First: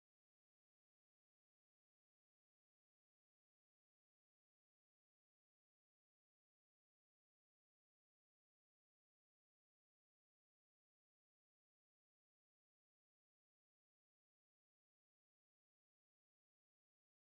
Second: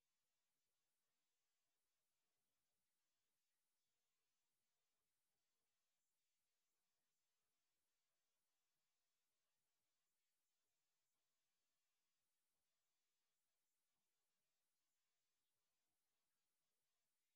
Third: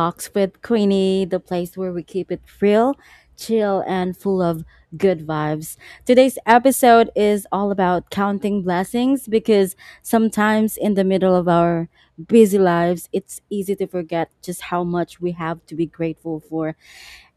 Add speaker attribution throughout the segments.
Speaker 1: Talks with Queenie, the place where we keep it real, chill, and full of good vibes. Today's episode is all about counting blessings because sometimes in the middle of our busy lives, it's easy to forget just how much we have to be grateful for.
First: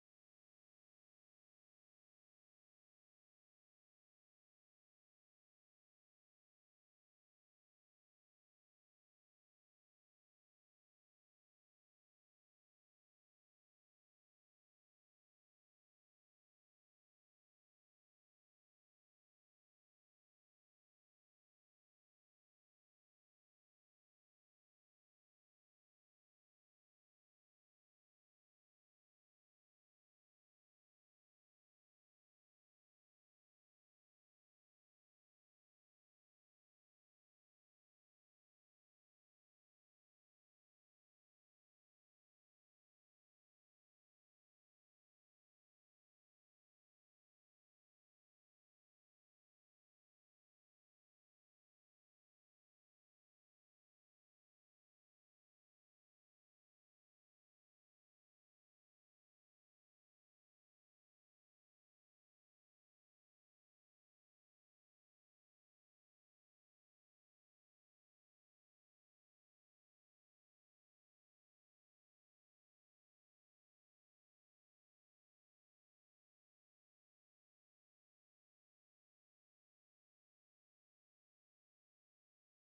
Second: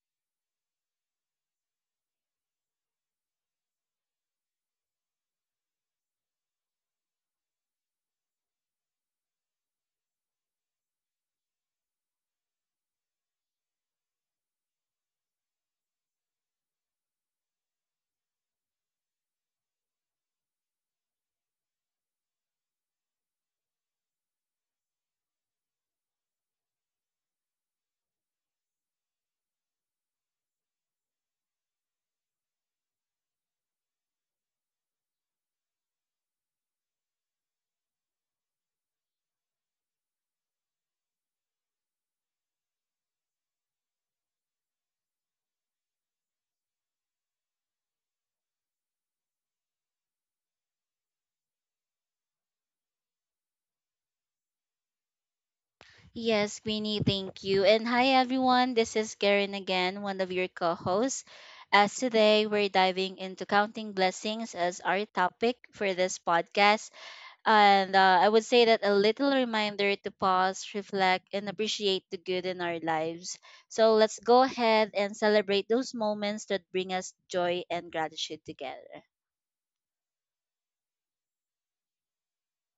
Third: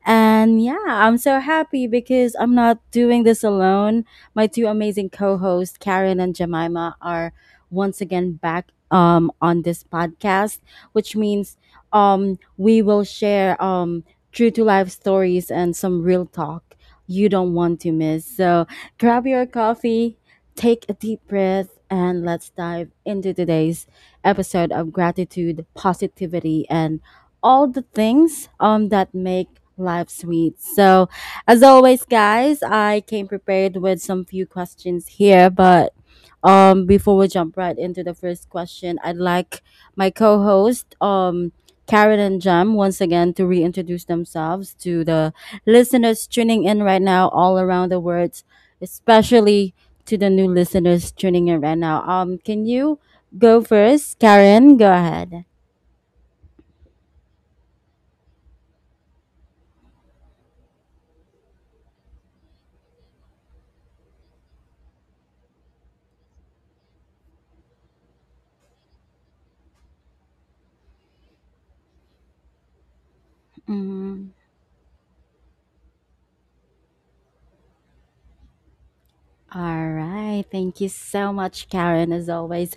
Speaker 1: And yeah, I'm so happy because I'm not doing this alone. My two amazing co-hosts, Karen and Jemima, are once again back on this podcast, which means we will share true to life stories and some real talk you don't want to miss. So grab your coffee, take a deep breath, and let's dive into today's episode of gratitude, positivity, and all the things that make life sweet. So, as always, guys, I came prepared with some few questions here, but before we jump right into the first question, I'd like my co-host Karen and Jam once again to reintroduce themselves to the listeners tuning in right now all around the world, especially to the new listeners tuning in right now. Can you go first? Karen, go ahead.
Speaker 2: Yes, Queenie, thank you. And hi, everyone. This is Karen again, one of your co hosts. As Today, we're diving into counting blessings as our topic for this podcast. And I would say that a little reminder to pause, reflect, and appreciate the good in our lives. So let's go ahead and celebrate those moments that bring us joy and gratitude together.
Speaker 1: All right. Thank you so much, Karen, as always.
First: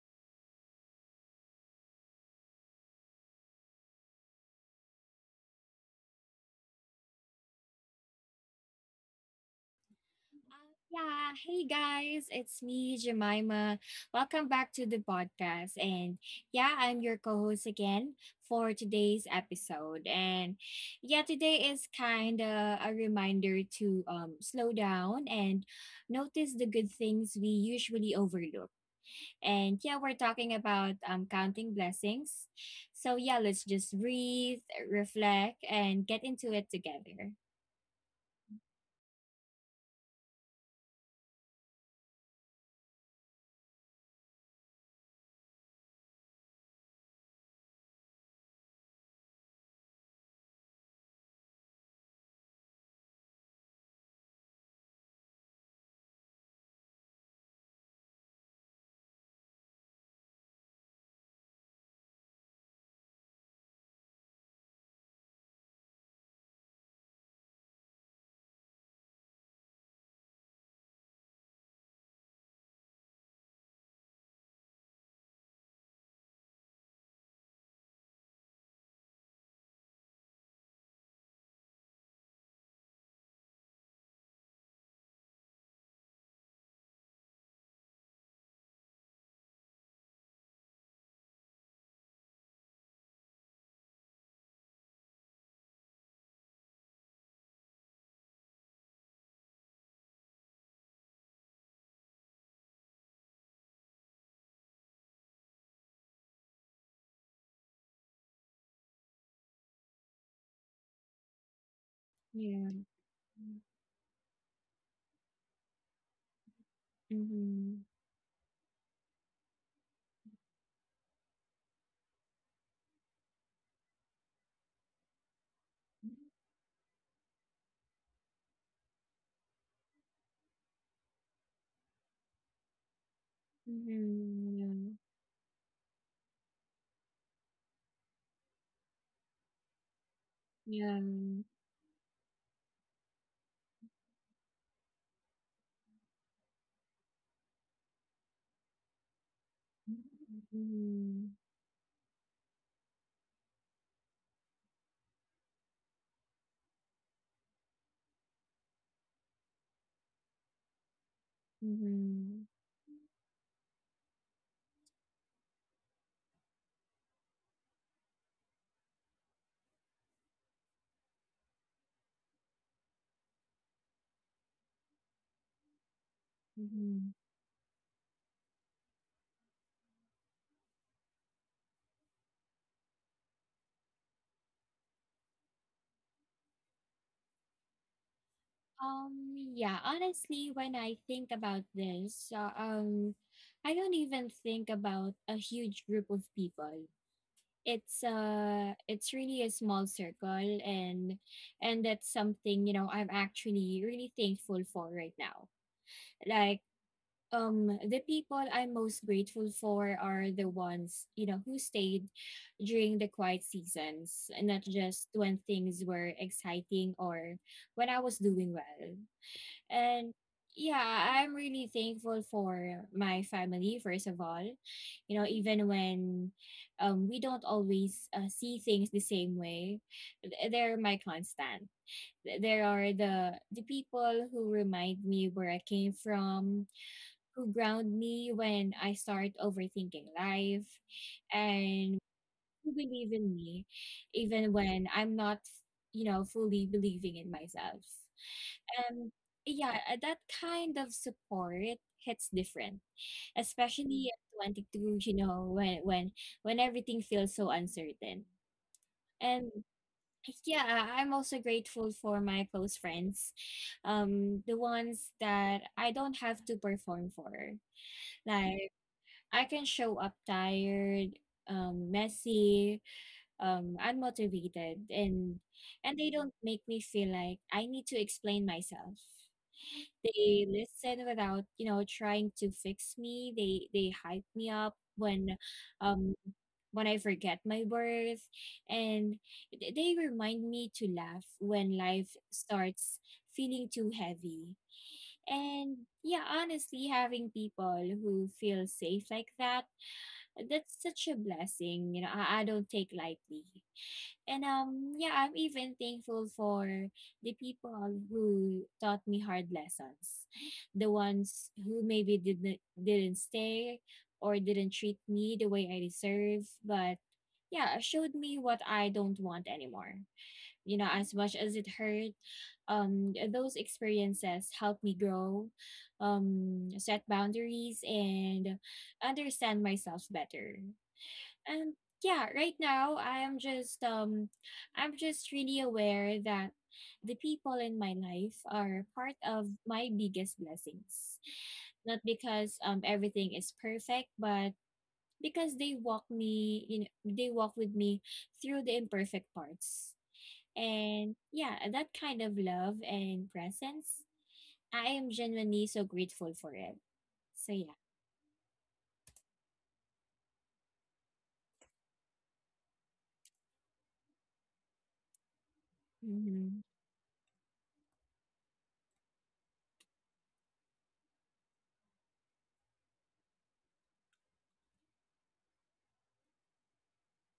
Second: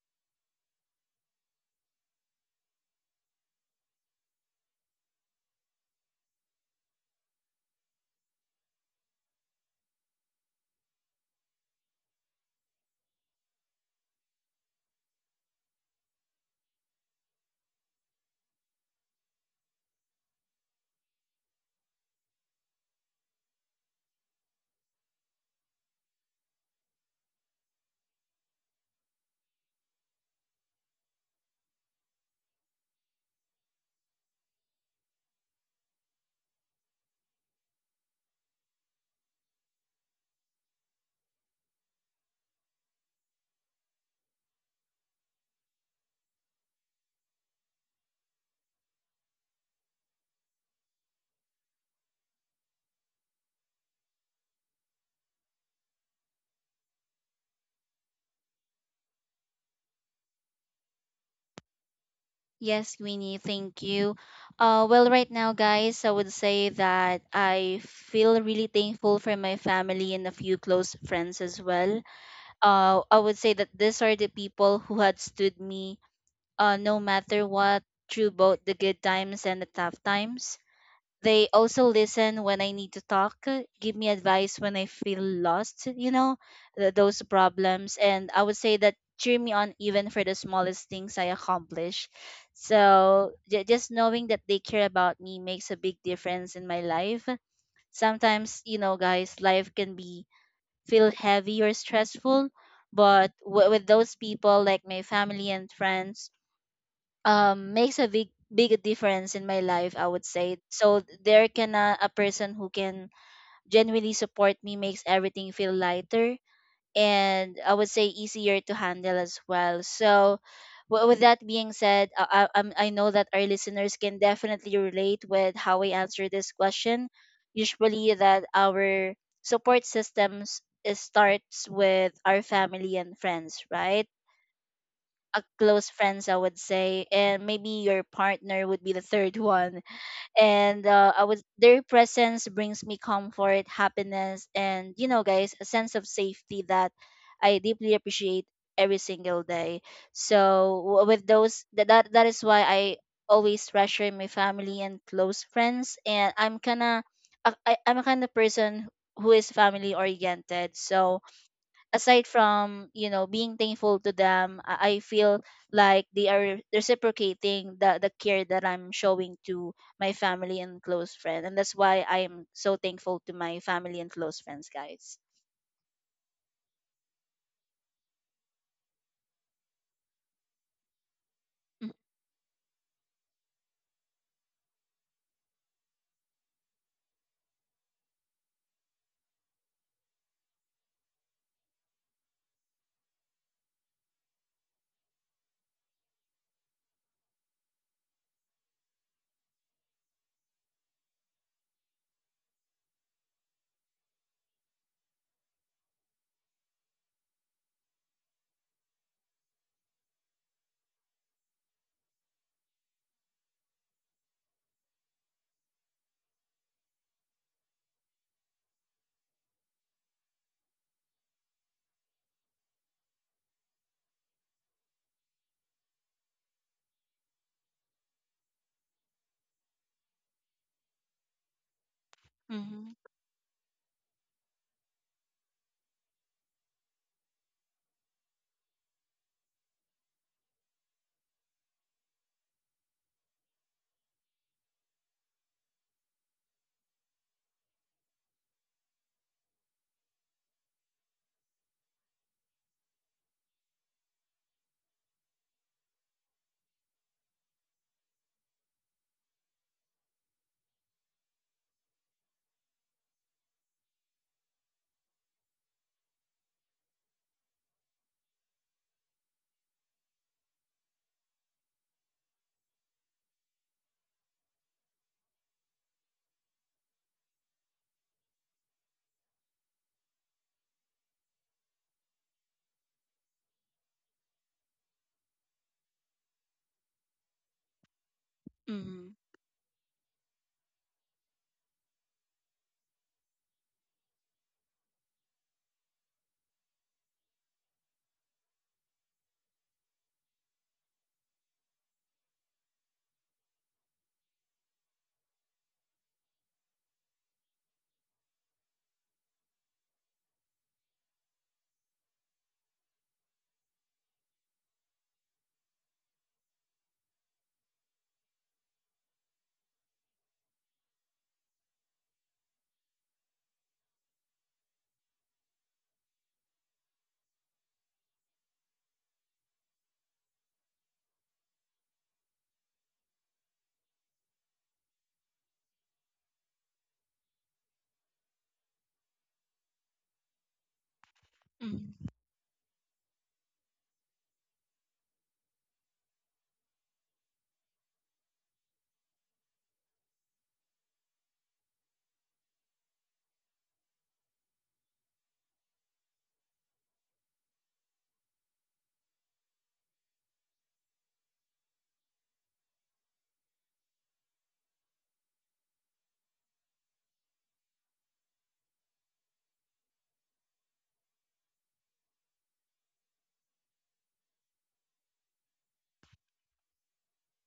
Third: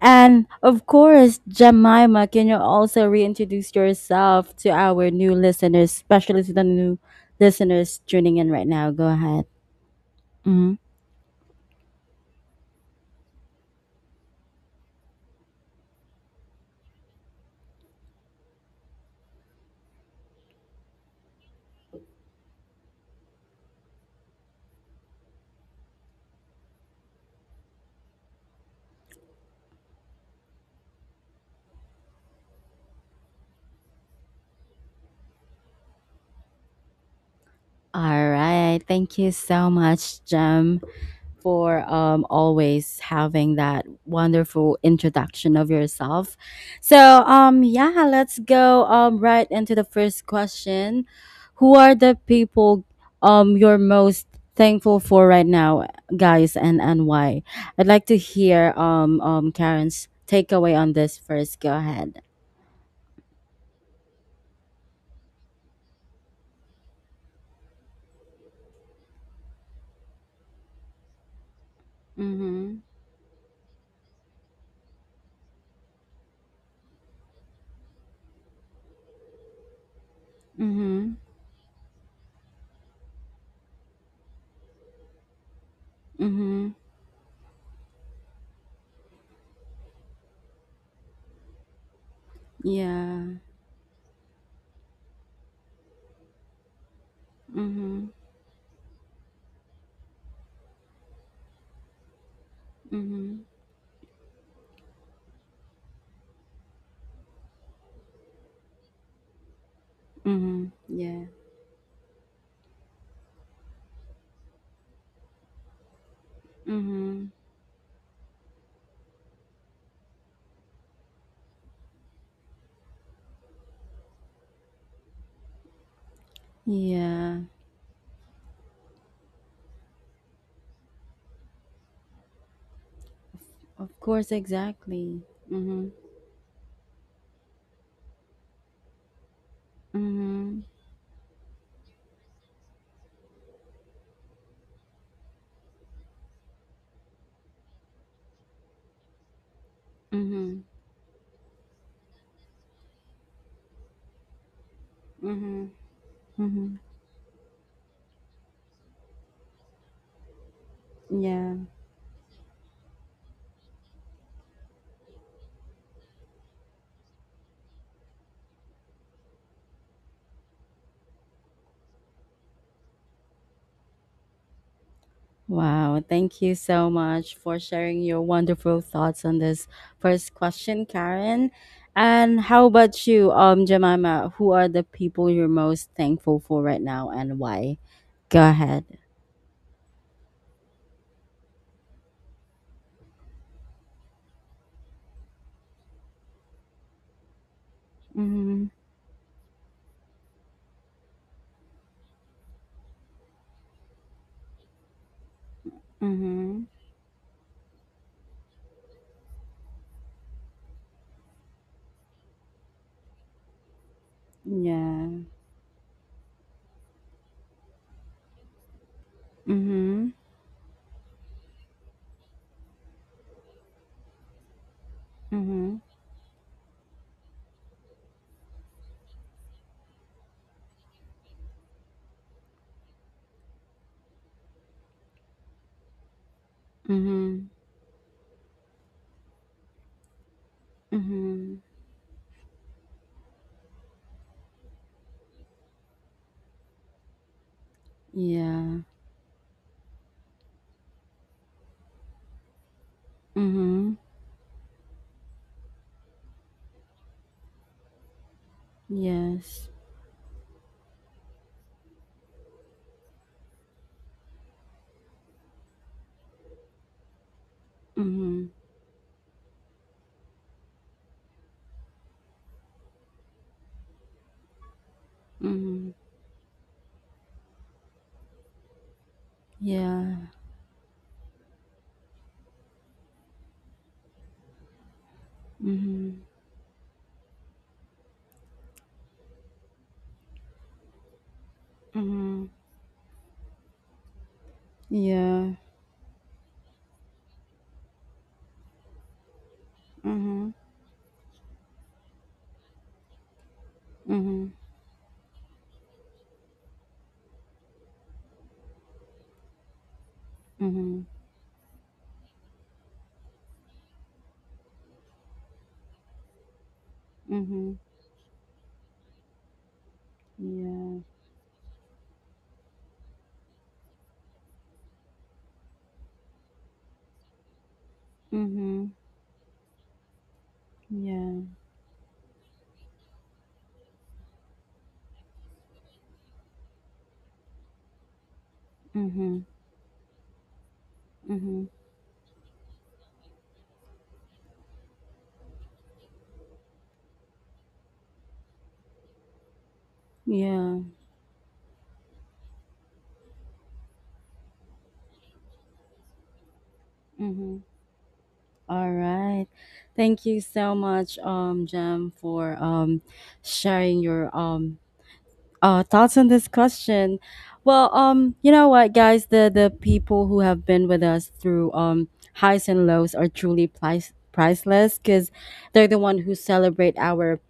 Speaker 1: And of course, Jemima, can you also reintroduce yourself to our new listeners, especially to the new listeners tuning in right now? Go ahead.
Speaker 3: Uh,
Speaker 1: Mhm.
Speaker 3: yeah, Hey guys, it's me, Jemima. Welcome back to the podcast. And yeah, I'm your co host again for today's episode. And yeah, today is kind of a reminder to slow down and notice the good things we usually overlook. And yeah, we're talking about counting blessings. So yeah, let's just breathe, reflect, and get into it together.
Speaker 1: All right. Thank you so much, Jem, for always having that wonderful introduction of yourself. So, yeah, let's go right into the first question. Who are the people you're most thankful for right now, guys, and why? I'd like to hear Karen's takeaway on this first. Go ahead.
Speaker 2: Yes, Winnie, thank you. Well, right now, guys, I would say that I feel really thankful for my family and a few close friends as well.
Speaker 1: Mm-hmm.
Speaker 2: I would say that these are the people who had stood me no matter what, through both the good times and the tough times.
Speaker 1: Mm-hmm.
Speaker 2: They also listen when I need to talk, give me advice when I feel lost, you know,
Speaker 1: Mm-hmm.
Speaker 2: those problems. And I would say that cheer me on even for the smallest things I accomplish.
Speaker 1: Yeah.
Speaker 2: So just knowing that they care about me makes a big difference in my life.
Speaker 1: Mm-hmm.
Speaker 2: Sometimes, you know, guys, life can be feel heavy or stressful, but
Speaker 1: Mm-hmm.
Speaker 2: with those people like my family and friends makes a big big difference in my life, I would say.
Speaker 1: Mm-hmm.
Speaker 2: So
Speaker 1: Yeah.
Speaker 2: there can a person who
Speaker 3: Yeah.
Speaker 2: can genuinely support me makes everything feel lighter,
Speaker 1: Mm-hmm.
Speaker 2: and I
Speaker 3: Mhm.
Speaker 2: would say easier to handle as well. So with that being said, I know that our listeners can definitely relate with how we answer this question,
Speaker 1: Yeah.
Speaker 2: usually that our support systems starts with our family and friends,
Speaker 1: Of
Speaker 2: right?
Speaker 1: course,
Speaker 3: Mhm,
Speaker 1: exactly.
Speaker 2: A close
Speaker 1: Mhm.
Speaker 2: friends, I would say, and maybe your partner would be the third one.
Speaker 1: Mhm.
Speaker 2: and
Speaker 3: yeah,
Speaker 2: uh,
Speaker 3: yeah.
Speaker 2: i would their presence brings me comfort, happiness, and you know, guys, a sense of safety that I deeply appreciate every single day.
Speaker 1: Mhm.
Speaker 2: So with
Speaker 3: Mhm,
Speaker 2: those that is why I always treasure my family and close
Speaker 1: Mhm.
Speaker 2: friends. And I'm
Speaker 1: Mhm.
Speaker 2: kind of I'm a kind of person who is family oriented. So
Speaker 1: Yeah.
Speaker 2: aside
Speaker 3: mhm,
Speaker 2: from, you know, being thankful to them, I feel like they are reciprocating the care that I'm showing to my family and close friends, and that's why I am so thankful to my family and close friends, guys.
Speaker 1: Wow, thank you so
Speaker 3: mhm.
Speaker 1: much for sharing your wonderful thoughts on this first question, Karen. And how about you, Jemima, who are the people you're most thankful for right now and why? Go ahead.
Speaker 3: Yeah, honestly, when I think about this, I don't even think about a huge group of people.
Speaker 1: Mhm.
Speaker 3: It's really a small circle and that's something, you know, I'm actually really thankful for right now.
Speaker 1: Mhm.
Speaker 3: Like the people I'm most grateful for are the ones, you know, who stayed during the quiet seasons, and not just
Speaker 1: Yeah.
Speaker 3: when things were exciting or when I was doing well.
Speaker 1: Mhm.
Speaker 3: And yeah, I'm really thankful for my family first of all. You know,
Speaker 1: Mhm.
Speaker 3: even when we don't always see things the same way, they're my constant. Th- There
Speaker 2: Mm-hmm,
Speaker 3: are the people who remind me where I came from,
Speaker 1: Mhm.
Speaker 3: who ground me when I start overthinking life
Speaker 1: Mhm.
Speaker 3: and who believe in me even when I'm not, you know, fully believing in myself.
Speaker 1: Yeah.
Speaker 3: Um yeah, that kind of support hits different,
Speaker 1: Mhm.
Speaker 3: especially at 22, you know, when everything feels so uncertain. And
Speaker 1: Yes.
Speaker 3: yeah, I'm also grateful for my close friends. The ones that I don't have to perform for.
Speaker 1: Mhm.
Speaker 3: Like I can show up tired, messy, unmotivated, and
Speaker 1: Mhm.
Speaker 3: they don't make me feel like I need to explain myself.
Speaker 1: Yeah.
Speaker 3: They listen without, you know, trying to fix me. They hype me up
Speaker 1: Mhm.
Speaker 3: um, when I forget my worth,
Speaker 2: mm-hmm,
Speaker 3: and they remind me to laugh when life
Speaker 1: Mhm.
Speaker 3: starts feeling too heavy.
Speaker 1: Yeah.
Speaker 3: And yeah, honestly, having people who feel safe like that,
Speaker 1: Mhm.
Speaker 3: that's such a blessing, I don't take lightly,
Speaker 1: Mhm.
Speaker 3: and yeah, I'm even thankful for the people who taught me hard lessons, the
Speaker 1: Mhm.
Speaker 3: ones who maybe didn't stay or didn't treat me the way I deserve. But
Speaker 1: Mhm.
Speaker 3: yeah, showed me what I don't want anymore. You know,
Speaker 1: Yeah.
Speaker 3: as much as it hurt, those experiences helped me grow, set boundaries and
Speaker 1: Mhm.
Speaker 3: understand myself better.
Speaker 1: Yeah.
Speaker 3: And yeah, right now I am just I'm just really aware that the people in my life are part
Speaker 1: Mhm.
Speaker 3: of my biggest blessings.
Speaker 1: Mhm.
Speaker 2: mm-hmm,
Speaker 3: Not because everything is perfect, but because they walk with me through the imperfect parts.
Speaker 1: Yeah.
Speaker 3: And yeah, that kind of love and presence, I am genuinely so grateful for it.
Speaker 1: Mhm.
Speaker 3: So yeah.
Speaker 1: All right. Thank you so much, Jem, for sharing your thoughts on this
Speaker 3: Mm-hmm.
Speaker 1: question. Well, you know what, guys, the people who have been with us through highs and lows are truly priceless because they're the one who celebrate our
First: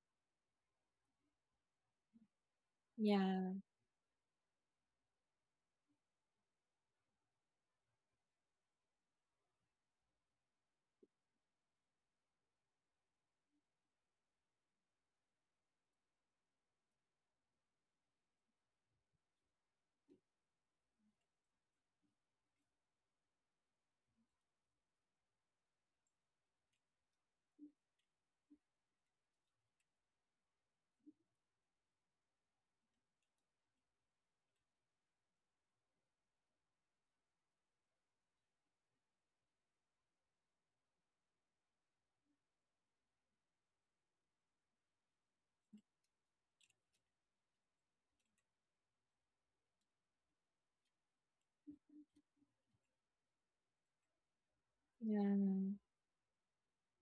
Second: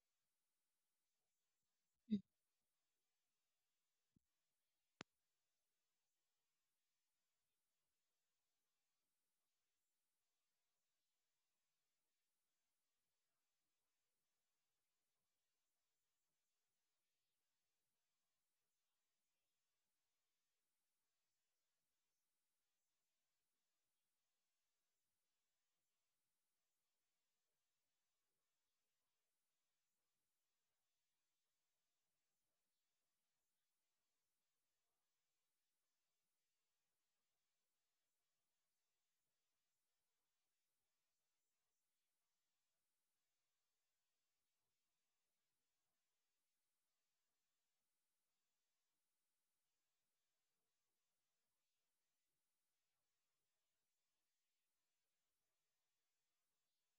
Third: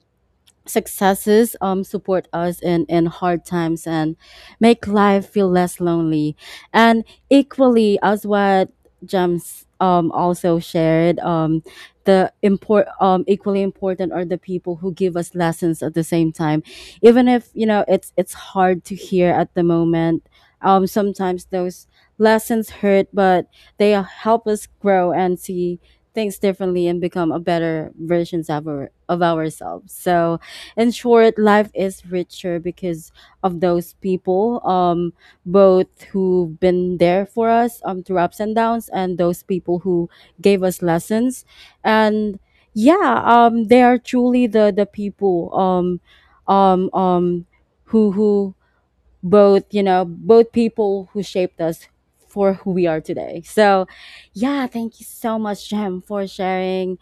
Speaker 1: successes support us in hard
Speaker 3: Yeah.
Speaker 1: times and make life feel less lonely. And equally, as what Gems also shared, the import equally important are the people who give us lessons at the same time, even if you know it's hard to hear at the moment. Sometimes those lessons hurt, but they help us grow and see things differently and become a better versions of of ourselves. So in short, life is richer because of those people, both who've been there for us through ups and downs, and those people who gave us lessons. And yeah, they are truly the people um, um, who both you know both people who shaped us for who we are today. So, yeah, thank you so much,
Speaker 3: Yeah.
Speaker 1: Jem, for sharing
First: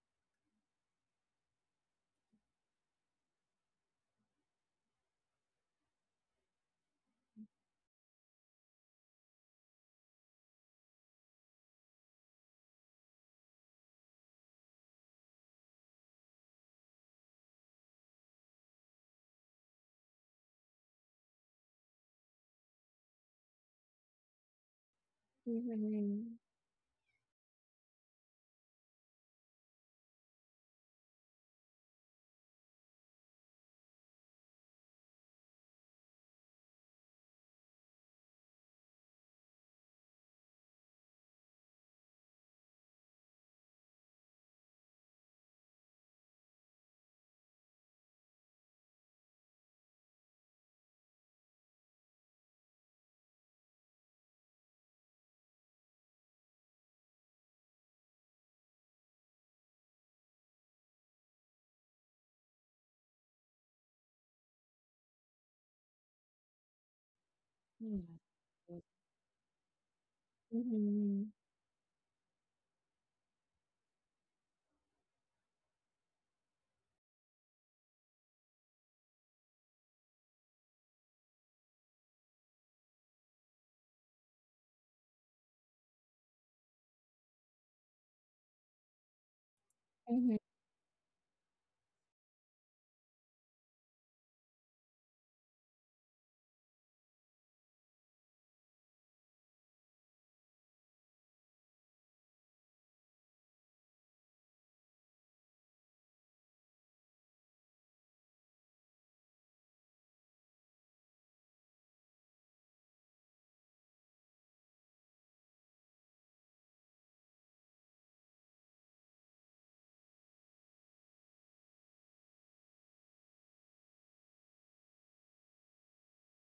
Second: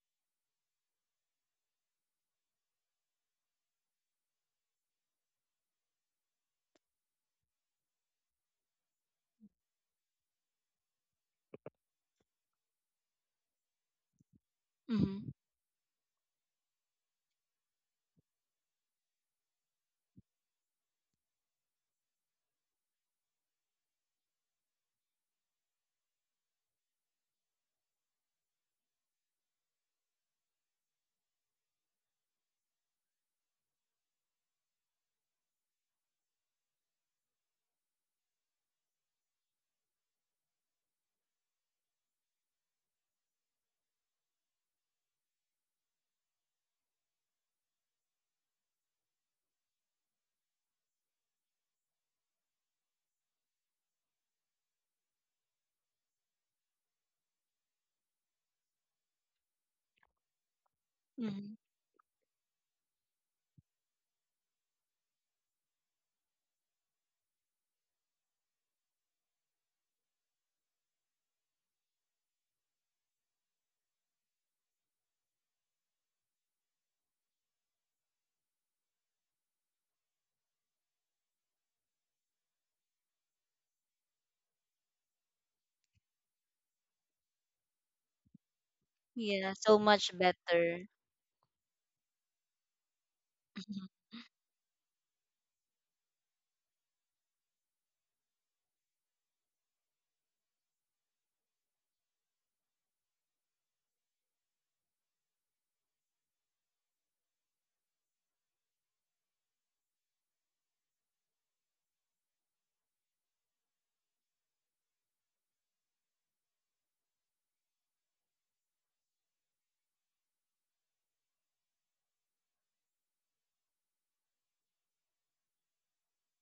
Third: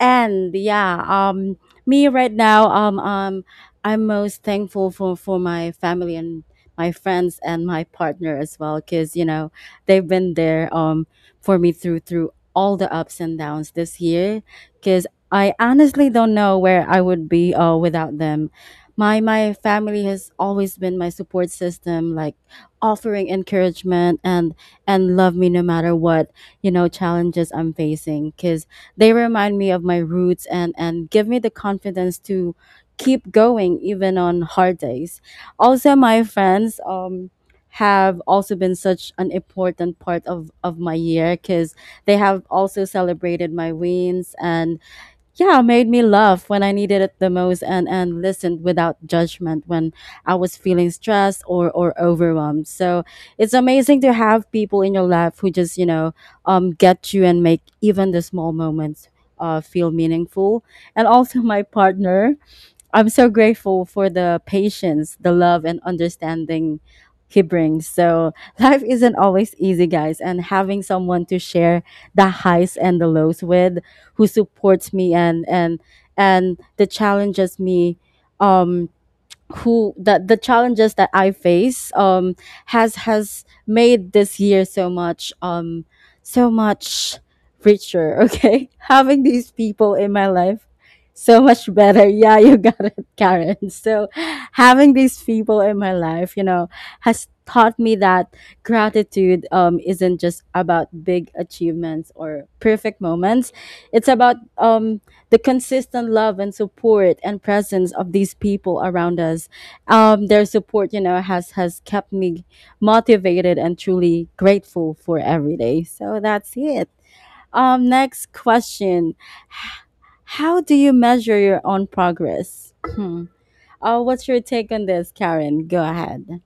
Speaker 1: and yeah, me right now, I'm most thankful for my family and my friends and my partner as well, because you know they've been there for me through all the ups and downs this year. Because
Speaker 2: mm-hmm,
Speaker 1: I honestly don't know where I would be without them. My family has always been my support system, like offering encouragement and love me no matter what
Speaker 3: Mm-hmm.
Speaker 1: you know challenges I'm facing. Because they remind me of my roots and give me the confidence to keep going even on hard days. Also, my friends have also been such an important part of my year because they have also celebrated my wins and yeah made me laugh when I needed it the most and listened without judgment when I was feeling stressed or overwhelmed. So it's amazing to have people in your life who just you know get you and make even the small moments feel meaningful. And also
Speaker 2: mm-hmm.
Speaker 1: my partner, I'm so grateful for the patience, the love, and understanding he brings.
Speaker 3: Yeah.
Speaker 1: So life isn't always easy, guys, and having someone
Speaker 3: Mhm.
Speaker 1: to share the highs and the lows with, who supports me and the challenges me, um who that the challenges that I face has made this year so much richer. Okay, having these
Speaker 2: Yeah, so
Speaker 1: people in
Speaker 2: much
Speaker 1: my
Speaker 3: Mhm,
Speaker 1: life
Speaker 2: better.
Speaker 1: so much better. Yeah, you got it, Karen.
Speaker 2: Mhm.
Speaker 1: So having these people in my life, you know, has taught me that gratitude isn't just about big achievements or perfect moments. It's about the consistent love and support and presence of these people around us. Their support you know has kept me motivated and truly grateful for every day. So that's it. Next question: H- how do you measure your own progress? Hmm. What's your take on this, Karen? Go ahead.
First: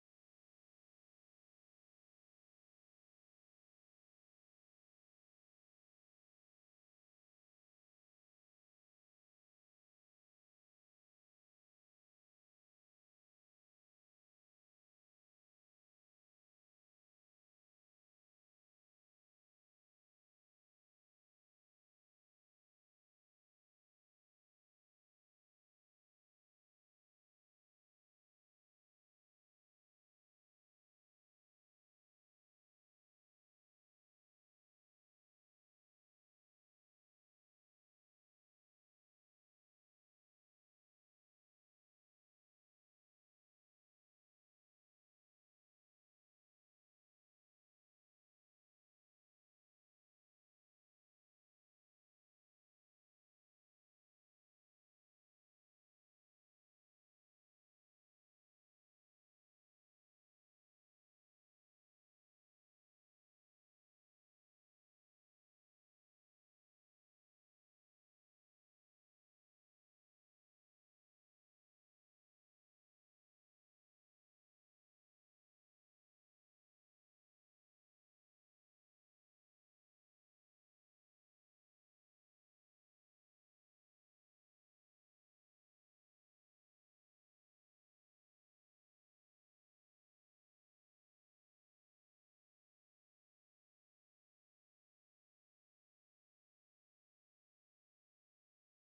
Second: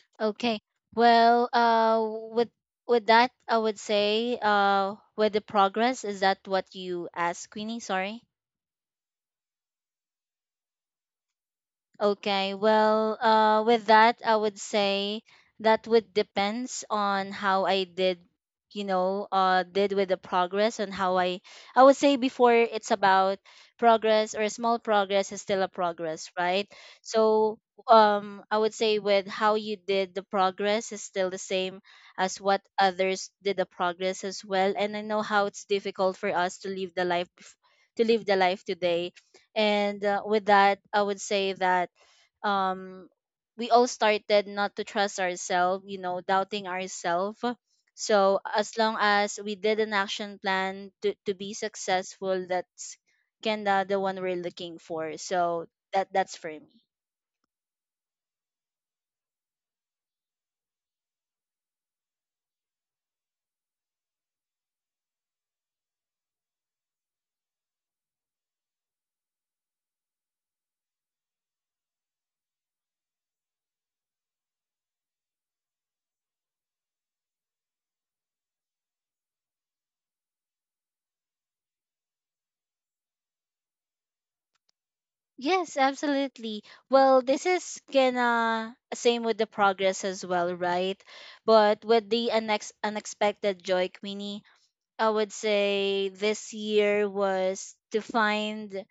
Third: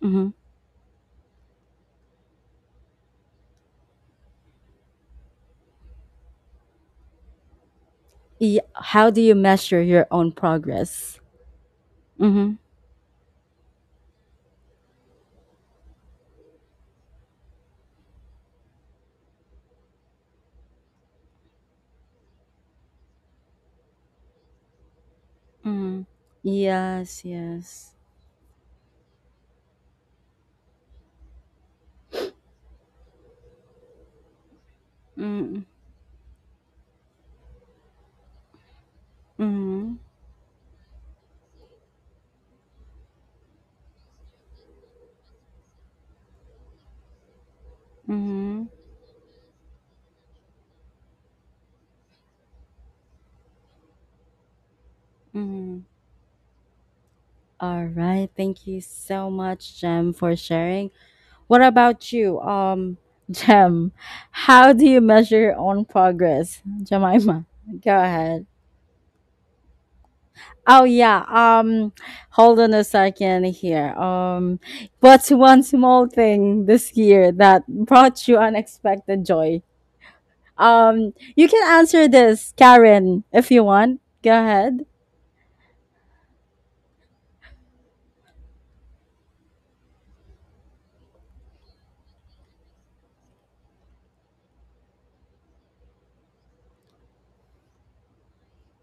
Speaker 1: Hmm.
Speaker 2: Okay, well uh with with that, I would say with the progress is that what you asked, Queenie? Sorry.
Speaker 1: Yeah, how do you measure your own progress? Mm-hmm.
Speaker 2: Okay, with that, I would say that would depends on how I did, you know, did with the progress and how I would say before it's about progress, or small progress is still a
Speaker 1: Mm-hmm.
Speaker 2: progress, right?
Speaker 1: Yes,
Speaker 2: So,
Speaker 1: yes.
Speaker 2: I would say with how you did the progress is still the same as what others did the progress as well. And I know how
Speaker 1: Mm-hmm.
Speaker 2: it's difficult for us to live the life, to live the life today.
Speaker 1: Mm-hmm.
Speaker 2: And with that, I would say that um, we all started not to trust ourselves, you know, doubting ourselves. So
Speaker 1: Mm-hmm.
Speaker 2: as long as we did an action plan to be successful, that's kinda the one we're looking for. So
Speaker 1: Mhm.
Speaker 2: that that's for me.
Speaker 1: All right. Thank you so much, Jem, for sharing. What about you, Jem? How do you measure your own progress, Jemima? Go ahead. Oh yeah. Hold on a second here. What's one small thing this year that brought you unexpected joy? You can answer this, Karen, if you want. Go ahead.
Speaker 2: Yes, absolutely. Well, this is kinda same with the progress as well, right? But with the unexpected joy, Queenie, I would say this year was to find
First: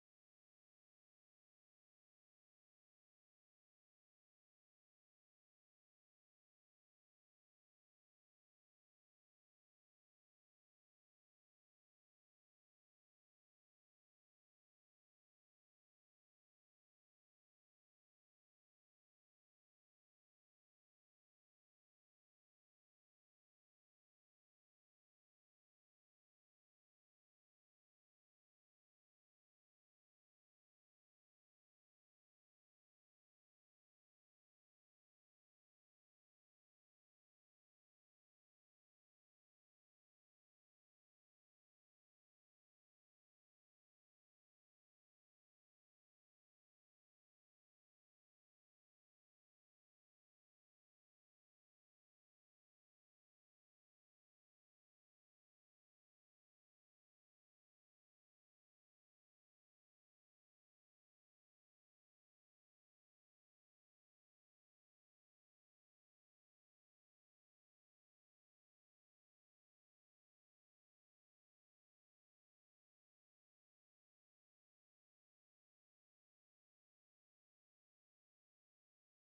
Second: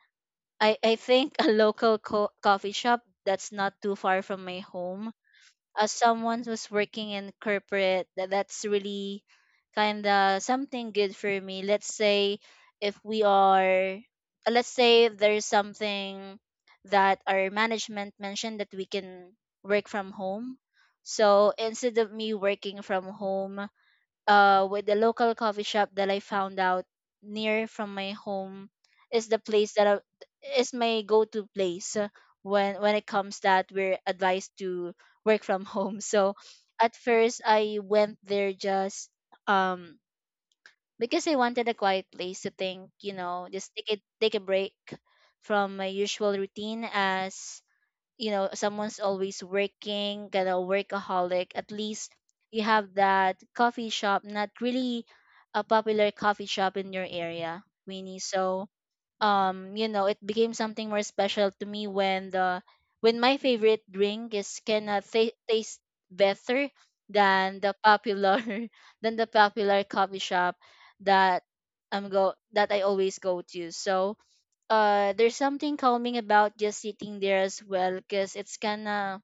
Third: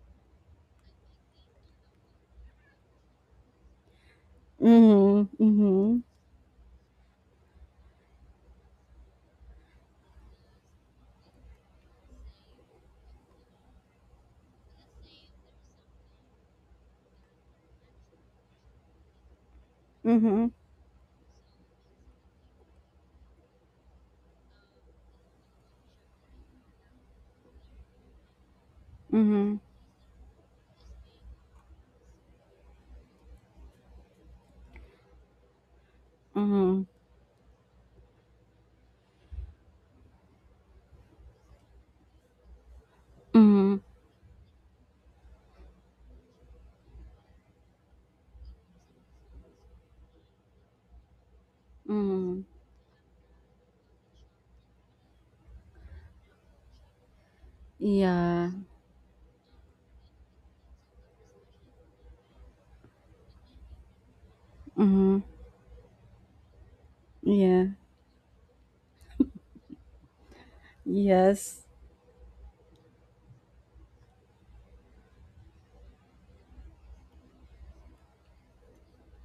Speaker 2: I think a local coffee shop that's not too far from my home.
Speaker 1: Mhm.
Speaker 2: As
Speaker 1: Mhm.
Speaker 2: someone who's working in corporate, that that's really kind of something good for me. Let's say if we are let's say there's something that our management mentioned that we can work from
Speaker 1: Mhm.
Speaker 2: home. So instead of me working from home, with the local coffee shop that I found out near from my home is the
Speaker 1: Mhm.
Speaker 2: place that I, is my go-to place when it comes that we're advised to work from home. So
Speaker 1: Mhm.
Speaker 2: at first I went there just um because I wanted a quiet place to think, you know, just
Speaker 1: Mhm.
Speaker 2: take a break from my usual routine. As you know, someone's always working kind of workaholic. At least
Speaker 1: Mm.
Speaker 2: you have that coffee shop, not really a popular coffee shop in your area, Winnie.
Speaker 1: Yeah.
Speaker 2: So you know, it became something more special to me when the when my favorite drink is gonna
Speaker 1: Mhm.
Speaker 2: taste better than
Speaker 1: Yeah.
Speaker 2: the popular than the popular coffee shop that
Speaker 1: Yes.
Speaker 2: I always go to. So there's something calming about just sitting there as well, because it's kind of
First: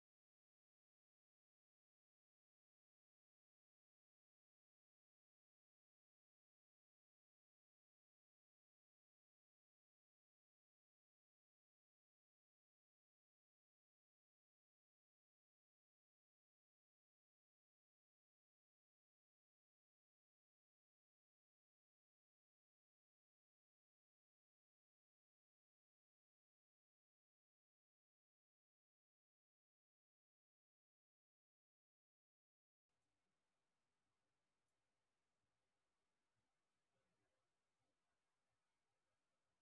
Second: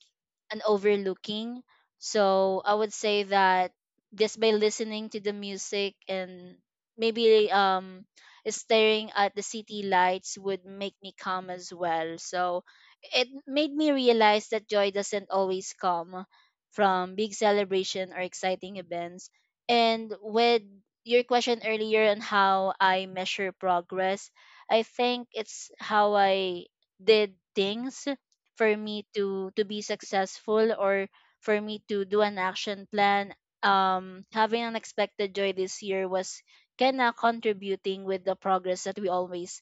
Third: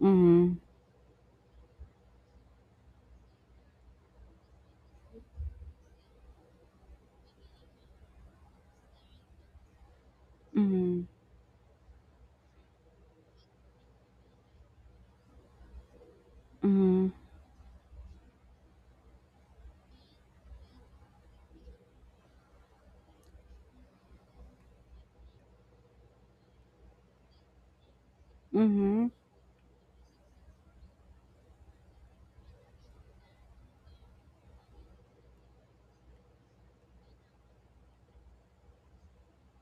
Speaker 1: Mhm.
Speaker 2: and overlooking. So I would say that just by listening to the music and maybe staring at the city lights would make
Speaker 1: Mhm.
Speaker 2: me calm as well. So it made me realize that joy doesn't always come
Speaker 1: Mhm.
Speaker 2: from big celebration or exciting events. And with your question earlier on how I measure progress, I think it's how I did things for me
Speaker 1: Mhm.
Speaker 2: to be successful, or for me to do an action plan. Having unexpected joy this year was kind of contributing with the progress that we always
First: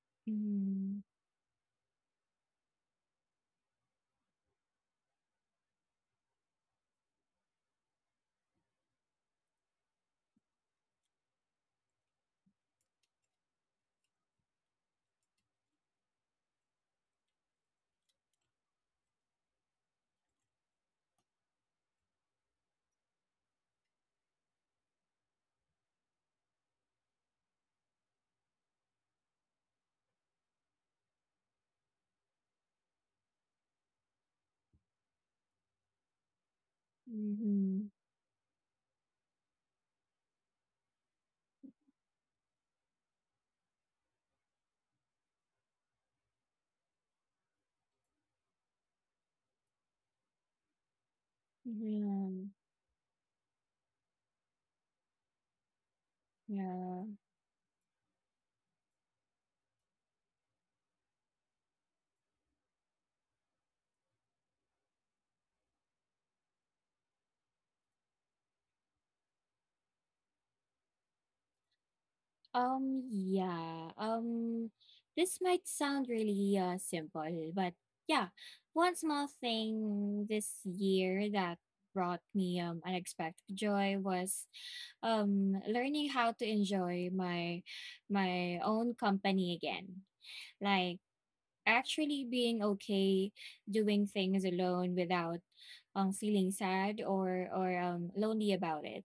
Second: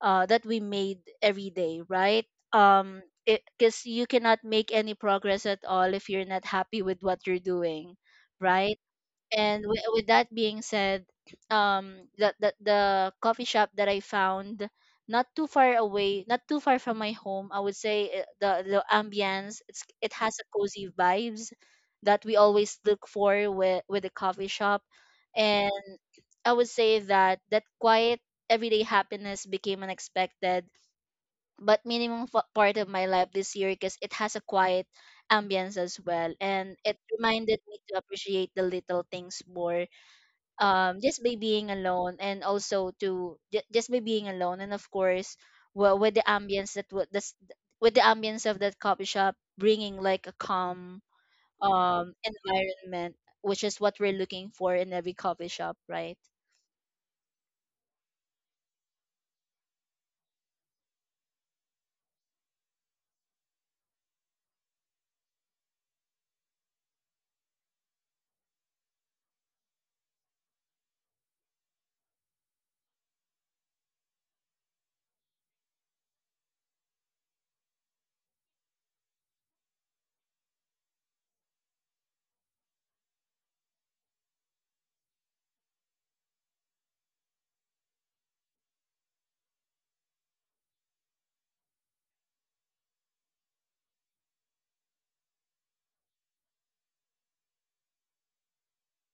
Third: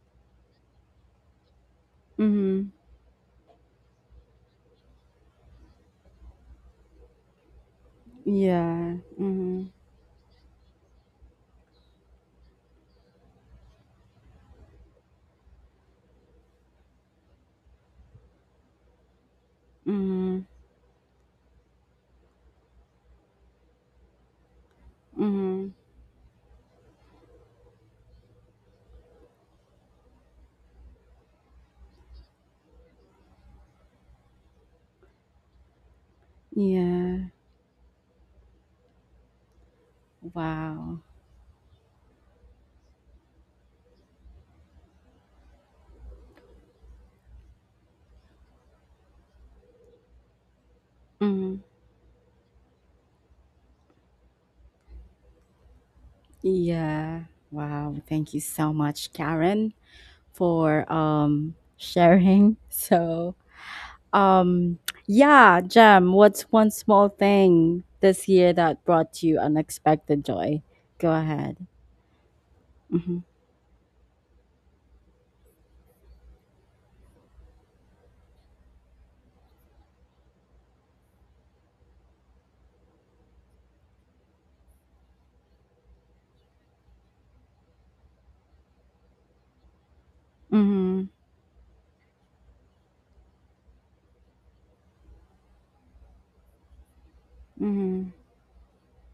Speaker 2: that we made
Speaker 3: mhm.
Speaker 2: every day, right?
Speaker 1: Mhm.
Speaker 2: um because you cannot make any progress at all if you're not happy with what you're doing, right?
Speaker 1: Yeah.
Speaker 2: And
Speaker 1: Mhm.
Speaker 2: with that being said, the coffee shop that I found not too far away, not too far from my home, I would say the ambience, it's it has a
Speaker 1: Mhm.
Speaker 2: cozy vibes that we always look for with a coffee shop, and
Speaker 1: Mhm.
Speaker 2: I would say that that quiet everyday happiness became unexpected but minimum part of my life this year, because it has a quiet ambience as well, and it
Speaker 1: Yeah.
Speaker 2: reminded me
Speaker 3: Mhm.
Speaker 2: to appreciate the little things more.
Speaker 1: Wow.
Speaker 2: Just by being alone, and also to just by being alone, and of course, well, with the ambience of that coffee shop bringing like a calm
Speaker 1: Mhm.
Speaker 3: Yeah,
Speaker 2: environment, which is what we're looking for in every coffee shop, right?
Speaker 3: yeah.
Speaker 1: Yeah. Wow. Thank you so much, Karen, for sharing. So, um yeah, Jem, what's one small thing this year that brought you unexpected joy? Go ahead.
Speaker 3: Um,
Speaker 1: Mm-hmm.
Speaker 3: yeah. Um, this might sound really simple, but yeah, one small thing this year that brought me unexpected joy was learning how to enjoy my own company again.
Speaker 1: Mhm.
Speaker 3: Like actually being okay doing things alone without feeling sad or
Speaker 1: Mhm.
Speaker 3: lonely about it.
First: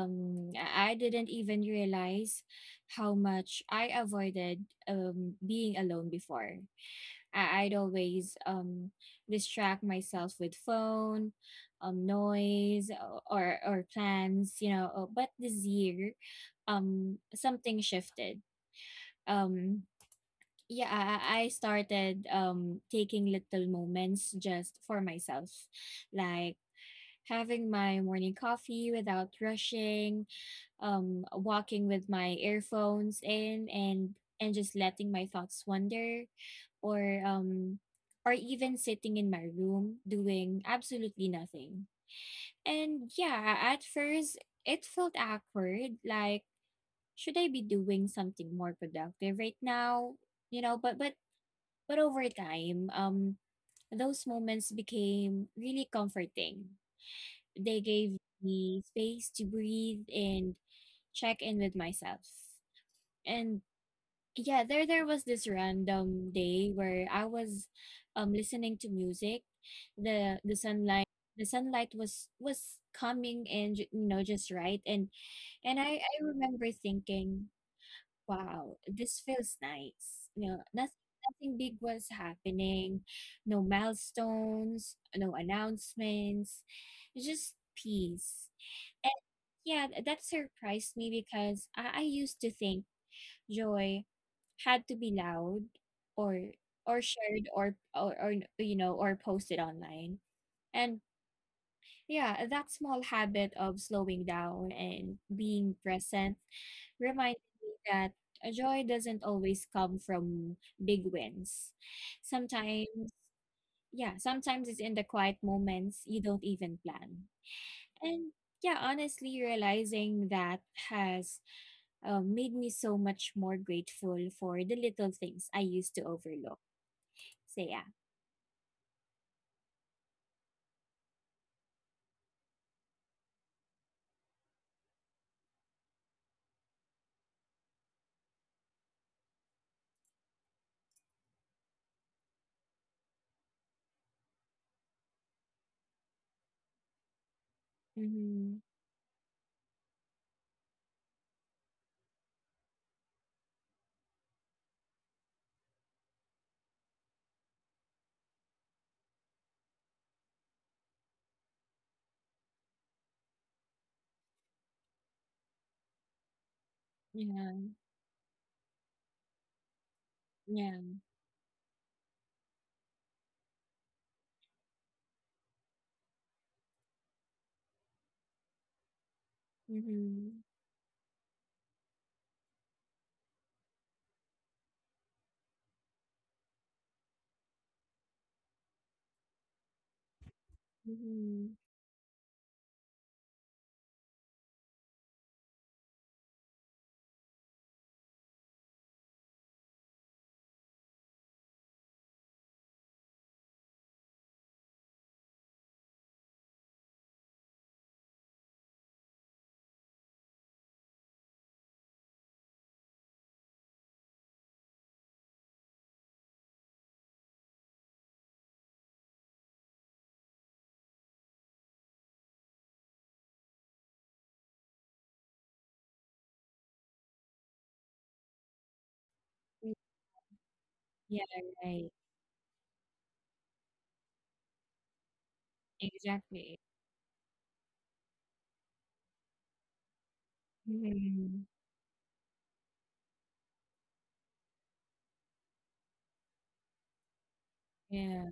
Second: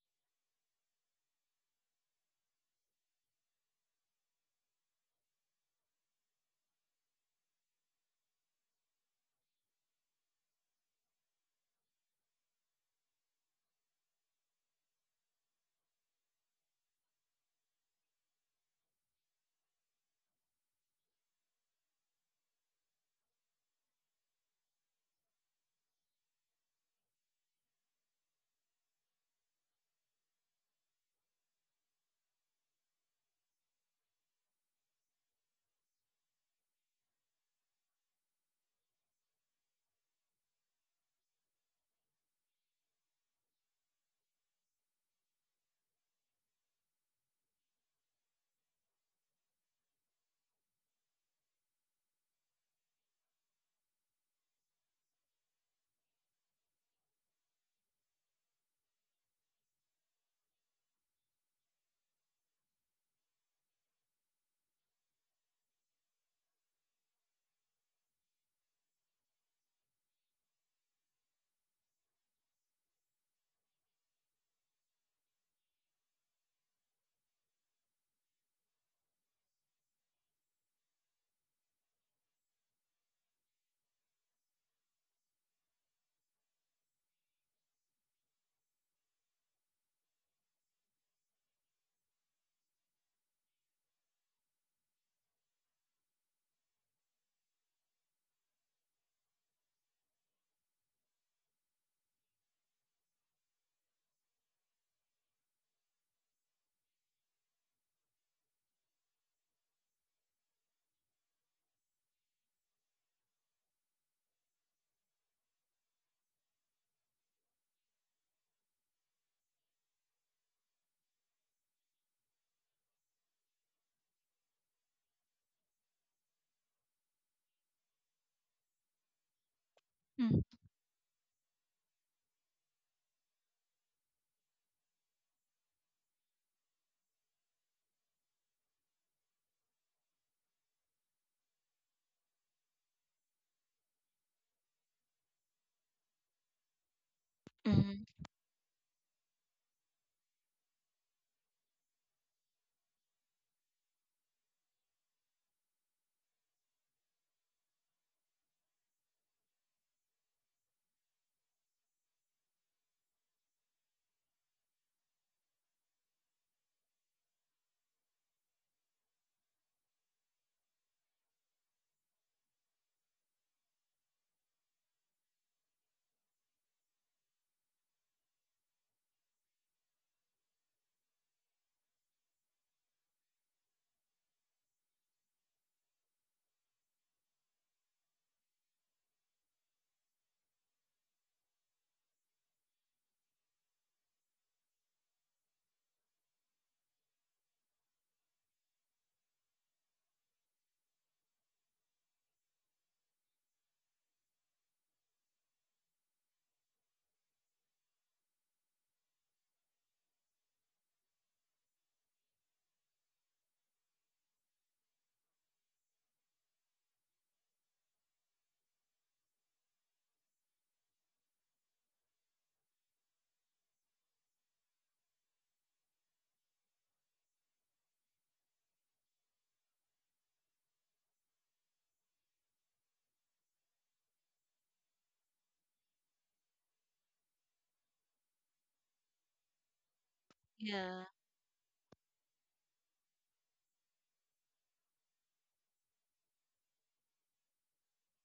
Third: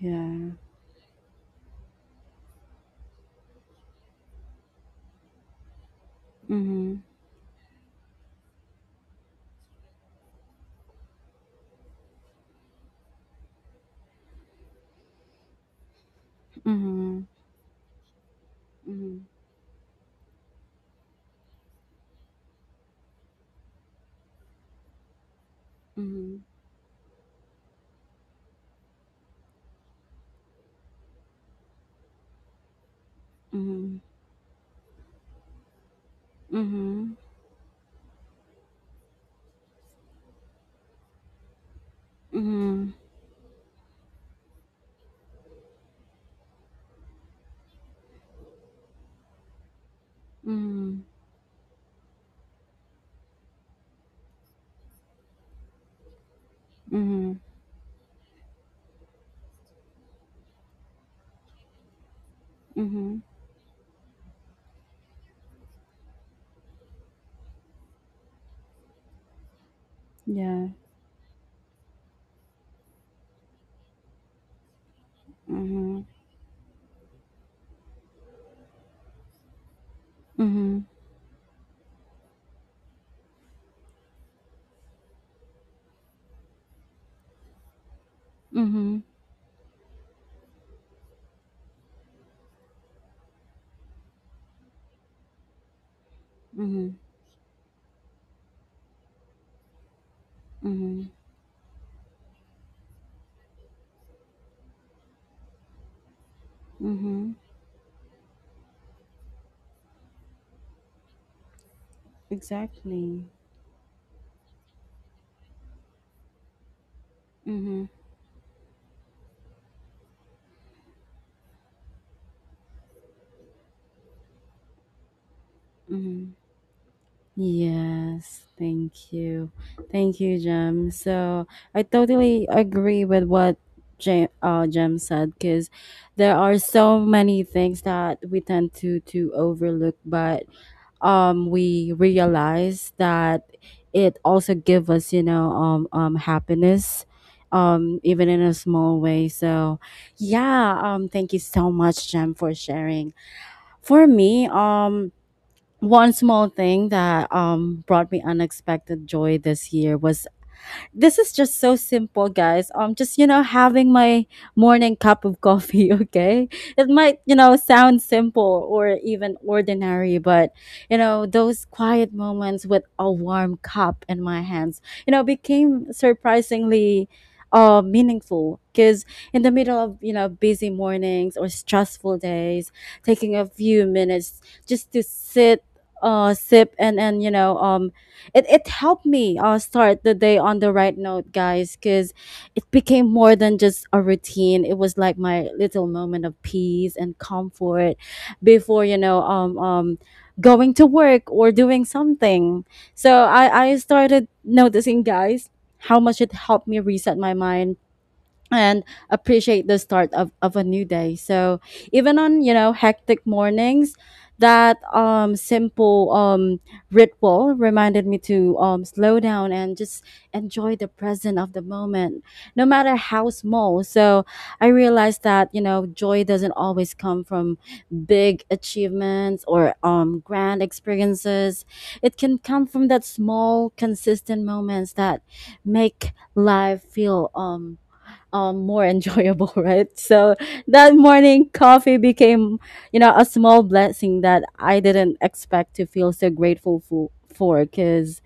Speaker 1: Yeah.
Speaker 3: i I didn't even realize how much I avoided being alone before.
Speaker 1: Mhm.
Speaker 3: I'd always distract myself with phone, noise, or plans, you know. But this year
Speaker 1: Mhm.
Speaker 3: something shifted.
Speaker 1: Mhm.
Speaker 3: um yeah I started taking little moments just for myself,
Speaker 1: Mhm.
Speaker 3: like having my morning coffee without rushing, walking with my earphones in,
Speaker 1: Mhm.
Speaker 3: and just letting my thoughts wander,
Speaker 1: Mhm.
Speaker 3: or um or even sitting in my room doing absolutely nothing.
Speaker 1: Mhm.
Speaker 3: And yeah, at first it felt awkward, like, should I be doing something more productive right now? You know,
Speaker 1: Mhm.
Speaker 3: but over time, those moments became really comforting.
Speaker 1: Mhm.
Speaker 3: They gave me space to breathe and check in with myself.
Speaker 1: Mhm.
Speaker 3: And yeah, there was this random day where I was listening to music. The
Speaker 1: Yeah.
Speaker 3: sunlight, the sunlight was coming in, you know, just right. And I
Speaker 1: Mhm.
Speaker 3: I remember thinking, wow, this feels nice. You know,
Speaker 1: Mhm.
Speaker 3: nothing big was happening, no milestones, no announcements, just peace.
Speaker 1: Mhm.
Speaker 3: And yeah, that surprised me because I used to think joy had to be loud or
Speaker 1: Mhm.
Speaker 3: or, you know, or posted online. And
Speaker 1: Mhm.
Speaker 3: yeah, that small habit of slowing down and being present reminded
Speaker 1: Mhm.
Speaker 3: me that joy doesn't always come from big wins. Sometimes,
Speaker 1: Exactly.
Speaker 3: yeah, sometimes it's in the quiet moments you don't even plan.
Speaker 1: Mhm.
Speaker 3: And yeah, honestly, realizing that has made me so much more grateful for the little things I used to
Speaker 1: Mhm.
Speaker 3: overlook. So yeah.
Speaker 1: Yes, thank you. Thank you,
Speaker 2: Mm-hmm.
Speaker 1: Jem. So I totally agree with what Jem, Jem said because there are so many things that we tend to overlook, but we realize that it also give us, you know, happiness even in
Speaker 3: Mm-hmm.
Speaker 1: a small way. So yeah, thank you so much, Jem, for sharing. For me, one small thing that brought me unexpected joy this year was, this is just so simple, guys. Just you know, having my morning cup of coffee. Okay, it might you know
Speaker 3: Yeah.
Speaker 1: sound simple or even ordinary, but
Speaker 3: Yeah.
Speaker 1: you know those quiet moments with a warm cup in my hands, you know, became surprisingly meaningful because in the middle of you know
Speaker 3: Mm-hmm.
Speaker 1: busy mornings or stressful days, taking a few minutes just to sit sip and you know it, it helped me start the day on the right note,
Speaker 3: Mm-hmm.
Speaker 1: guys, because it became more than just a routine. It was like my little moment of peace and comfort before you know going to work or doing something. So I started noticing, guys, how much it helped me reset my mind and appreciate the start of a new day. So even on, you know, hectic mornings, that simple ritual reminded me to slow down and just enjoy the present of the moment, no matter how small. So I realized that, you know, joy doesn't always come from big achievements or grand
Speaker 3: Yeah,
Speaker 1: experiences.
Speaker 3: right.
Speaker 1: It can come from that small, consistent moments that make
Speaker 3: Exactly.
Speaker 1: life feel more enjoyable, right? So that
Speaker 2: Yeah,
Speaker 3: Mhm.
Speaker 1: morning coffee became, you know, a small blessing that I didn't expect to feel so grateful for, cause,
Speaker 3: Yeah.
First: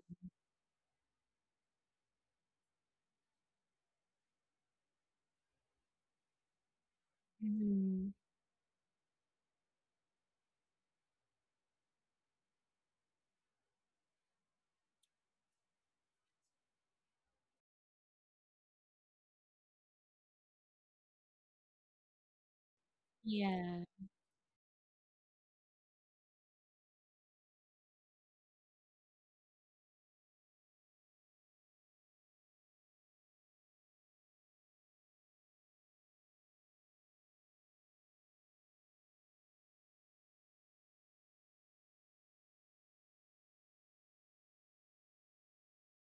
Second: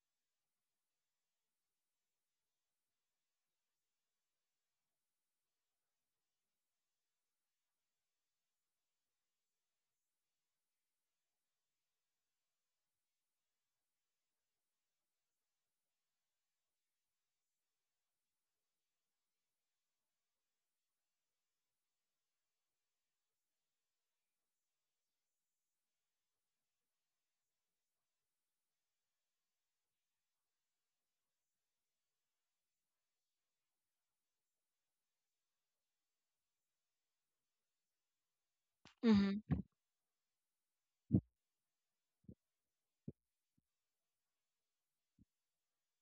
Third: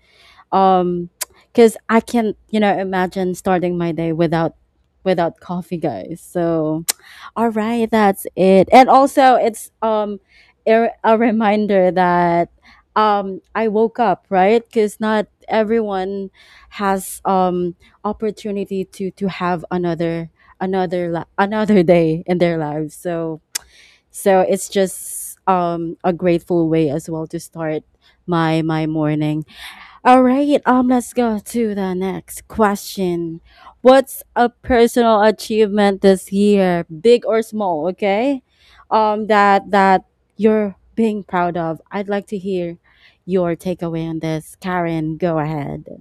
Speaker 1: um, cause I can't, you know, imagine starting my day without, without coffee, guys. So, all right,
Speaker 3: Mhm.
Speaker 1: that's it. And also, it's a reminder that I woke up, right? Cuz not everyone has opportunity to have another another day in their lives. So
Speaker 3: Yeah.
Speaker 1: so it's just a grateful way as well to start my morning. All right, let's go to the next question. What's a personal achievement this year, big or small? Okay, um,
Speaker 2: mm-hmm.
Speaker 1: that that you're being proud of. I'd like to hear your takeaway on this, Karen. Go ahead.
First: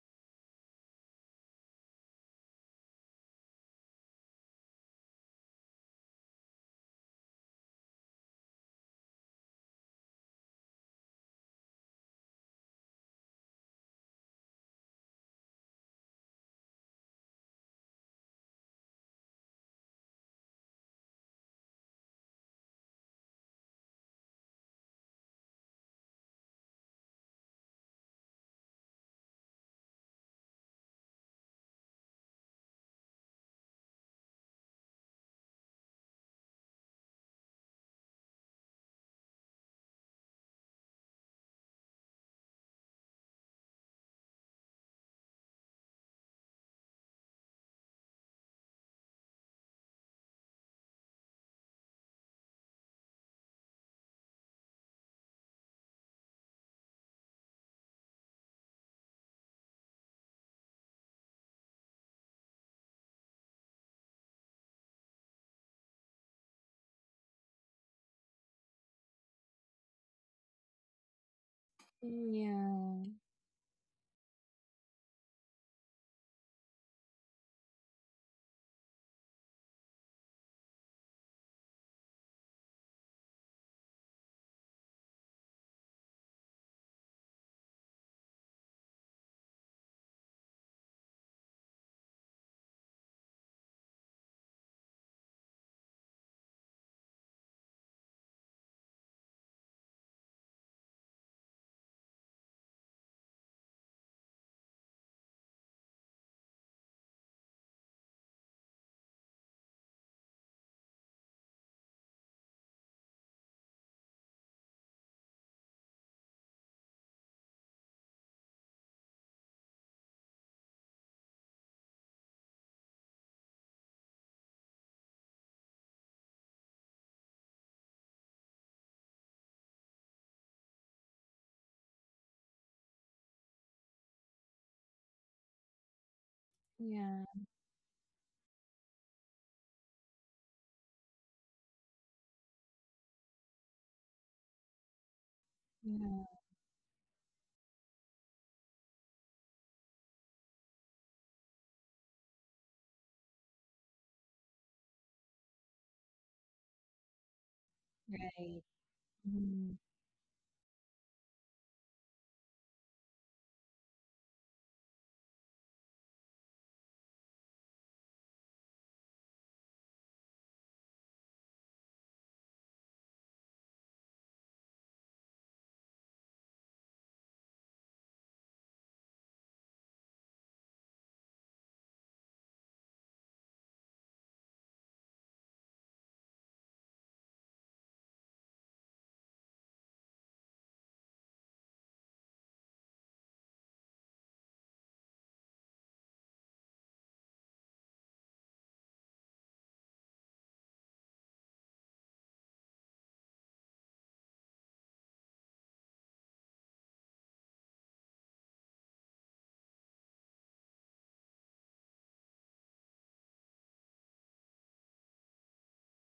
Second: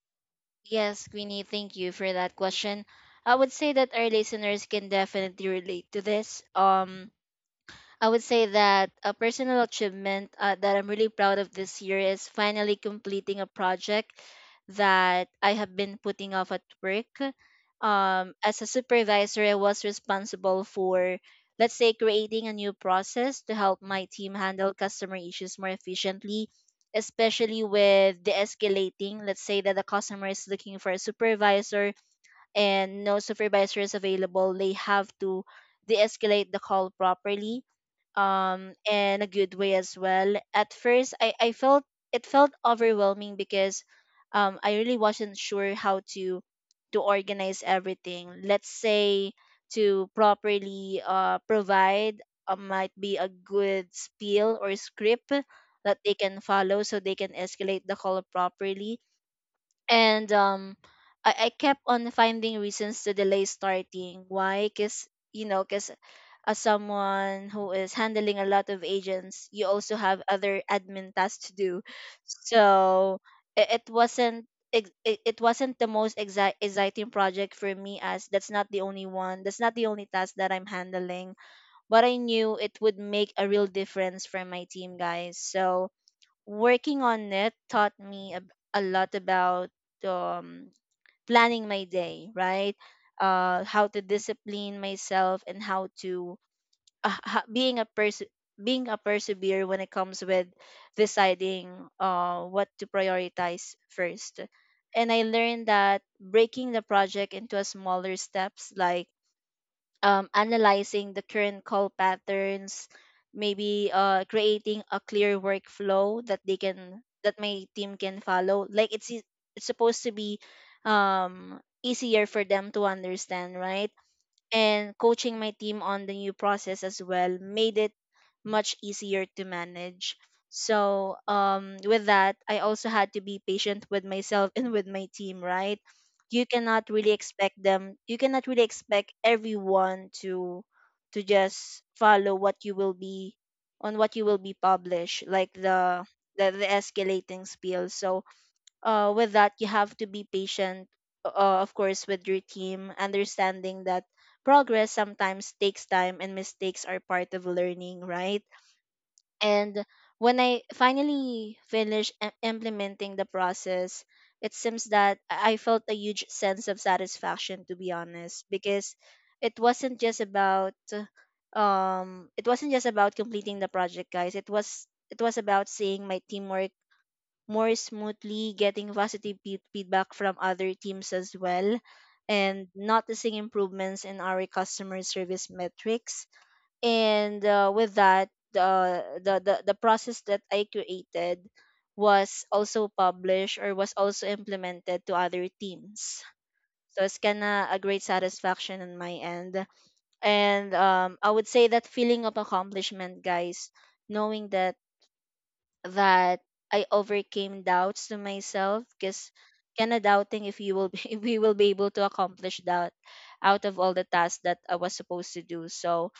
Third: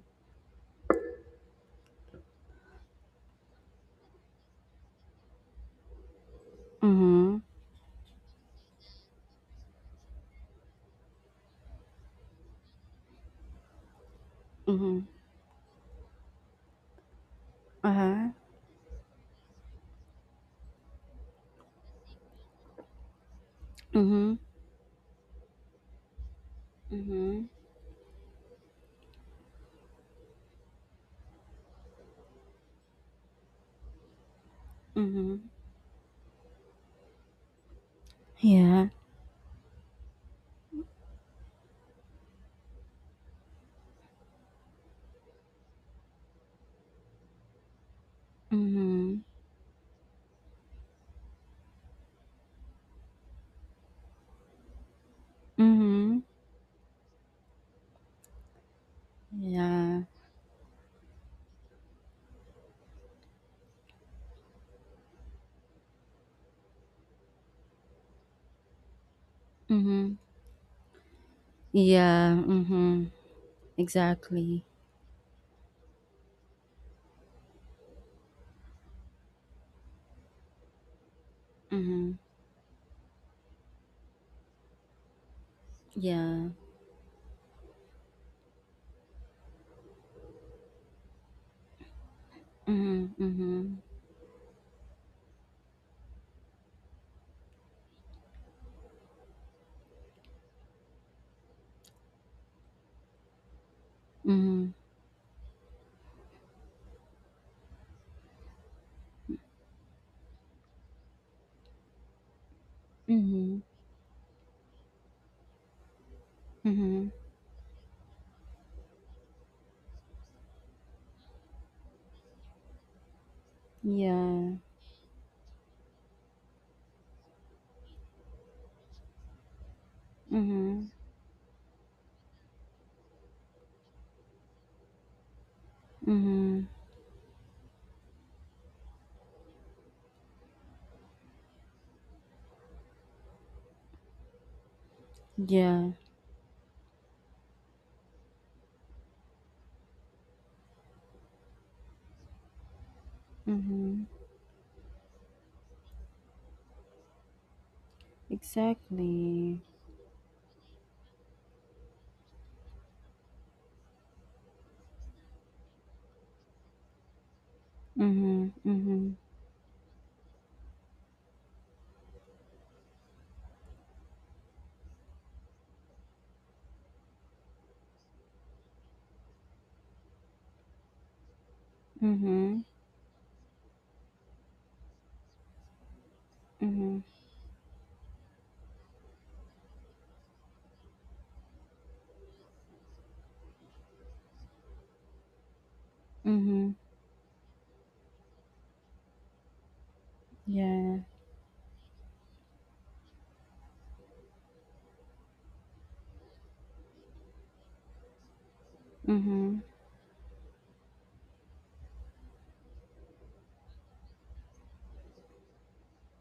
Speaker 2: Yes, Queenie, thank you for that question. I would say that our listeners can definitely relate to this.
Speaker 1: Mm-hmm.
Speaker 2: I would say that a personal achievement that I'm really proud of this year is finally completing a project
Speaker 1: Mm-hmm.
Speaker 2: that I have been putting off at work.
Speaker 1: Uh huh.
Speaker 2: As a supervisor, I was responsible for, let's say, creating a new process to help my team
Speaker 1: Mm-hmm.
Speaker 2: handle customer issues more efficiently,
Speaker 1: Mm-hmm.
Speaker 2: especially with the escalating. Let's say that the customer is looking for a supervisor and no supervisor is available, they have
Speaker 1: Mm-hmm.
Speaker 2: to de escalate the call properly
Speaker 1: Yeah.
Speaker 2: in a good way as well. At first I felt it felt overwhelming because I really wasn't sure how to organize everything, let's
Speaker 1: Mm-hmm.
Speaker 2: say to properly provide might be a good spiel or script that they
Speaker 1: Mm-hmm.
Speaker 2: can follow, so they can escalate the call properly.
Speaker 1: Yeah.
Speaker 2: And I kept on finding reasons to delay starting. Why? Because, you know, because as someone who is handling a lot of agents, you also
Speaker 1: Mm-hmm.
Speaker 2: have other admin tasks to do.
Speaker 1: Yeah. Mm-hmm.
Speaker 3: Mm,
Speaker 2: So it wasn't
Speaker 1: Exactly.
Speaker 2: it, it wasn't the most exciting project for me, as that's not the only one, that's not the only task that I'm handling, but
Speaker 1: Mm-hmm.
Speaker 2: I knew it would make a real difference for my team, guys. So
Speaker 1: Yeah.
Speaker 2: working on it taught me a lot about um, planning my day, right?
Speaker 1: Mhm, mhm,
Speaker 2: How to discipline myself and how to being a person, being a persevere when it comes with deciding what to prioritize first.
Speaker 1: mhm,
Speaker 2: And I learned that breaking the project into a smaller steps, like analyzing the current call patterns,
Speaker 1: mhm,
Speaker 2: maybe creating a clear workflow that they can
Speaker 1: mhm.
Speaker 2: that my team can follow. Like it's supposed to be easier for them to understand, right?
Speaker 1: Yeah.
Speaker 2: And coaching my team on the new process as well made it much easier to manage.
Speaker 1: Mhm,
Speaker 2: So, with that, I also had to be patient with myself and with my team, right? You
Speaker 1: mhm.
Speaker 3: yeah,
Speaker 2: cannot really
Speaker 3: yeah,
Speaker 2: expect them, you cannot really expect everyone to just follow what you will be on what you will be published, like
Speaker 1: Yeah.
Speaker 3: yeah.
Speaker 2: the escalating spiel. So with that you have to be patient, of course, with your team, understanding that
Speaker 1: Mhm.
Speaker 2: progress sometimes takes time and mistakes are part of learning, right?
Speaker 3: Right.
Speaker 1: Exactly.
Speaker 3: Mhm.
Speaker 2: And when I finally finished implementing the process, it seems that I felt a huge sense of satisfaction, to be honest.
Speaker 1: Mhm,
Speaker 2: Because
Speaker 1: mhm,
Speaker 2: it wasn't just about it wasn't just about completing the project, guys, it was about seeing my teamwork more smoothly, getting positive feedback from other teams as well,
Speaker 1: mhm,
Speaker 2: and noticing improvements in our customer service metrics.
Speaker 1: mhm,
Speaker 2: And with that, the, the process that I created was also published, or was also implemented to other teams.
Speaker 1: mhm.
Speaker 2: So it's kind of a great satisfaction on my end. And
Speaker 1: Yeah.
Speaker 2: I would say that feeling of accomplishment, guys, knowing that I overcame doubts to myself because
Speaker 1: Mhm,
Speaker 2: kind of doubting if you will be, if we will be able to accomplish that out of all the tasks that I was supposed to do. So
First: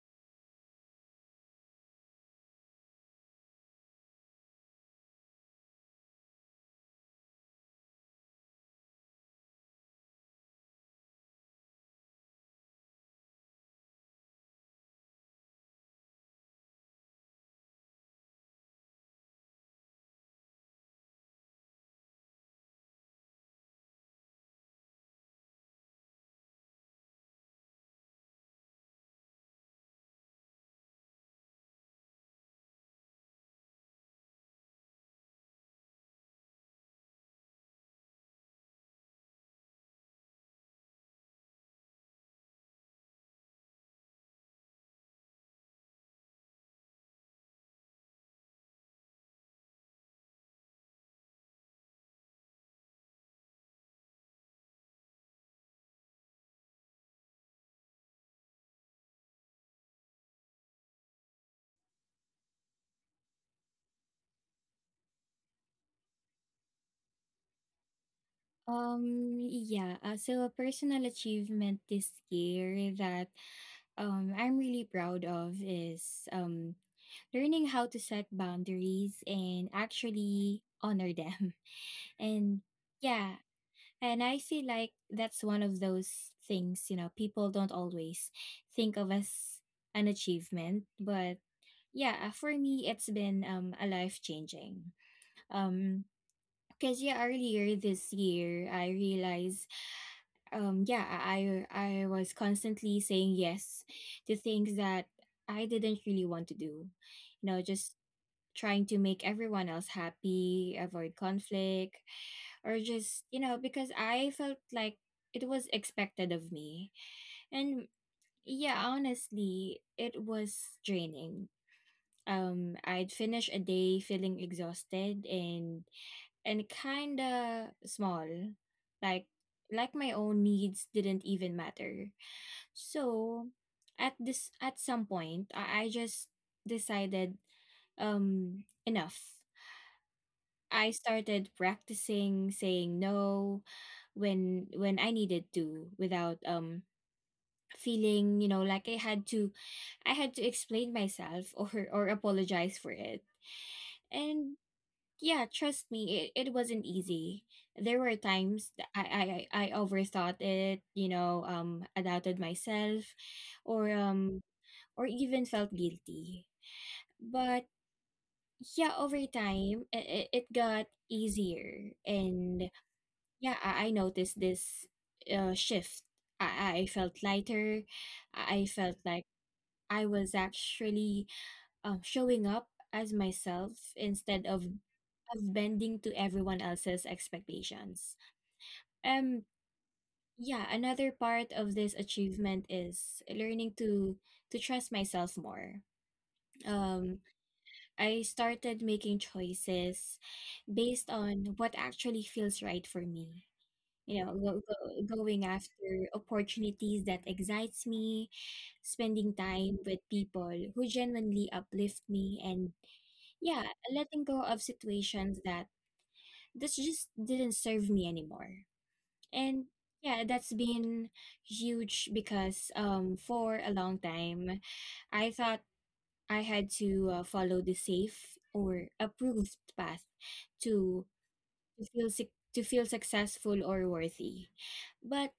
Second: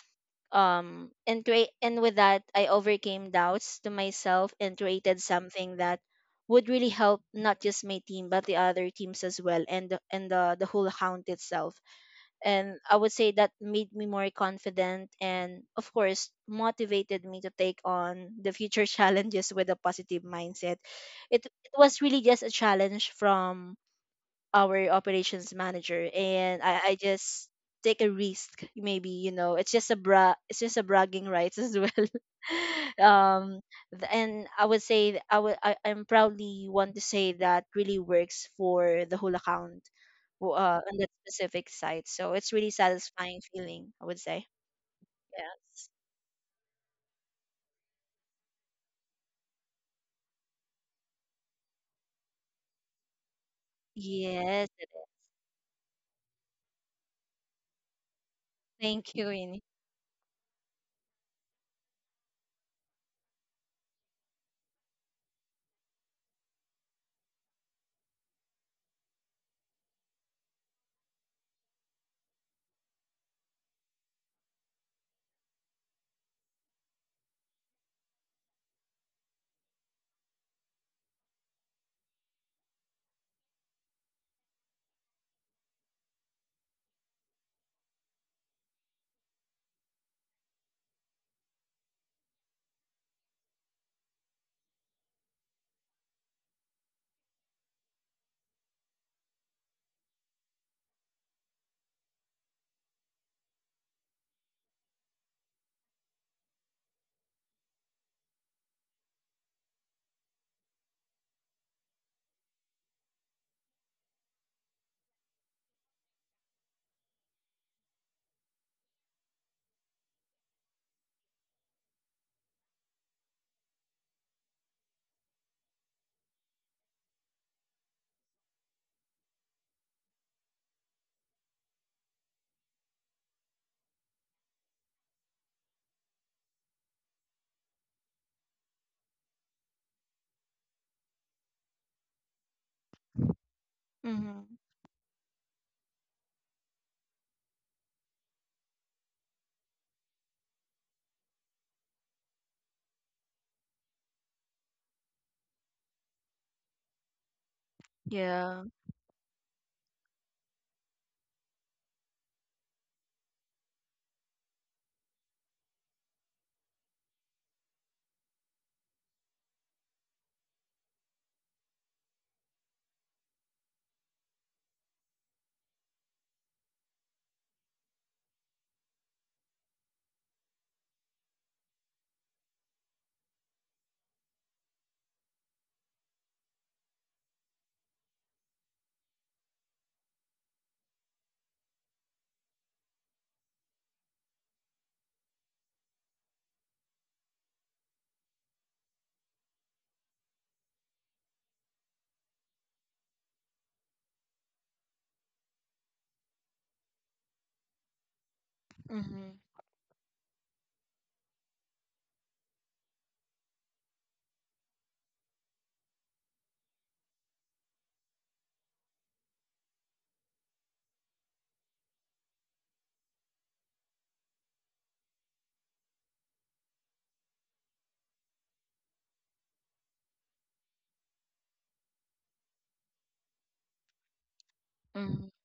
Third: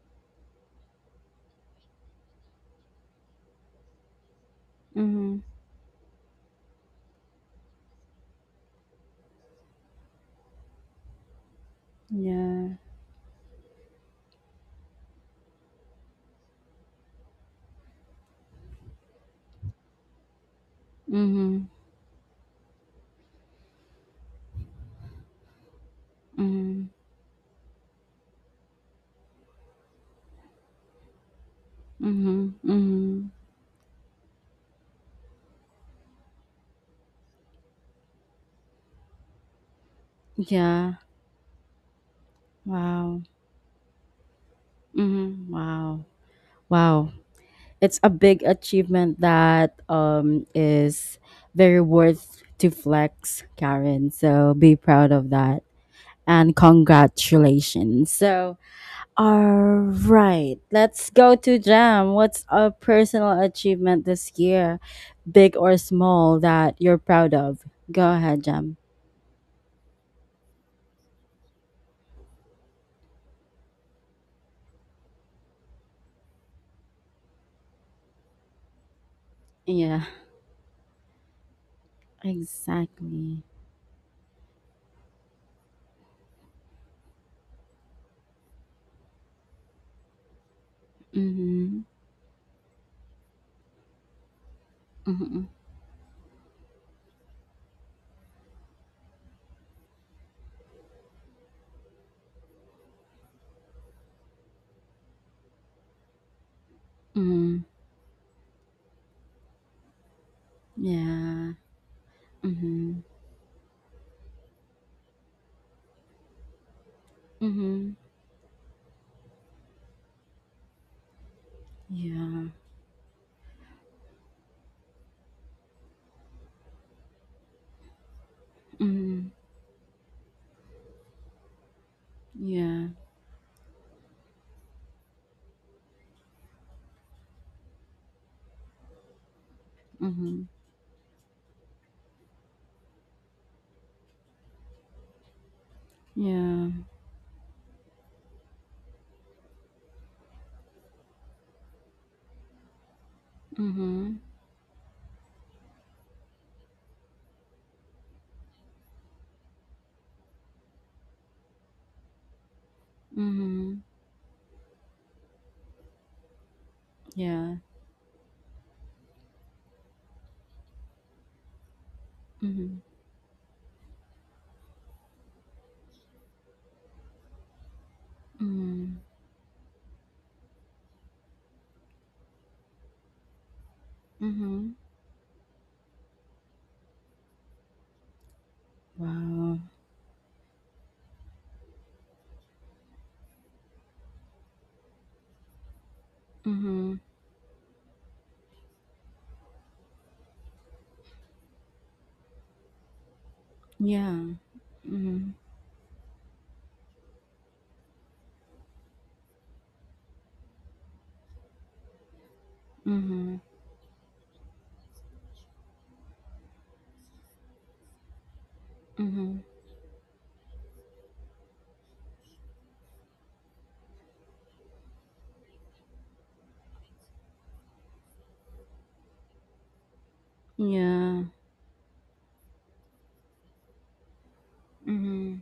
Speaker 2: and create and With that, I overcame doubts to myself and created
Speaker 1: mhm.
Speaker 2: something that would really help not just my team but the other teams as well and the whole account itself.
Speaker 1: Yeah.
Speaker 2: And I would say that made me more confident and of course motivated me to take on the future challenges with a positive mindset. it,
Speaker 1: Mhm,
Speaker 2: it was really just a challenge from our operations manager, and I,
Speaker 1: mhm,
Speaker 2: I just take a risk. Maybe, you know, it's just a bra it's just a bragging rights as well.
Speaker 1: mhm, mhm.
Speaker 2: um and I would say I'm proudly want to say that really works for the whole account,
Speaker 1: Yeah.
Speaker 2: on that specific site, so it's really
Speaker 1: Wow.
Speaker 2: satisfying feeling, I would say.
Speaker 1: Mhm.
Speaker 2: Yes.
Speaker 1: Wow. Wow, it's a big achievement that is very worth to flex, Karen. So
Speaker 2: Yes,
Speaker 1: be
Speaker 2: it
Speaker 1: proud
Speaker 2: is.
Speaker 1: of that. And congratulations. So,
Speaker 2: Thank you, Winnie.
Speaker 1: all right, let's go to Jam. What's a personal achievement this year, big or small, that you're proud of? Go ahead, Jam.
Speaker 3: Yeah. So a personal achievement this year that I'm really proud of is learning how to set boundaries and
Speaker 1: Yeah,
Speaker 3: actually honor them. And yeah,
Speaker 1: exactly.
Speaker 3: And I feel like that's one of those things, you know, people don't always think of as an achievement. But
Speaker 1: Mm-hmm.
Speaker 3: yeah, for me, it's been a life changing.
Speaker 1: Mm-hmm.
Speaker 3: Um, because yeah, earlier this year, I realized, um, yeah, I was constantly saying yes to things that I didn't really want to do, you know,
Speaker 1: Mm-hmm.
Speaker 3: just trying to make everyone else happy, avoid
Speaker 1: Yeah.
Speaker 3: conflict, or
Speaker 1: Mm-hmm.
Speaker 3: just, you know, because I felt like it was expected of me. And
Speaker 1: Mm-hmm.
Speaker 3: yeah, honestly, it was draining.
Speaker 1: Yeah.
Speaker 3: I'd finish a day feeling exhausted and kind of small, like
Speaker 1: Mm-hmm.
Speaker 3: like my own needs didn't even matter.
Speaker 1: Yeah.
Speaker 3: So at some point, I just decided, enough.
Speaker 1: Mhm.
Speaker 3: I started practicing saying no
Speaker 2: Mm-hmm.
Speaker 3: when I needed to, without
Speaker 1: Yeah.
Speaker 3: feeling, you know, like I had to, explain myself or apologize for it.
Speaker 1: Mhm.
Speaker 3: And yeah, trust me, it wasn't easy. There were
Speaker 2: Yeah.
Speaker 3: times that I overthought it, you know, I doubted myself
Speaker 1: Mhm.
Speaker 3: or even felt guilty.
Speaker 1: Yeah.
Speaker 3: But yeah, over time it, it got easier. And
Speaker 1: Mhm.
Speaker 3: yeah, I noticed this shift. I felt lighter. I
Speaker 1: Mhm.
Speaker 3: felt like I was actually showing up as myself, instead
Speaker 1: Mhm.
Speaker 3: of bending to everyone else's expectations. Um,
Speaker 1: Wow.
Speaker 3: yeah, another part of this achievement is learning to trust myself more.
Speaker 1: Mhm.
Speaker 3: Um, I started making choices based on what actually feels right for me,
Speaker 1: Yeah.
Speaker 3: you know,
Speaker 1: Mhm.
Speaker 3: going after opportunities that excites me,
Speaker 2: Mm-hmm.
Speaker 3: spending time with people who genuinely uplift me, and
Speaker 1: Mhm.
Speaker 3: yeah, letting go of situations that this just didn't serve me anymore.
Speaker 1: Mhm.
Speaker 3: And yeah, that's been huge, because for a long time I thought I had to follow the safe or approved path to
Speaker 1: Yeah.
Speaker 3: to feel sick to feel successful or worthy.
Speaker 2: Mm-hmm.
Speaker 3: But
Speaker 1: Mhm.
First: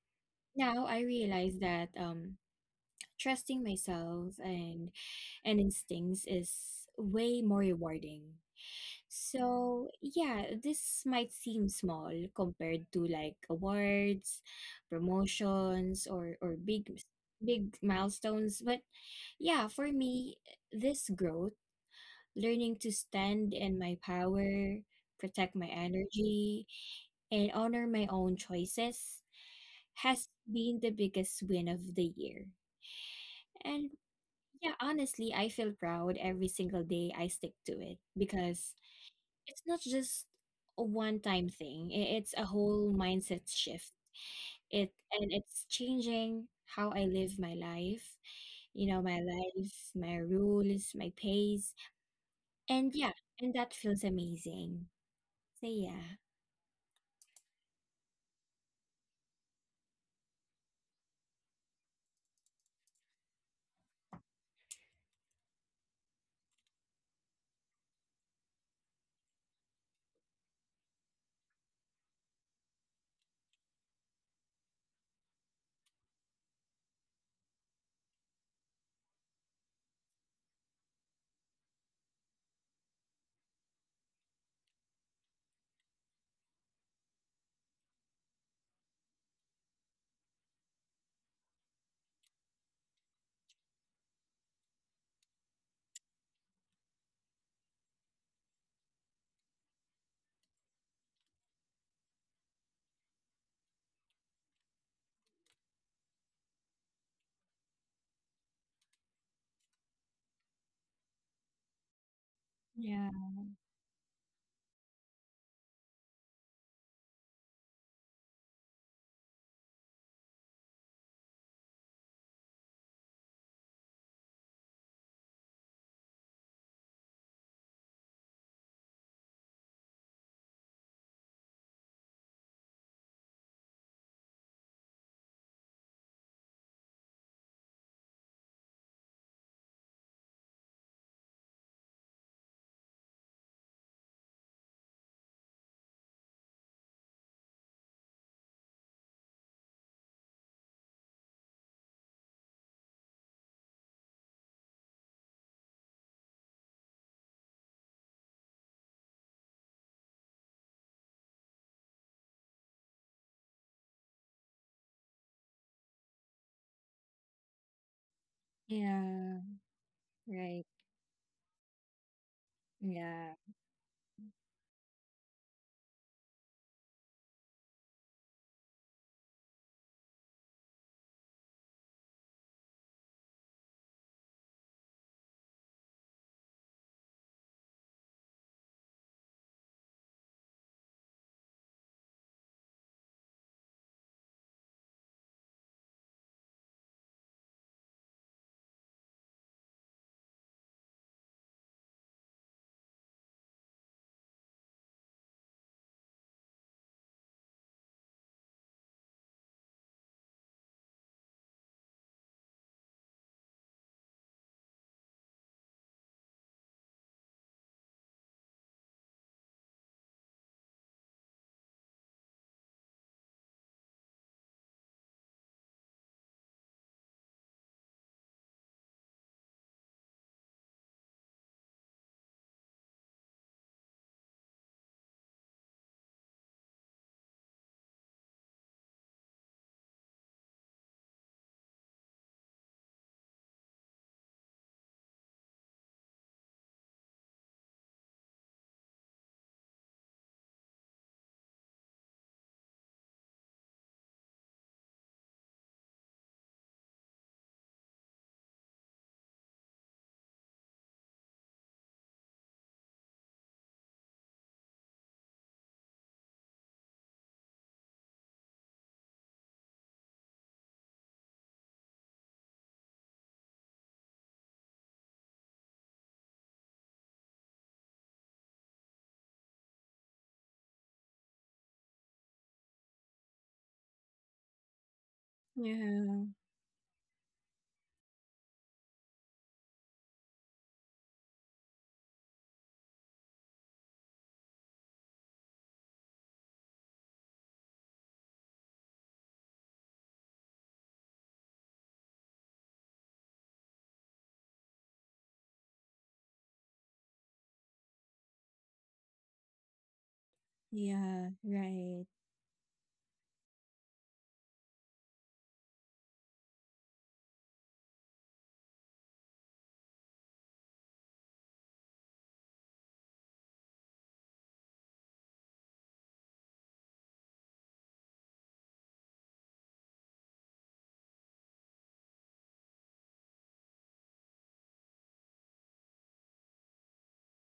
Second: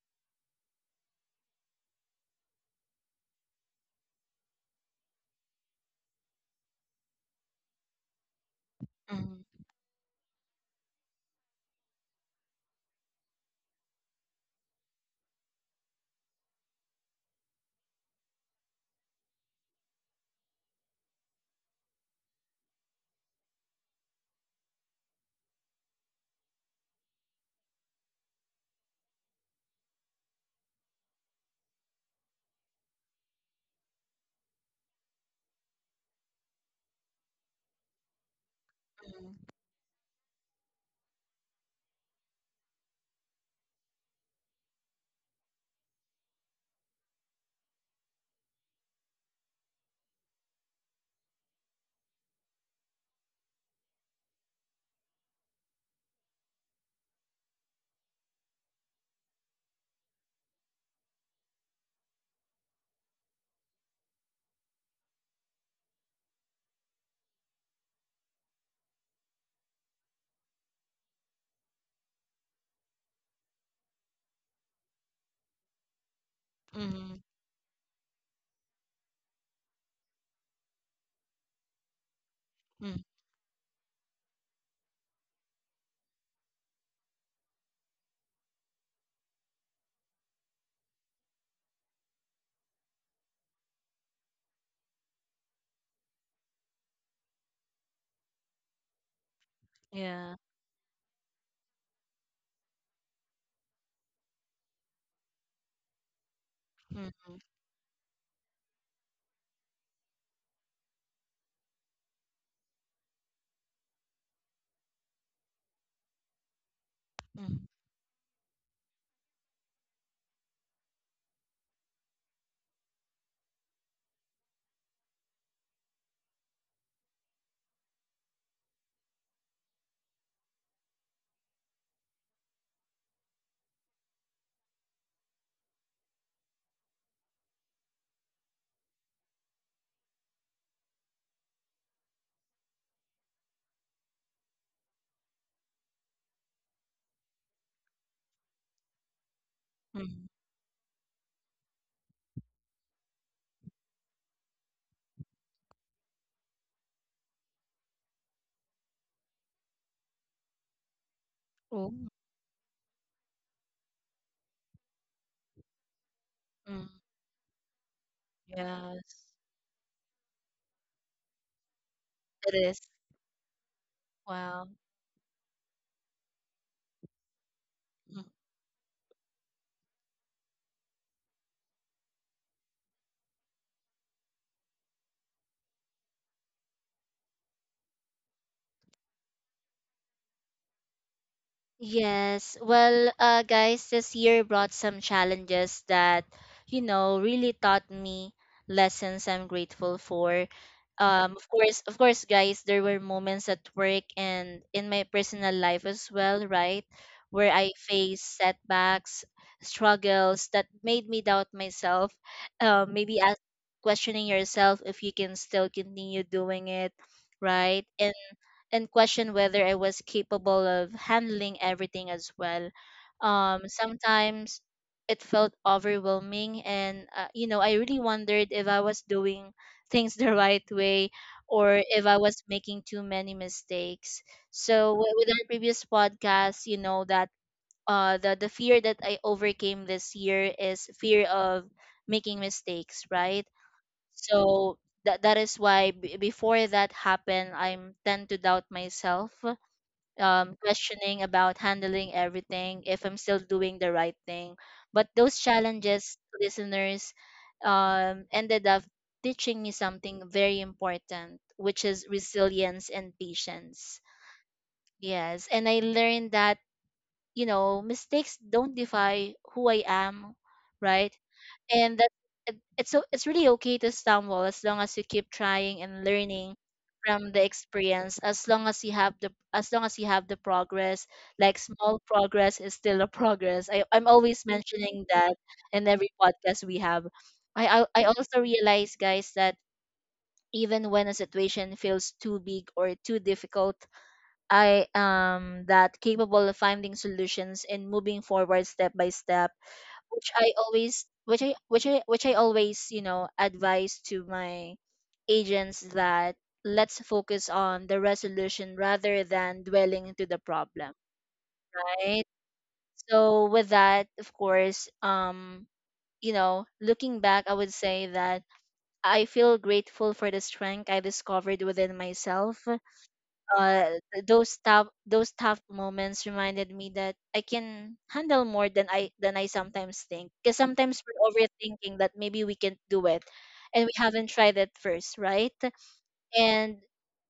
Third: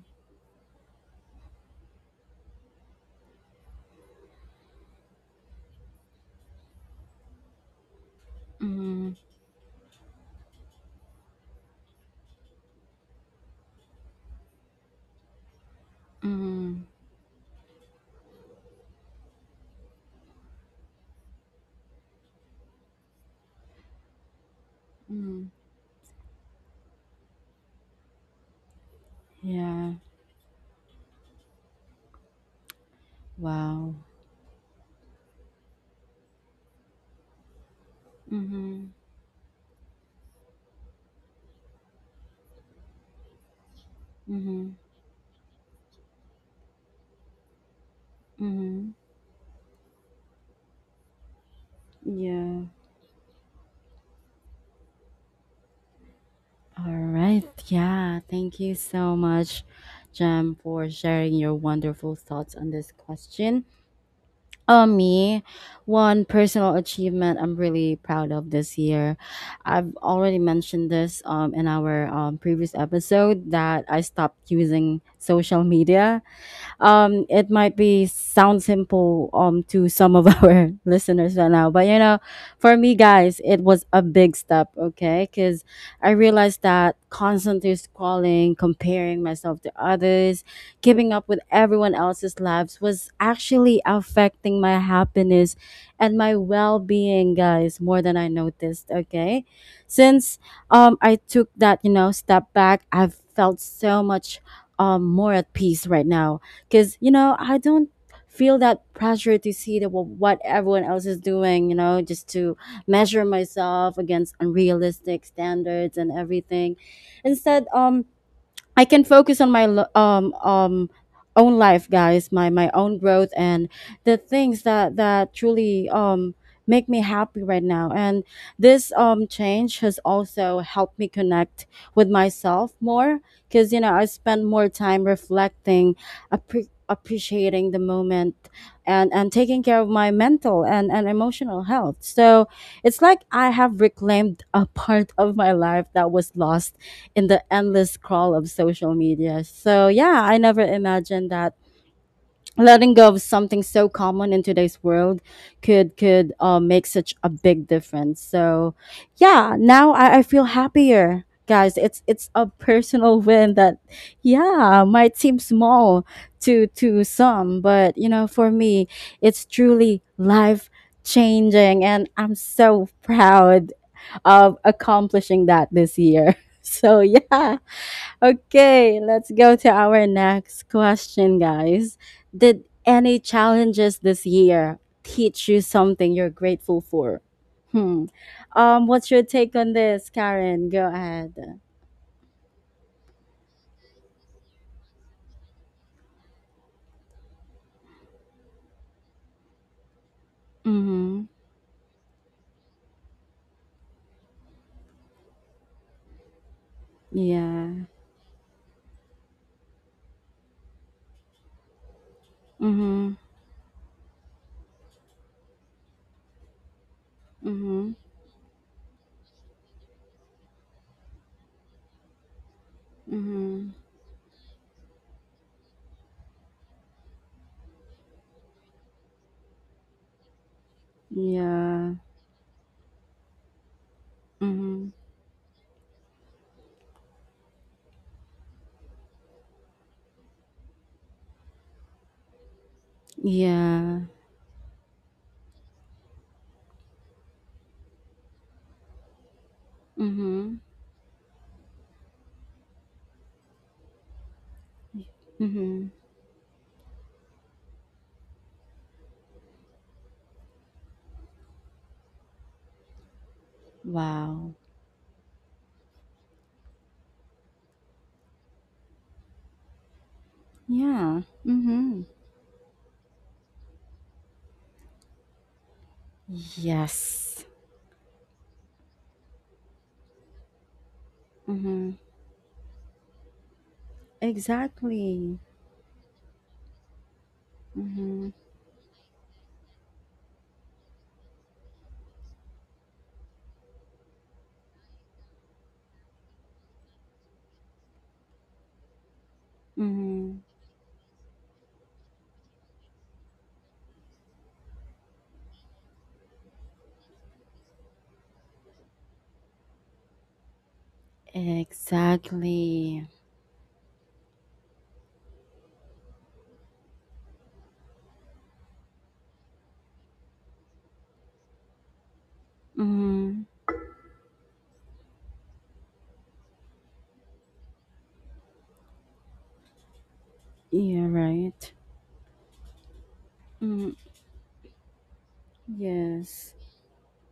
Speaker 3: now I realize that trusting myself and instincts is way more rewarding.
Speaker 1: Mhm.
Speaker 2: Mm-hmm.
Speaker 3: So yeah, this might seem small compared to like awards, promotions, or
Speaker 1: Mhm.
Speaker 3: big milestones. But yeah, for me, this growth, learning to stand in my power, protect
Speaker 1: Mhm.
Speaker 3: my energy, and honor my own choices
Speaker 1: Yeah.
Speaker 3: has been the biggest win of the year. And
Speaker 1: Wow.
Speaker 3: yeah, honestly, I feel proud every single day I stick to it, because
Speaker 1: Mhm.
Speaker 3: it's not just a one-time thing. It's a whole mindset shift.
Speaker 1: Mhm.
Speaker 3: It and it's changing how I live my life, you
Speaker 1: Mhm.
Speaker 3: know, my life, my rules, my pace.
Speaker 1: Yeah.
Speaker 3: And yeah, and that feels amazing. So yeah.
Speaker 1: All right. Yeah. Thank you so much, Jem, for sharing your wonderful thoughts on this question. Me, one personal achievement I'm really proud of this year. I've already mentioned this in our previous episode that I stopped using social media.
Speaker 2: Mm-hmm.
Speaker 1: It might be sound simple to some of our listeners right now, but for me,
Speaker 2: Mm-hmm.
Speaker 1: guys, it was a big step, okay, because I realized that constantly scrolling, comparing myself to others, keeping up with everyone else's lives, was actually affecting my happiness and my well-being, guys, more than I noticed, okay. Since
Speaker 2: Yeah.
Speaker 1: I took that, step back, I've felt so much more at peace right now, because I don't feel that pressure to see the, what everyone else is doing, just to
Speaker 3: Yeah,
Speaker 1: measure myself against unrealistic standards and everything. Instead,
Speaker 2: Mm,
Speaker 1: I can focus on my own life, guys, my own growth, and the things that truly make me happy right now. And this change has also helped me connect with myself more, because I spend more time reflecting, appreciating the moment, and taking care of my mental and emotional health. So it's like I have reclaimed a part of my life that was lost in the endless crawl of social media. So, yeah,
Speaker 2: mm.
Speaker 1: I never imagined that letting go of something so common in today's world could make such a big difference. So, yeah, now I feel happier. Guys,
Speaker 2: Oh,
Speaker 1: it's a personal win that, yeah, might seem small to
Speaker 2: mm.
Speaker 1: to some, but for me,
Speaker 3: yeah,
Speaker 2: Yes,
Speaker 1: it's truly
Speaker 3: right.
Speaker 1: life changing, and I'm
Speaker 2: it is.
Speaker 1: so
Speaker 3: Yeah,
Speaker 1: proud of
Speaker 2: Wow.
Speaker 1: accomplishing that this year. So yeah.
Speaker 2: Mm-hmm.
Speaker 1: Okay, let's go to our next question, guys. Did any challenges this year teach you something you're grateful for? Hmm. What's your take on this, Karen? Go ahead.
Speaker 2: Yes. Well, guys, this year brought some challenges that, you know, really taught me lessons I'm grateful for.
Speaker 1: Mm-hmm.
Speaker 2: Of course, guys, there were moments at work and in my personal life as well, right? Where I
Speaker 1: Yeah.
Speaker 2: faced setbacks, struggles that made me doubt myself.
Speaker 1: Mm-hmm.
Speaker 2: Maybe ask, questioning yourself if you can still continue doing it, right?
Speaker 1: Mm-hmm.
Speaker 2: And question whether I was capable of handling everything as well.
Speaker 1: Mm-hmm.
Speaker 2: Sometimes it felt overwhelming, and you know, I really wondered if I was doing things the right way or
Speaker 1: Yeah.
Speaker 2: if I was making too many mistakes.
Speaker 1: Mm-hmm.
Speaker 2: So with our previous podcast, you know that the fear that I overcame this year is fear of making mistakes, right?
Speaker 1: Yeah.
Speaker 2: So that that is why before that happened, I'm tend to doubt myself,
Speaker 1: Mm-hmm.
Speaker 2: questioning about handling everything, if I'm still doing the right thing. But those
Speaker 1: Mm-hmm.
Speaker 2: challenges, listeners, ended up teaching me something very important, which is resilience and patience.
Speaker 1: Wow.
Speaker 2: Yes, and I learned that, you know, mistakes don't define who I am, right?
Speaker 1: Yeah.
Speaker 2: And
Speaker 1: Mm-hmm.
Speaker 2: that it's really okay to stumble as long as you keep trying and learning from
Speaker 1: Yes.
Speaker 2: the experience, as long as you have the progress. Like,
Speaker 1: Mm-hmm.
Speaker 2: small progress is still a progress. I'm always mentioning that
Speaker 1: Exactly.
Speaker 2: in every
Speaker 3: yeah,
Speaker 2: podcast we have. I
Speaker 1: Mm-hmm.
Speaker 2: also realize, guys, that even when a situation feels too big or too difficult, I am that capable of finding solutions and moving forward step by step, which
Speaker 1: Mhm.
Speaker 2: I always which I which I which I always, you know, advise to my agents that let's focus on the resolution rather than dwelling into the problem,
Speaker 3: yeah, right.
Speaker 2: right?
Speaker 1: Exactly.
Speaker 2: So with that, of course, you know, looking back, I would say that I feel grateful for the strength I discovered within myself.
Speaker 1: Mhm.
Speaker 2: Those tough moments reminded me that I can handle more than I sometimes think. Because sometimes
Speaker 1: Yeah,
Speaker 2: we're
Speaker 1: right.
Speaker 2: overthinking that maybe we can do it and we
Speaker 1: Mhm.
Speaker 2: haven't tried it first, right?
Speaker 1: Yes.
Speaker 2: And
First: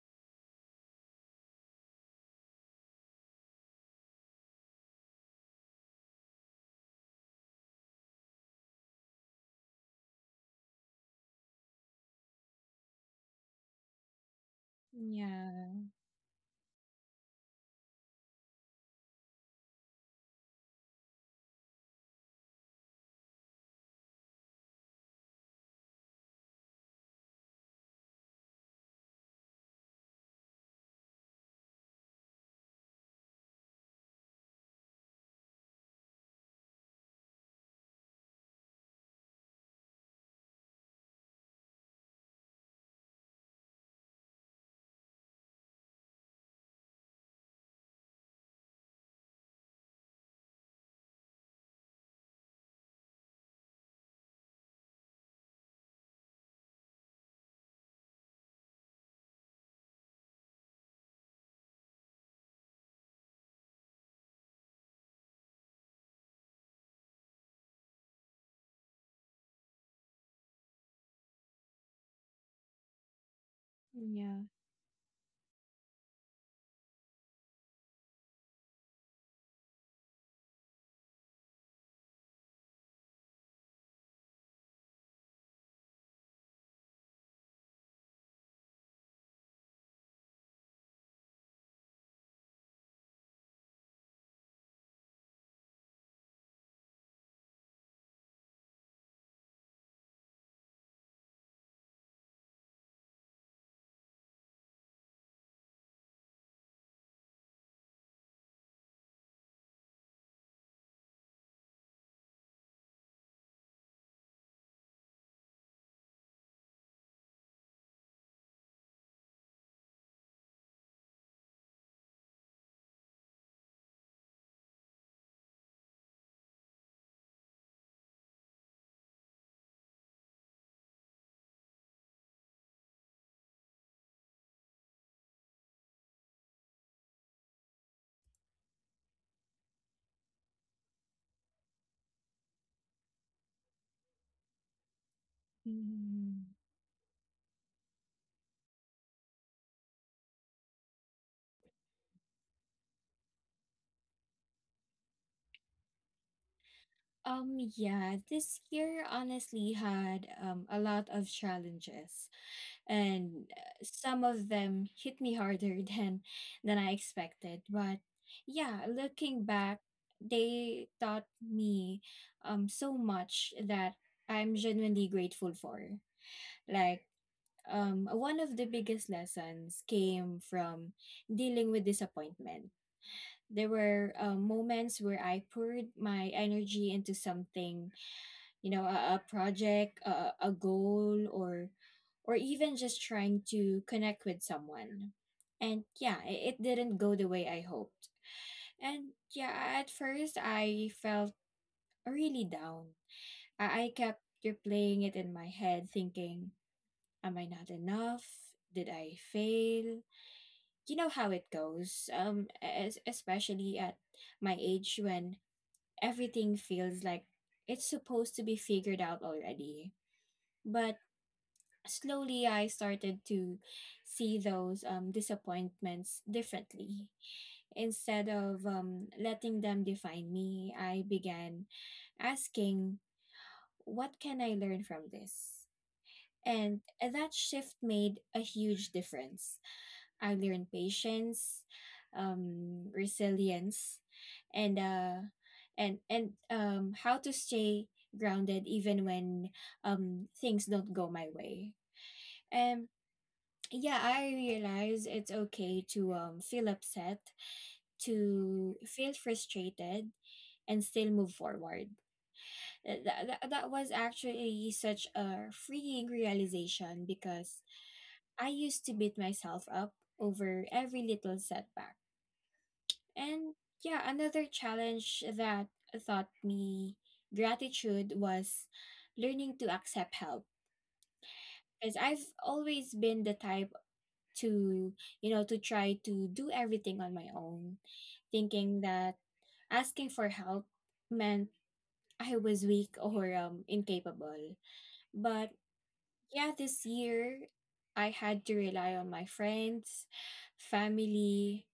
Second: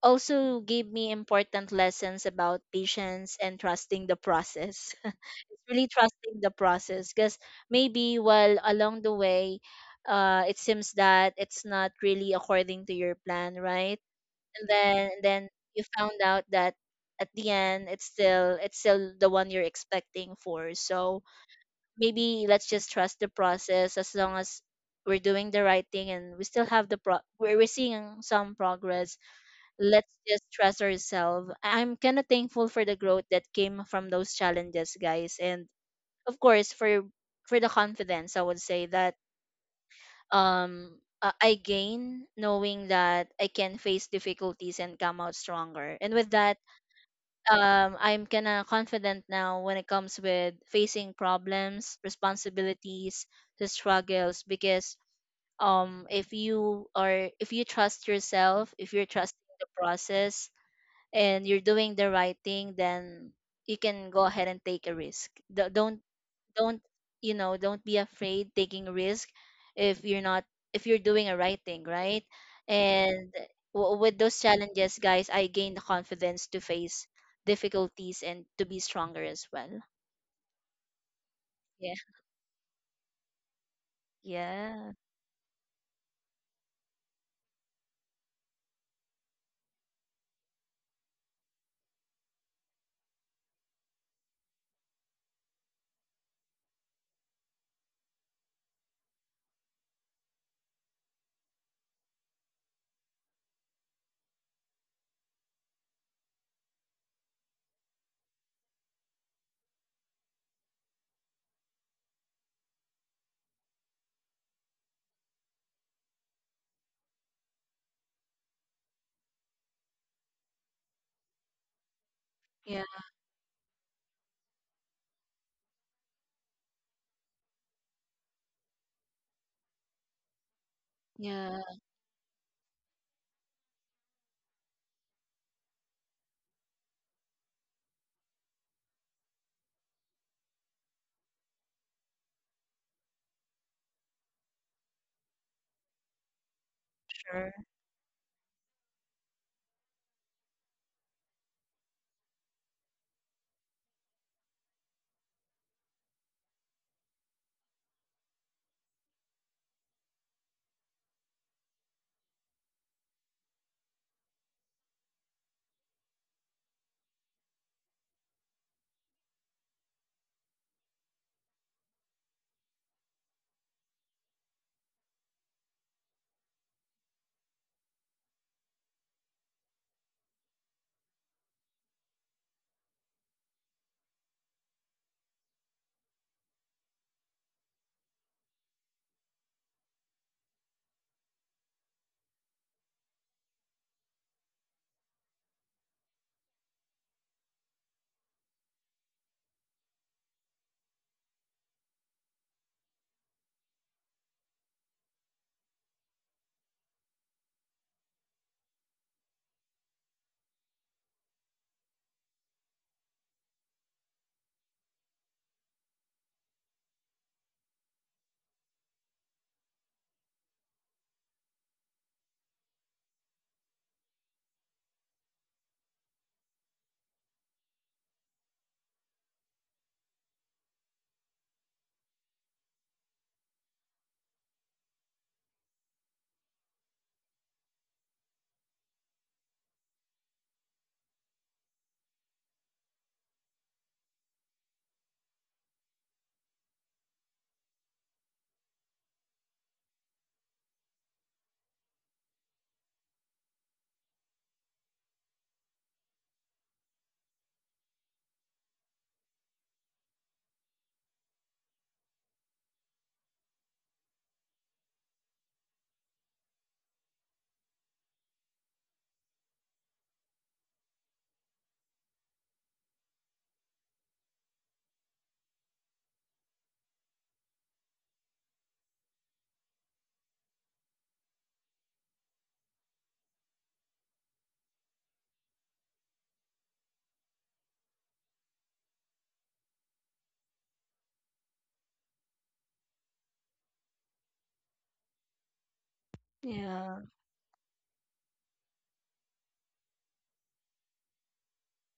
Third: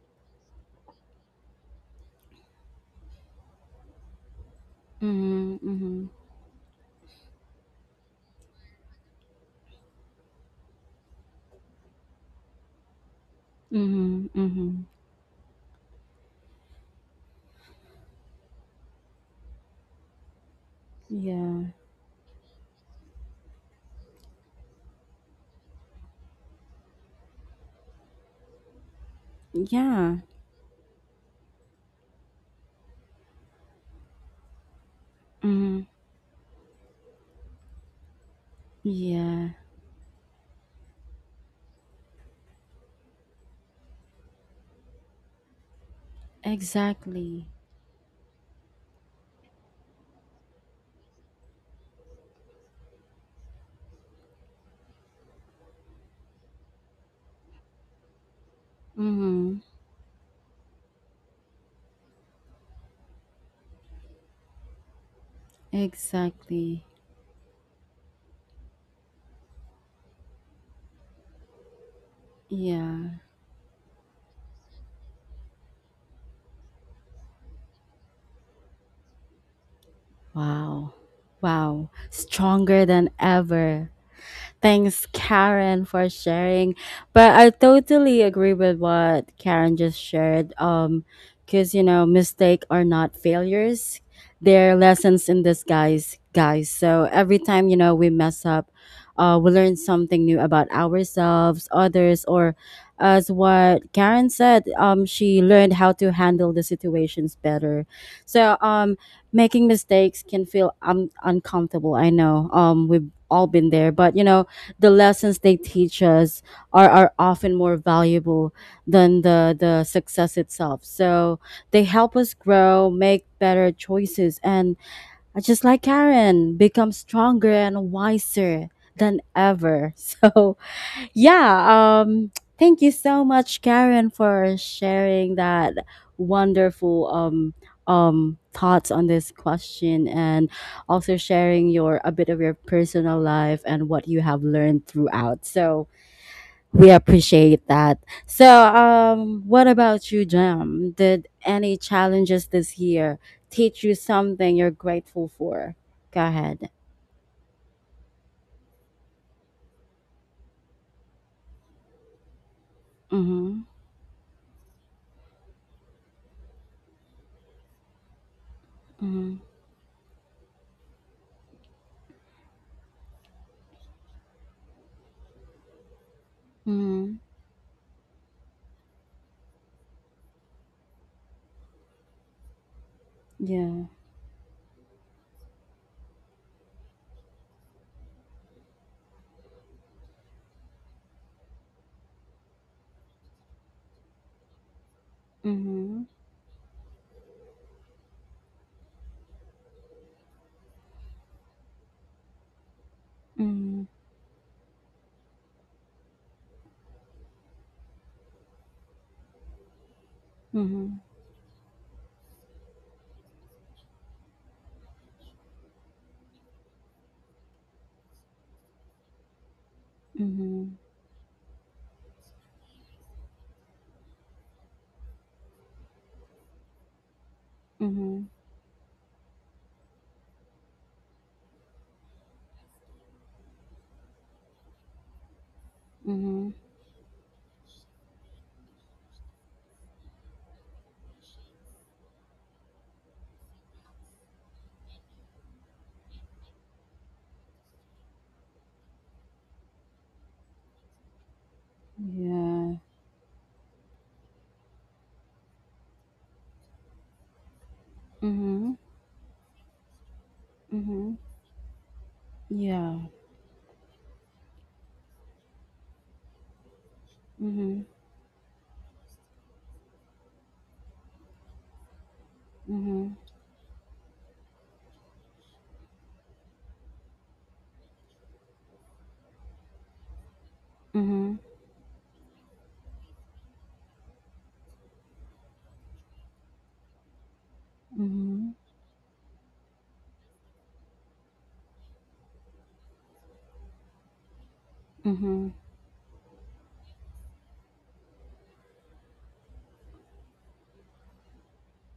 Speaker 2: also gave me important lessons about patience and trusting the process.
Speaker 1: Mhm.
Speaker 2: It's really
Speaker 1: Mhm.
Speaker 2: trusting the process because maybe while along the way it seems that it's not really according to your plan, right?
Speaker 1: Mhm.
Speaker 2: and
Speaker 1: Mhm.
Speaker 2: then and then
Speaker 3: Yeah.
Speaker 2: you found out that at the end it's still the one you're expecting for. So
Speaker 1: Yeah.
Speaker 2: maybe let's just trust the process as long as we're doing the right thing and we still have the pro we're seeing some progress. Let's
Speaker 1: Yeah.
Speaker 2: just trust ourselves. I'm kind of thankful for the growth that came from those challenges, guys, and
Speaker 1: Mhm.
Speaker 2: of course for the confidence, I would say, that
Speaker 1: Yeah.
Speaker 2: um I gain knowing that I can face difficulties and come out stronger. And with that,
Speaker 1: Exactly.
Speaker 2: I'm kind of confident now when it comes with facing problems, responsibilities, the struggles. Because if you are, if you trust yourself, if you're trusting
Speaker 1: Mhm.
Speaker 2: the process, and you're doing the right thing, then you can go ahead and take a risk. Don't,
Speaker 1: Exactly.
Speaker 2: you know, don't be afraid taking risk if you're not, if you're doing a right thing, right?
Speaker 1: Yeah.
Speaker 2: And with those challenges, guys, I gained the confidence to face difficulties and to be stronger as well.
Speaker 1: Wow. Wow.
Speaker 2: Yeah.
Speaker 1: Stronger than ever.
Speaker 2: Yeah.
Speaker 1: Thanks, Karen, for sharing. But I totally agree with what Karen just shared. Because mistake are not failures; they're lessons in disguise, guys. So every time we mess up, we learn something new about ourselves, others, or as what Karen said, she learned how to handle the situations better. So, making mistakes can feel uncomfortable. I know. We've all been there, but the lessons they teach us are often more valuable than the success itself. So they help us
Speaker 2: Yeah.
Speaker 1: grow, make better choices, and, just like Karen, become stronger and wiser than ever. So
Speaker 2: Yeah.
Speaker 1: yeah, thank you so much, Karen, for sharing that wonderful thoughts on this question, and also sharing your a bit of your personal life and what you have learned throughout. So
Speaker 3: Mhm.
Speaker 1: we
Speaker 2: Sure.
Speaker 1: appreciate that. So, what about you, Jam? Did any challenges this year teach you something you're grateful for? Go ahead.
Speaker 3: Yeah, this year honestly had a lot of challenges, and
Speaker 1: Mhm.
Speaker 3: some of them hit me harder than I expected. But yeah,
Speaker 1: Mhm.
Speaker 3: looking back, they taught me so much that I'm genuinely grateful for.
Speaker 1: Mhm.
Speaker 3: Like one of the biggest lessons came from dealing with disappointment.
Speaker 1: Yeah.
Speaker 3: There were moments where I poured my energy into something, you know, a project, a goal, or even just trying to connect with someone,
Speaker 1: Mhm.
Speaker 3: and yeah, it didn't go the way I hoped. And yeah, at first I felt really down.
Speaker 1: Mhm.
Speaker 3: I kept replaying it in my head thinking, am I not enough? Did I fail?
Speaker 1: Mhm,
Speaker 3: You know how it goes. Especially at my age, when everything feels like it's supposed to be figured out already.
Speaker 1: mhm,
Speaker 3: But slowly I started to see those disappointments differently.
Speaker 1: mhm,
Speaker 3: Instead of letting them define me, I began asking, what can I learn from this?
Speaker 1: mhm,
Speaker 3: And that shift made a huge difference. I learned patience, resilience, and how to stay grounded even when things don't go my way.
Speaker 1: yeah,
Speaker 3: And yeah, I realize it's okay to feel upset
Speaker 1: mhm,
Speaker 3: to feel frustrated and
Speaker 1: mhm,
Speaker 3: still move forward.
Speaker 1: yeah,
Speaker 3: That was actually such a freeing realization because
Speaker 1: mhm,
Speaker 3: I used to beat myself up over every little setback.
Speaker 1: mhm,
Speaker 3: And yeah, another challenge that taught me gratitude was learning to accept help,
Speaker 1: mhm,
Speaker 3: because I've always been the type to to try to do everything on my own,
Speaker 1: mhm,
Speaker 3: thinking that asking for help meant I was weak or incapable.
Speaker 1: mhm,
Speaker 3: But yeah,
Speaker 2: Yeah.
Speaker 3: this year I had to rely on my friends, family,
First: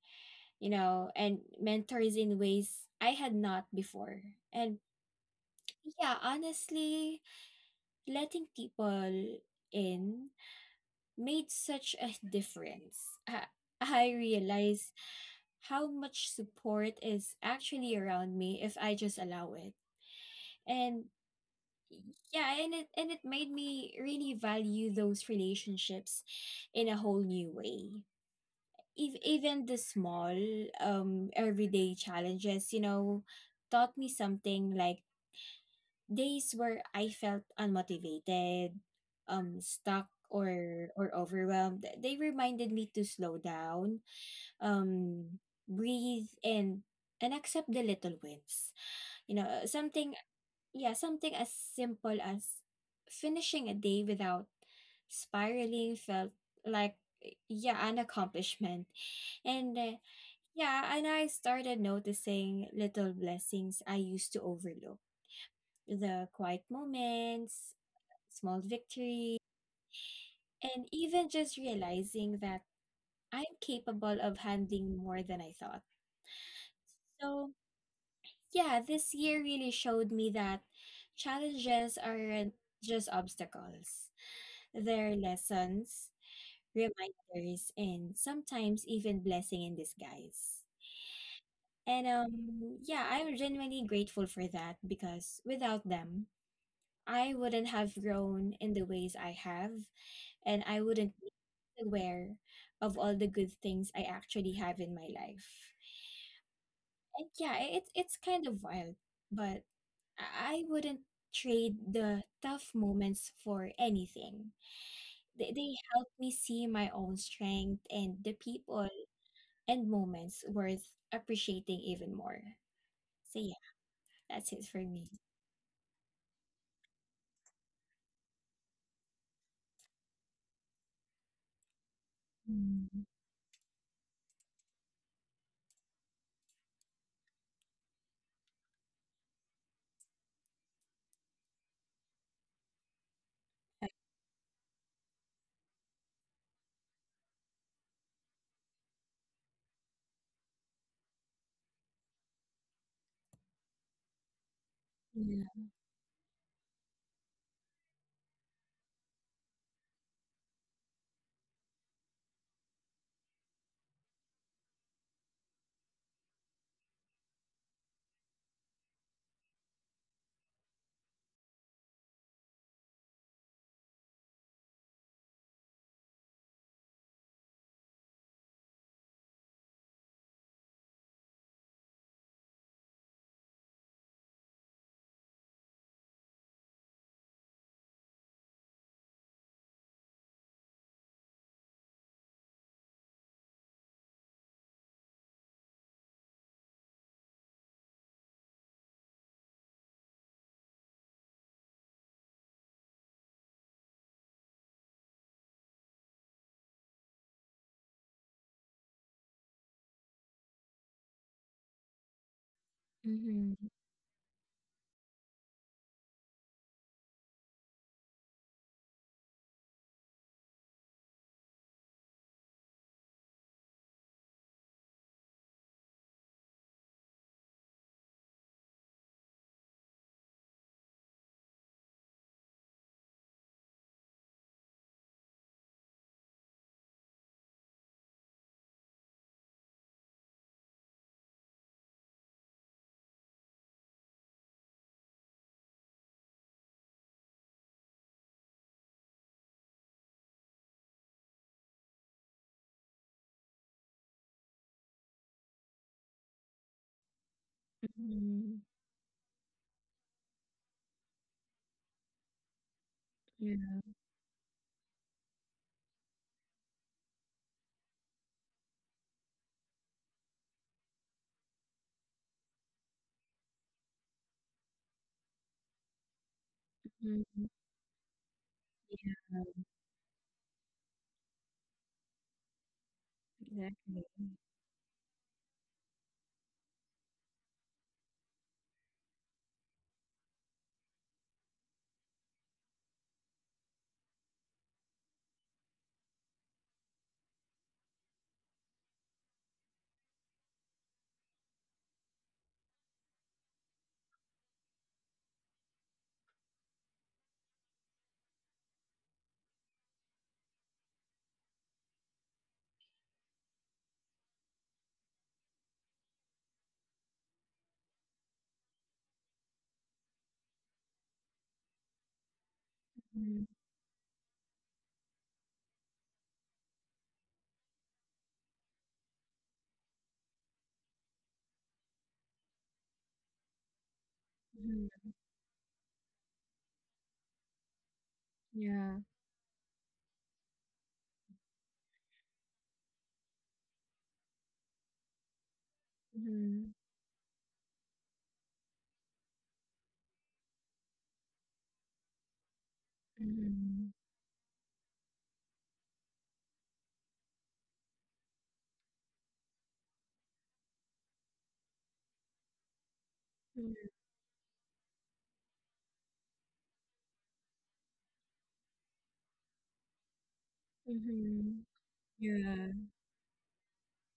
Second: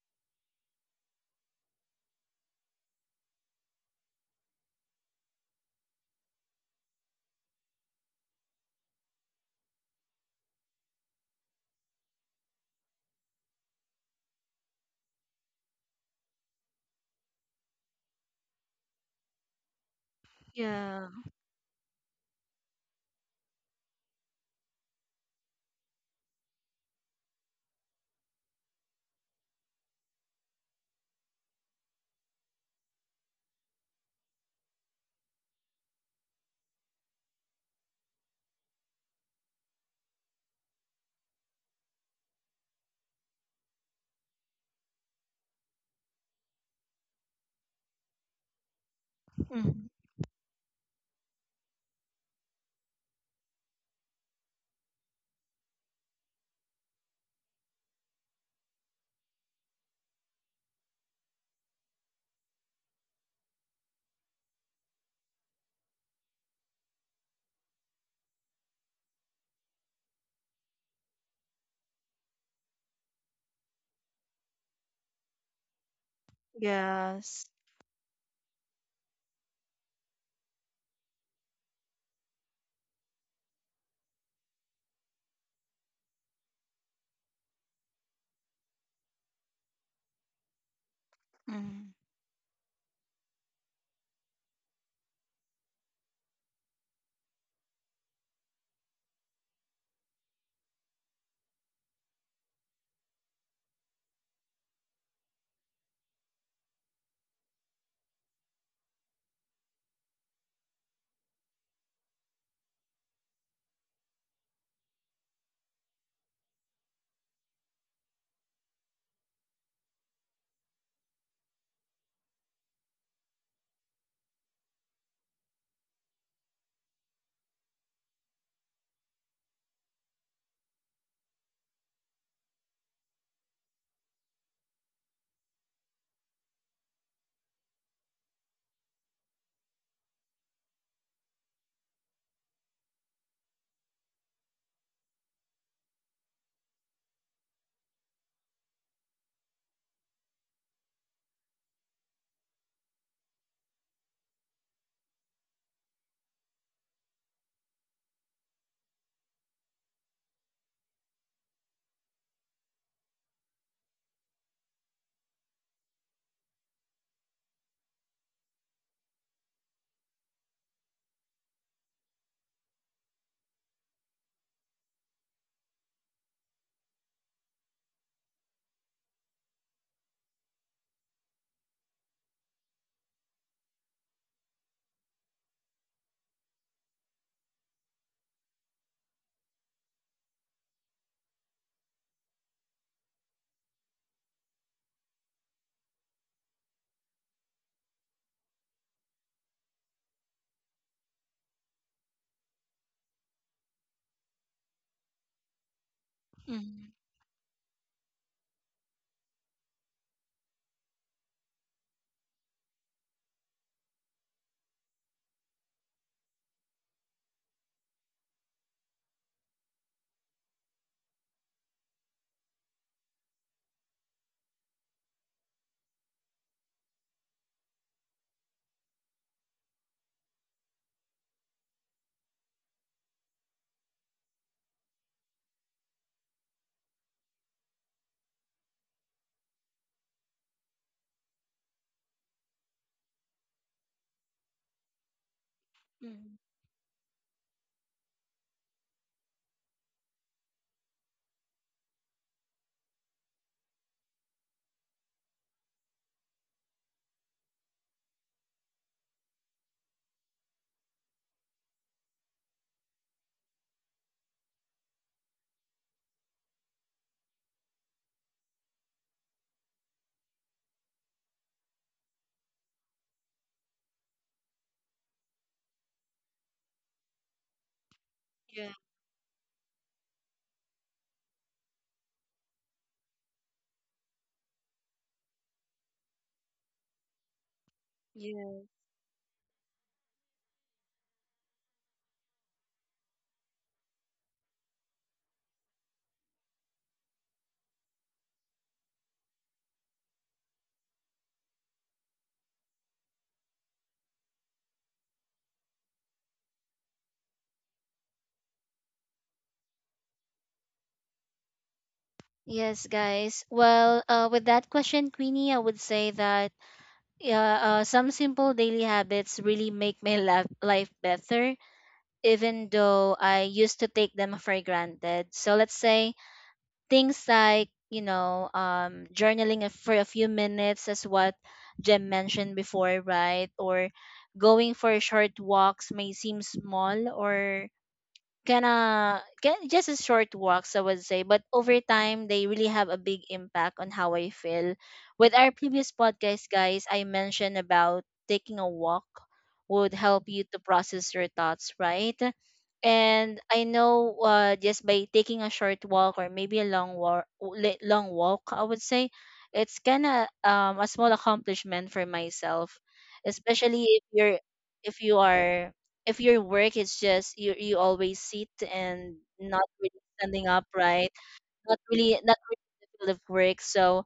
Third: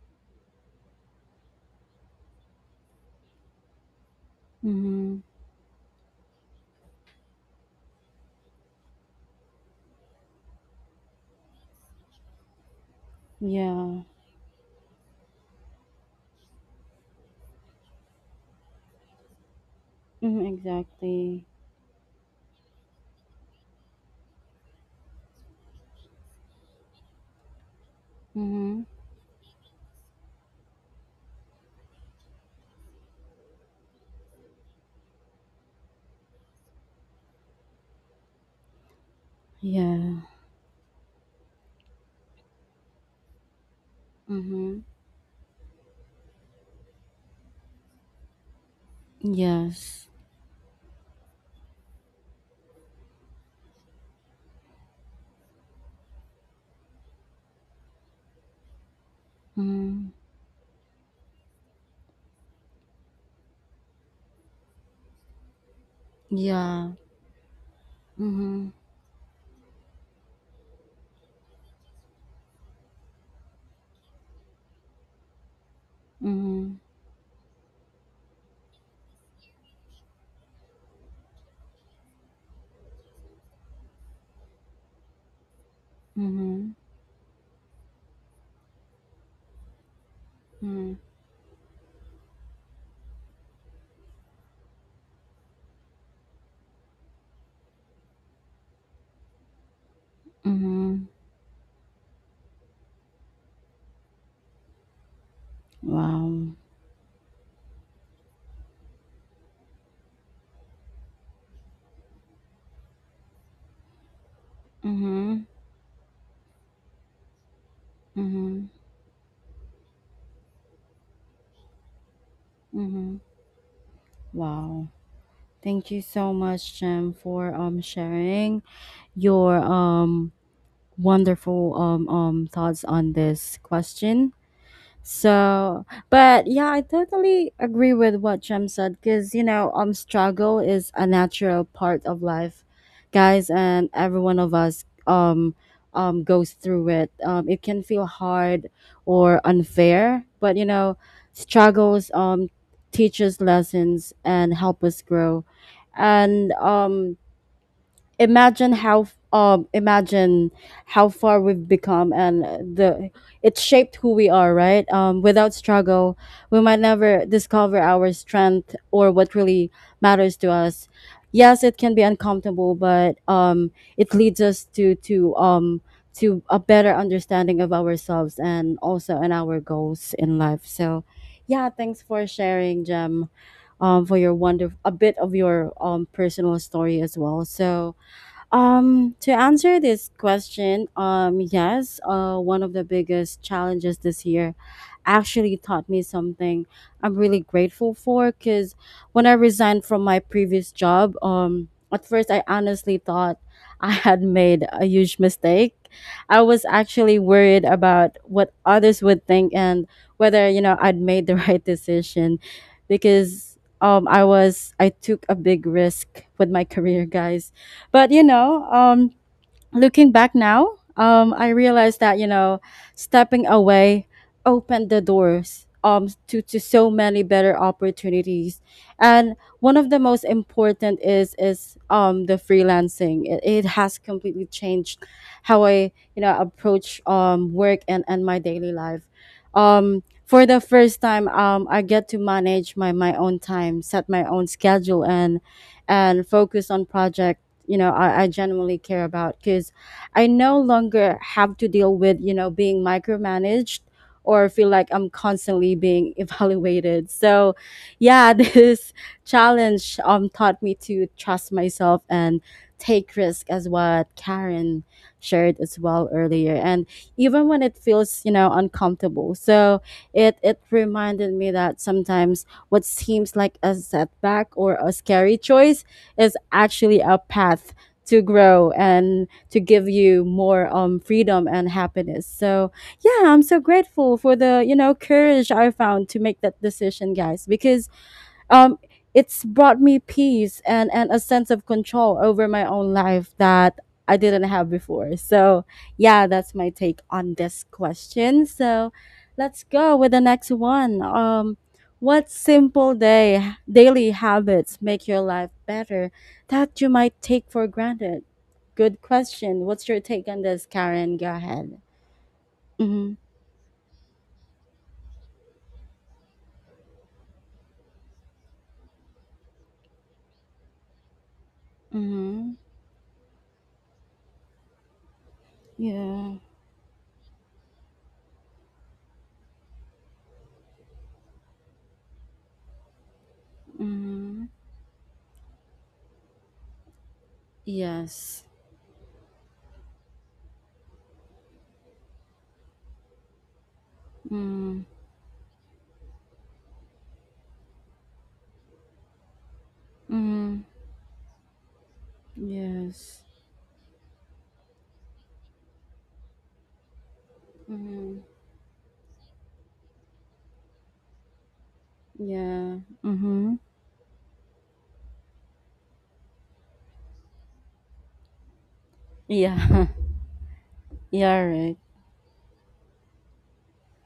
Speaker 3: you know, and mentors in ways I had not before. And
Speaker 1: mhm,
Speaker 3: yeah, honestly, letting people in made such a difference.
Speaker 1: yeah,
Speaker 3: I realized how much support is actually around me if I just allow it.
Speaker 1: mhm,
Speaker 3: And
Speaker 2: Yeah.
Speaker 1: exactly,
Speaker 3: yeah, and it made me really value those relationships in a whole new way.
Speaker 1: mhm,
Speaker 3: Even the small everyday challenges, you know, taught me something. Like days where I felt unmotivated, stuck
Speaker 1: yeah,
Speaker 3: or overwhelmed. They reminded me to slow down,
Speaker 1: mhm,
Speaker 3: um breathe in, and accept the little wins. you know uh,
Speaker 2: Mm.
Speaker 1: yes,
Speaker 3: something yeah, something as simple as finishing a day without spiraling felt like, yeah, an accomplishment. And
Speaker 1: mhm,
Speaker 3: yeah, and I started noticing little blessings I used to overlook, the quiet
Speaker 1: yeah,
Speaker 3: moments, small
Speaker 1: mhm,
Speaker 3: victories, and even just realizing that I'm capable of handling more than I thought.
Speaker 1: mhm,
Speaker 2: Yes.
Speaker 3: So yeah, this year really showed me that challenges aren't just obstacles. They're lessons,
Speaker 1: mhm,
Speaker 3: reminders, and sometimes even blessing in disguise.
Speaker 1: mhm,
Speaker 2: Mm.
Speaker 3: And yeah, I'm genuinely grateful for that, because without them, I wouldn't have grown in the ways I have, and I wouldn't
Speaker 1: mhm,
Speaker 3: be aware of all the good things I actually have in my life.
Speaker 1: wow,
Speaker 3: And yeah, it's kind of wild, but I wouldn't trade the tough moments for anything. They
Speaker 1: mhm,
Speaker 3: they help me see my own strength and the
Speaker 1: mhm,
Speaker 3: people and moments worth appreciating even more.
Speaker 1: mhm,
Speaker 3: So yeah, that's it for
Speaker 1: wow.
Speaker 3: me.
Speaker 1: Thank you so much, Jem, for sharing your wonderful thoughts
Speaker 3: Mm,
Speaker 1: on this question. So, but yeah, I totally agree with what Jem said, because struggle is a natural part of life, guys, and every one of us goes through it. It can feel hard or unfair, but, struggles teach us lessons and help us
Speaker 3: yeah.
Speaker 1: grow, and imagine how imagine how far we've become, and the it shaped who we are, right? Without struggle, we might never discover our strength or what really matters to us. Yes, it can be uncomfortable, but it leads us to a better understanding of ourselves and also and our goals in life. So yeah, thanks for sharing, Jem, for your wonder a bit of your personal story as well. So, to answer this question, yes, one of the biggest challenges this year actually taught me something I'm really grateful for, because when I resigned from my previous job, at first I honestly thought I had made a huge mistake. I was
Speaker 2: Mhm.
Speaker 1: actually worried about what others would think, and whether, I'd made the right decision, because
Speaker 3: Mm-hmm.
Speaker 1: I took a big risk with my career, guys. But, looking back now, I realized that, stepping away opened the doors to so many better opportunities, and one of the most important is the freelancing. It has completely changed how I, approach work and my daily life. For the first time, I get to manage my own time, set my own schedule, and
Speaker 2: Mhm.
Speaker 1: focus on projects, I genuinely care about, because I no longer have to deal with, being micromanaged, or feel like I'm constantly being evaluated. So yeah, this challenge taught me to trust myself and take risk, as what Karen shared as well earlier, and even when it feels, uncomfortable. So it reminded me that sometimes what seems like a setback or a scary choice is actually a
Speaker 3: Mm-hmm.
Speaker 1: path to grow,
Speaker 2: Yeah.
Speaker 1: and to give you more freedom and happiness. So yeah, I'm so
Speaker 3: Exactly.
Speaker 1: grateful for the, courage I found to make that decision, guys, because
Speaker 2: Yeah.
Speaker 1: um it's brought me peace and a sense of control over my own life that I didn't have before. So, yeah, that's my take on this question. So, let's go with the next one. What simple day daily habits make your life better that you might take for granted? Good question. What's your take on this, Karen? Go ahead.
Speaker 2: Yes,
Speaker 1: Mhm.
Speaker 2: guys. Well, with that question, Queenie, I would say that yeah, some simple daily habits really make my life better,
Speaker 1: Mhm.
Speaker 2: even though
Speaker 3: Mm-hmm.
Speaker 2: I used to take them for granted. So let's say
Speaker 1: Yeah.
Speaker 2: things like, you know, journaling for a few minutes, as what Jem mentioned before, right? Or
Speaker 1: Mhm.
Speaker 2: going
Speaker 3: Mm-hmm.
Speaker 2: for short walks may seem small, or
Speaker 1: Yes.
Speaker 3: Yeah.
Speaker 2: gonna get just a short walks, I would say, but over time they really have a big impact on how I feel.
Speaker 1: Mhm.
Speaker 2: With our previous podcast,
Speaker 3: Mm-hmm.
Speaker 2: guys, I mentioned about taking a walk would help you to process your thoughts, right?
Speaker 1: Yes.
Speaker 2: And I
Speaker 3: Mm-hmm.
Speaker 2: know just by taking a short walk or maybe a long walk, long
Speaker 1: Mm-hmm.
Speaker 2: walk, I would say, it's kind of a small accomplishment for
Speaker 1: Yeah.
Speaker 2: myself,
Speaker 1: Mm-hmm.
Speaker 2: especially if you're if you Yeah. are, if your work is just you always sit and not
Speaker 1: Yeah.
Speaker 2: really standing up, right?
Speaker 1: yeah,
Speaker 3: Mm-hmm.
Speaker 1: right.
Speaker 2: Not really,
Speaker 3: Yeah.
Speaker 2: in the field of work, so